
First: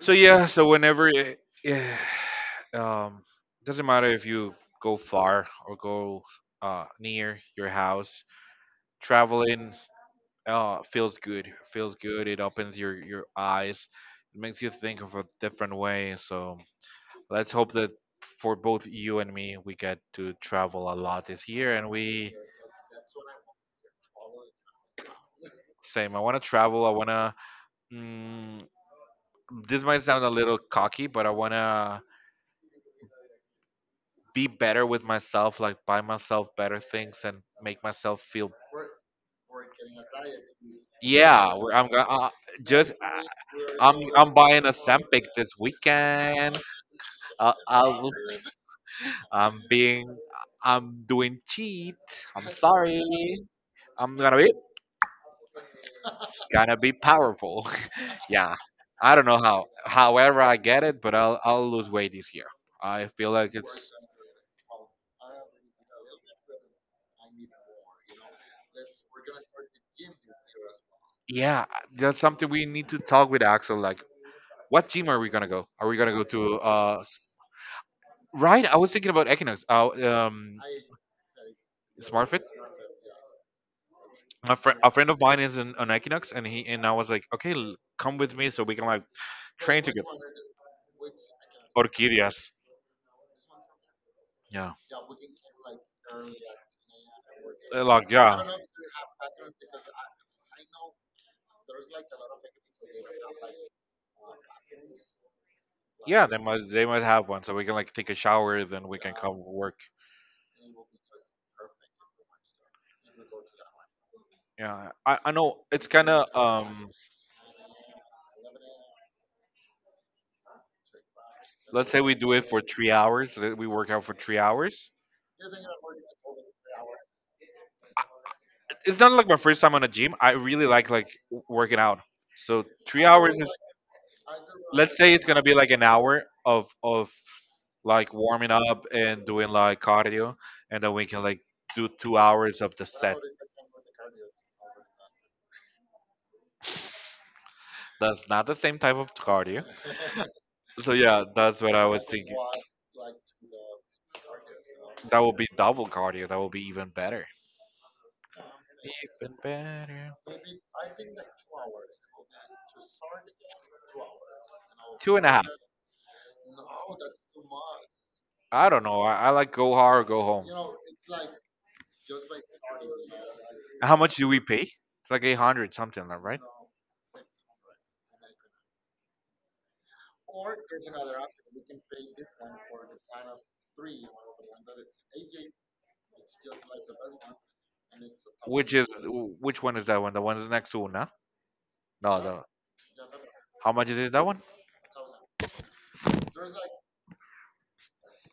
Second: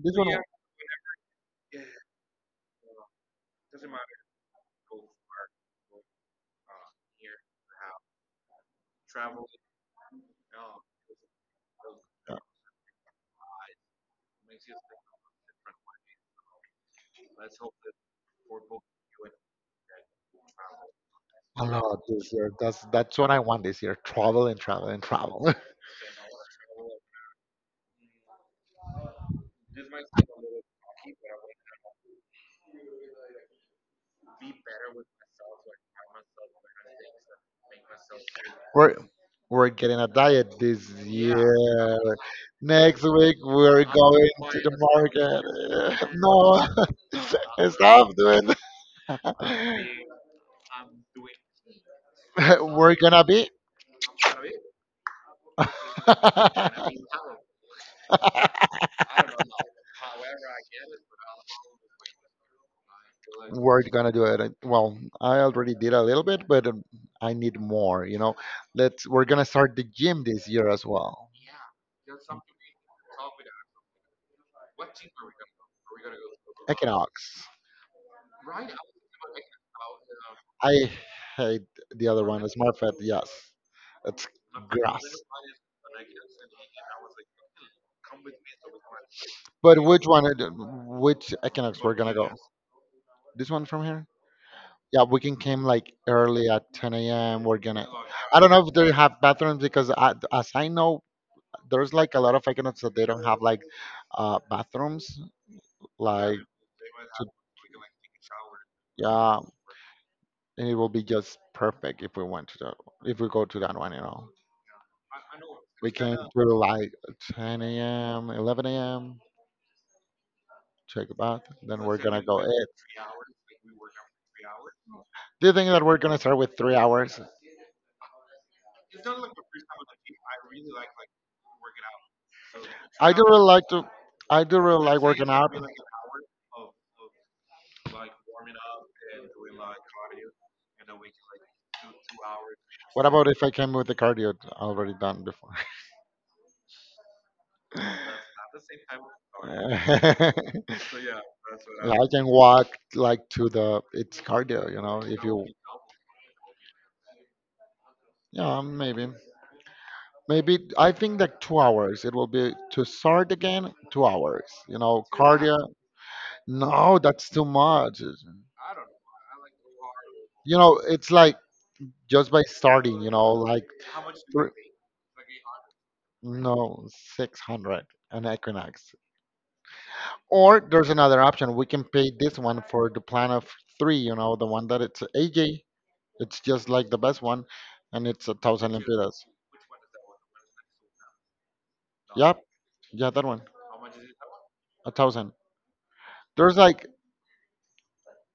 [SPEAKER 1] So
[SPEAKER 2] one
[SPEAKER 1] yeah, so whenever yeah, um, doesn't matter if you go far or go near your house, traveling feels good. Feels good.
[SPEAKER 2] uh,
[SPEAKER 1] It opens your eyes. It makes you think of a different way. So let's hope that for both you and me, we get to travel a lot this
[SPEAKER 2] a
[SPEAKER 1] year, and
[SPEAKER 2] lot this
[SPEAKER 1] we
[SPEAKER 2] year. That's what I want this year: travel and travel and travel.
[SPEAKER 1] same. I want to travel. I want to. Mm, this might sound a little cocky, but I want to be better with myself, like buy myself better things and make myself feel.
[SPEAKER 2] we're we're getting a diet this year.
[SPEAKER 1] I'm gonna just
[SPEAKER 2] Next week we're going
[SPEAKER 1] I'm
[SPEAKER 2] to
[SPEAKER 1] buying a
[SPEAKER 2] the
[SPEAKER 1] Sempic this
[SPEAKER 2] market.
[SPEAKER 1] weekend. Uh,
[SPEAKER 2] No,
[SPEAKER 1] I'll,
[SPEAKER 2] stop doing.
[SPEAKER 1] I'm being I'm doing cheat. I'm
[SPEAKER 2] We're
[SPEAKER 1] sorry.
[SPEAKER 2] gonna be.
[SPEAKER 1] I'm gonna be powerful. yeah, I don't know how. However, I get it, but I'll lose weight this year. I feel like
[SPEAKER 2] We're
[SPEAKER 1] it's
[SPEAKER 2] gonna do it. Well, I already did a little bit, but I need more. You know, let's. We're gonna start the gym this year as well.
[SPEAKER 1] yeah. That's something we need to talk with Axel. Like what gym are we gonna go? Are we gonna go to
[SPEAKER 2] Equinox.
[SPEAKER 1] right? I was thinking about Equinox.
[SPEAKER 2] I hate the other one.
[SPEAKER 1] SmartFit.
[SPEAKER 2] Smartfed. Yes, it's
[SPEAKER 1] A
[SPEAKER 2] grass.
[SPEAKER 1] friend of mine is on Equinox, and he and I was like, okay, come with me so we can like
[SPEAKER 2] But
[SPEAKER 1] train together.
[SPEAKER 2] which one? Which Equinox we're gonna go?
[SPEAKER 1] Orchideas.
[SPEAKER 2] This one from here?
[SPEAKER 1] Yeah.
[SPEAKER 2] Yeah, we can came like early at 10 a.m. We're
[SPEAKER 1] they
[SPEAKER 2] gonna.
[SPEAKER 1] like
[SPEAKER 2] I
[SPEAKER 1] yeah,
[SPEAKER 2] don't know if they have bathrooms because I, as I know, there's like a lot of icons that they don't have like bathrooms.
[SPEAKER 1] yeah.
[SPEAKER 2] Like
[SPEAKER 1] They must have one so we can like take a shower, then we can come
[SPEAKER 2] yeah,
[SPEAKER 1] work.
[SPEAKER 2] and it will be just perfect if we went to that if we go to that one, you know.
[SPEAKER 1] Yeah. I know it's
[SPEAKER 2] We
[SPEAKER 1] kind
[SPEAKER 2] came
[SPEAKER 1] of
[SPEAKER 2] through
[SPEAKER 1] um.
[SPEAKER 2] like 10 a.m., 11 a.m., check a bath, then
[SPEAKER 1] Let's
[SPEAKER 2] we're
[SPEAKER 1] say we
[SPEAKER 2] gonna
[SPEAKER 1] do
[SPEAKER 2] go
[SPEAKER 1] it for
[SPEAKER 2] eat.
[SPEAKER 1] 3 hours. We work out for 3 hours.
[SPEAKER 2] Do you think that we're gonna start with 3 hours?
[SPEAKER 1] It's not like my first time on a gym. I really like working out. So three
[SPEAKER 2] I do
[SPEAKER 1] hours
[SPEAKER 2] really
[SPEAKER 1] is
[SPEAKER 2] like to I do really
[SPEAKER 1] let's
[SPEAKER 2] like
[SPEAKER 1] say it's
[SPEAKER 2] working
[SPEAKER 1] gonna
[SPEAKER 2] out.
[SPEAKER 1] be like an hour of like warming up and doing like cardio, and then we can like do 2 hours of the
[SPEAKER 2] What
[SPEAKER 1] set.
[SPEAKER 2] about if I came with the cardio already done before? like
[SPEAKER 1] That's not the same type of cardio. So yeah, that's what I
[SPEAKER 2] I
[SPEAKER 1] was
[SPEAKER 2] can
[SPEAKER 1] thinking.
[SPEAKER 2] walk like to the it's cardio, you know,
[SPEAKER 1] That
[SPEAKER 2] if
[SPEAKER 1] will
[SPEAKER 2] you
[SPEAKER 1] be double cardio. That will be even better.
[SPEAKER 2] yeah, maybe.
[SPEAKER 1] Even better.
[SPEAKER 2] Maybe I think like 2 hours. It will be to start again, 2 hours. You know,
[SPEAKER 1] Two and a half.
[SPEAKER 2] cardio. No, that's too much. You
[SPEAKER 1] I don't know. I like go hard or go home.
[SPEAKER 2] know, it's like just by starting. You know, like
[SPEAKER 1] How much do we
[SPEAKER 2] thr-
[SPEAKER 1] pay? It's like 800 something, like, right?
[SPEAKER 2] no 600 an Equinox. Or there's another option. We can pay this one for the plan of three. You know, the one that it's AJ. It's just like the best one, and it's a thousand
[SPEAKER 1] Which is
[SPEAKER 2] lempiras.
[SPEAKER 1] which one is that one? The one is next to Una? No,
[SPEAKER 2] Yep,
[SPEAKER 1] the
[SPEAKER 2] yeah, that one,
[SPEAKER 1] how much is it that one?
[SPEAKER 2] 1,000. There's like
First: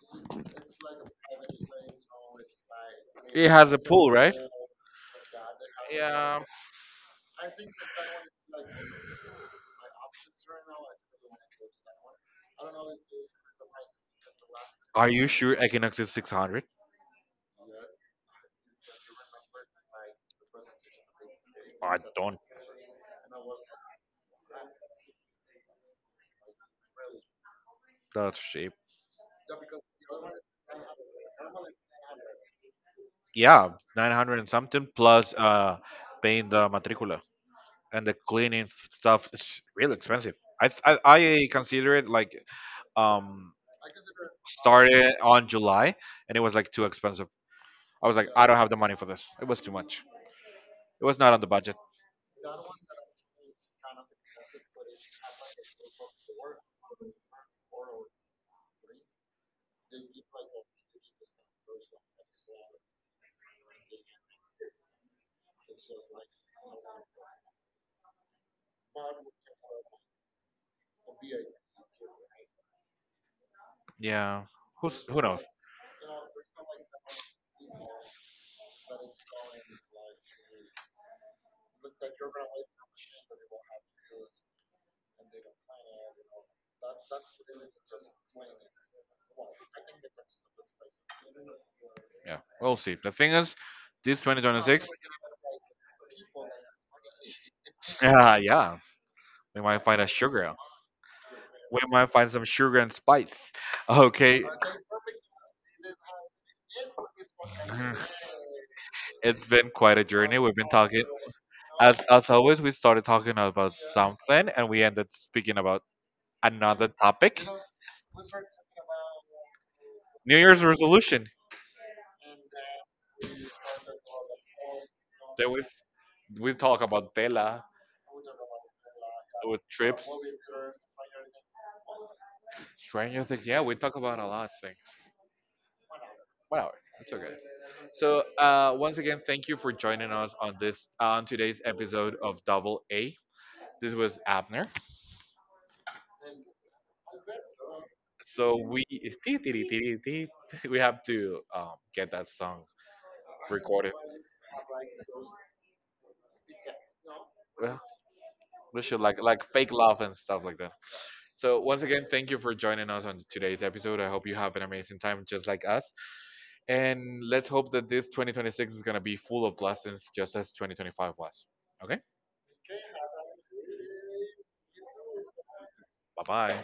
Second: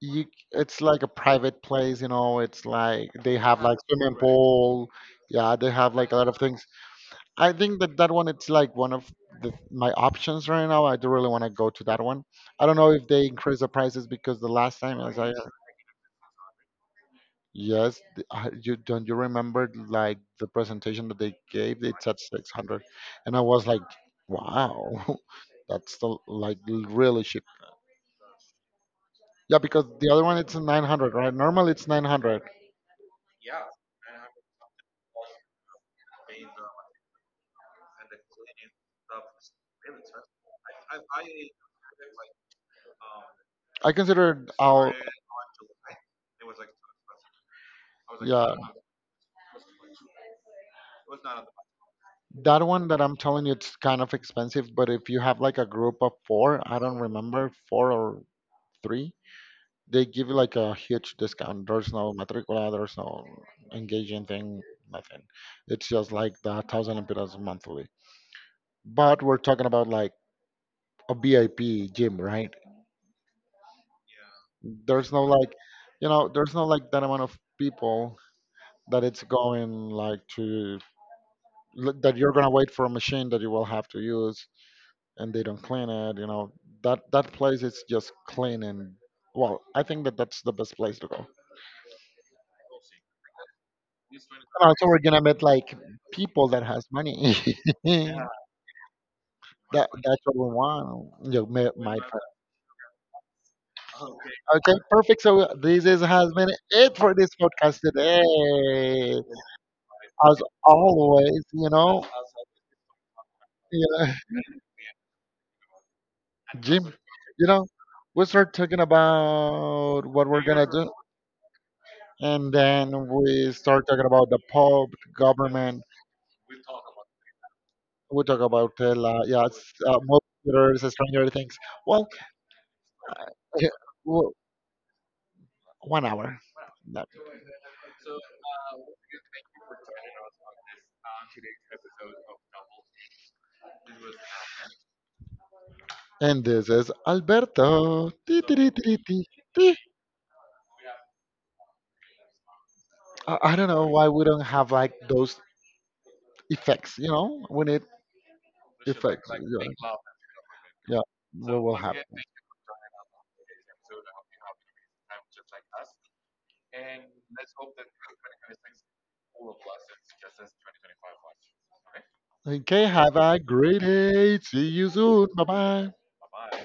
[SPEAKER 2] you it's like a private place, you know, it's like they
[SPEAKER 1] It
[SPEAKER 2] have Ah,
[SPEAKER 1] has a
[SPEAKER 2] like
[SPEAKER 1] pool,
[SPEAKER 2] swimming right.
[SPEAKER 1] right?
[SPEAKER 2] pool. Yeah, they have like a lot of things. I think that that one it's like one of my options right now. I do really want to go to that one. I don't know if they increase the prices because the last time
[SPEAKER 1] Are
[SPEAKER 2] as
[SPEAKER 1] you
[SPEAKER 2] I really?
[SPEAKER 1] sure Equinox is 600?
[SPEAKER 2] Yes, you don't you remember like the presentation that they gave
[SPEAKER 1] I
[SPEAKER 2] it's at
[SPEAKER 1] don't.
[SPEAKER 2] 600, and I was like wow. That's like really cheap.
[SPEAKER 1] That's cheap.
[SPEAKER 2] Yeah, because the other one it's 900, right? Normally it's 900.
[SPEAKER 1] Yeah, 900 and something plus paying the matricula, and the cleaning stuff is really expensive. I consider it like um
[SPEAKER 2] I consider it out.
[SPEAKER 1] started on July and it was like too expensive. I was like, I
[SPEAKER 2] Yeah,
[SPEAKER 1] don't have the money for this. It was too much. It was not on the budget.
[SPEAKER 2] that one that I'm telling you it's kind of expensive. But if you have like a group of four, I don't remember four or three, they give you like a huge discount. There's no matricula, there's no engaging thing, nothing. It's just like 1,000 lempiras monthly. But we're talking about like a VIP gym, right?
[SPEAKER 1] Yeah.
[SPEAKER 2] There's
[SPEAKER 1] Who
[SPEAKER 2] no
[SPEAKER 1] knows?
[SPEAKER 2] like, you know, there's no like that amount of people that it's going like to that you're gonna wait for a machine that you will have to use and they don't clean it, you know, that that place is just clean, and well, I think that that's the best place to go, and
[SPEAKER 1] Yeah, we'll see. The thing is, this
[SPEAKER 2] also
[SPEAKER 1] 2026,
[SPEAKER 2] we're gonna meet like people that has money. Yeah.
[SPEAKER 1] yeah, we might
[SPEAKER 2] that
[SPEAKER 1] find a
[SPEAKER 2] that's what we
[SPEAKER 1] sugar.
[SPEAKER 2] want. You met
[SPEAKER 1] We
[SPEAKER 2] my
[SPEAKER 1] might
[SPEAKER 2] friend.
[SPEAKER 1] find some sugar and spice. Okay.
[SPEAKER 2] Okay, perfect, so this is has been it for this podcast today.
[SPEAKER 1] It's been quite a journey.
[SPEAKER 2] As
[SPEAKER 1] We've been talking,
[SPEAKER 2] always, you know.
[SPEAKER 1] as always, we started talking about
[SPEAKER 2] Yeah.
[SPEAKER 1] something, and we ended speaking about
[SPEAKER 2] Jim,
[SPEAKER 1] another topic,
[SPEAKER 2] you know, we start talking about what
[SPEAKER 1] New
[SPEAKER 2] we're
[SPEAKER 1] Year's
[SPEAKER 2] gonna do,
[SPEAKER 1] resolution.
[SPEAKER 2] and then we start talking about the Pope,
[SPEAKER 1] There was
[SPEAKER 2] government.
[SPEAKER 1] we talk about Tela
[SPEAKER 2] We talk about yeah,
[SPEAKER 1] with trips,
[SPEAKER 2] movie theaters, Stranger Things. Well,
[SPEAKER 1] Stranger Things. Yeah,
[SPEAKER 2] eh,
[SPEAKER 1] we talk about a
[SPEAKER 2] w-
[SPEAKER 1] lot of things.
[SPEAKER 2] 1 hour.
[SPEAKER 1] Whatever,
[SPEAKER 2] No.
[SPEAKER 1] it's okay. So, once again, thank you for joining us on this on today's episode of Double A. This was Abner.
[SPEAKER 2] And this is Alberto. Ti, ti,
[SPEAKER 1] So
[SPEAKER 2] ti,
[SPEAKER 1] we
[SPEAKER 2] ti, ti, ti.
[SPEAKER 1] we have to get that song
[SPEAKER 2] I don't know
[SPEAKER 1] recorded.
[SPEAKER 2] why we don't have like those effects. You know, we
[SPEAKER 1] Well,
[SPEAKER 2] need
[SPEAKER 1] we should like
[SPEAKER 2] effects.
[SPEAKER 1] like
[SPEAKER 2] Yeah,
[SPEAKER 1] fake love and stuff like that.
[SPEAKER 2] yeah, we
[SPEAKER 1] So
[SPEAKER 2] will
[SPEAKER 1] once
[SPEAKER 2] have.
[SPEAKER 1] again, thank you for joining us on today's episode. I hope you have an amazing time just like us. And let's hope that this 2026 is gonna be full of blessings just as 2025 was. Okay?
[SPEAKER 2] Okay, have a great day. See you soon. Bye bye.
[SPEAKER 1] Bye bye.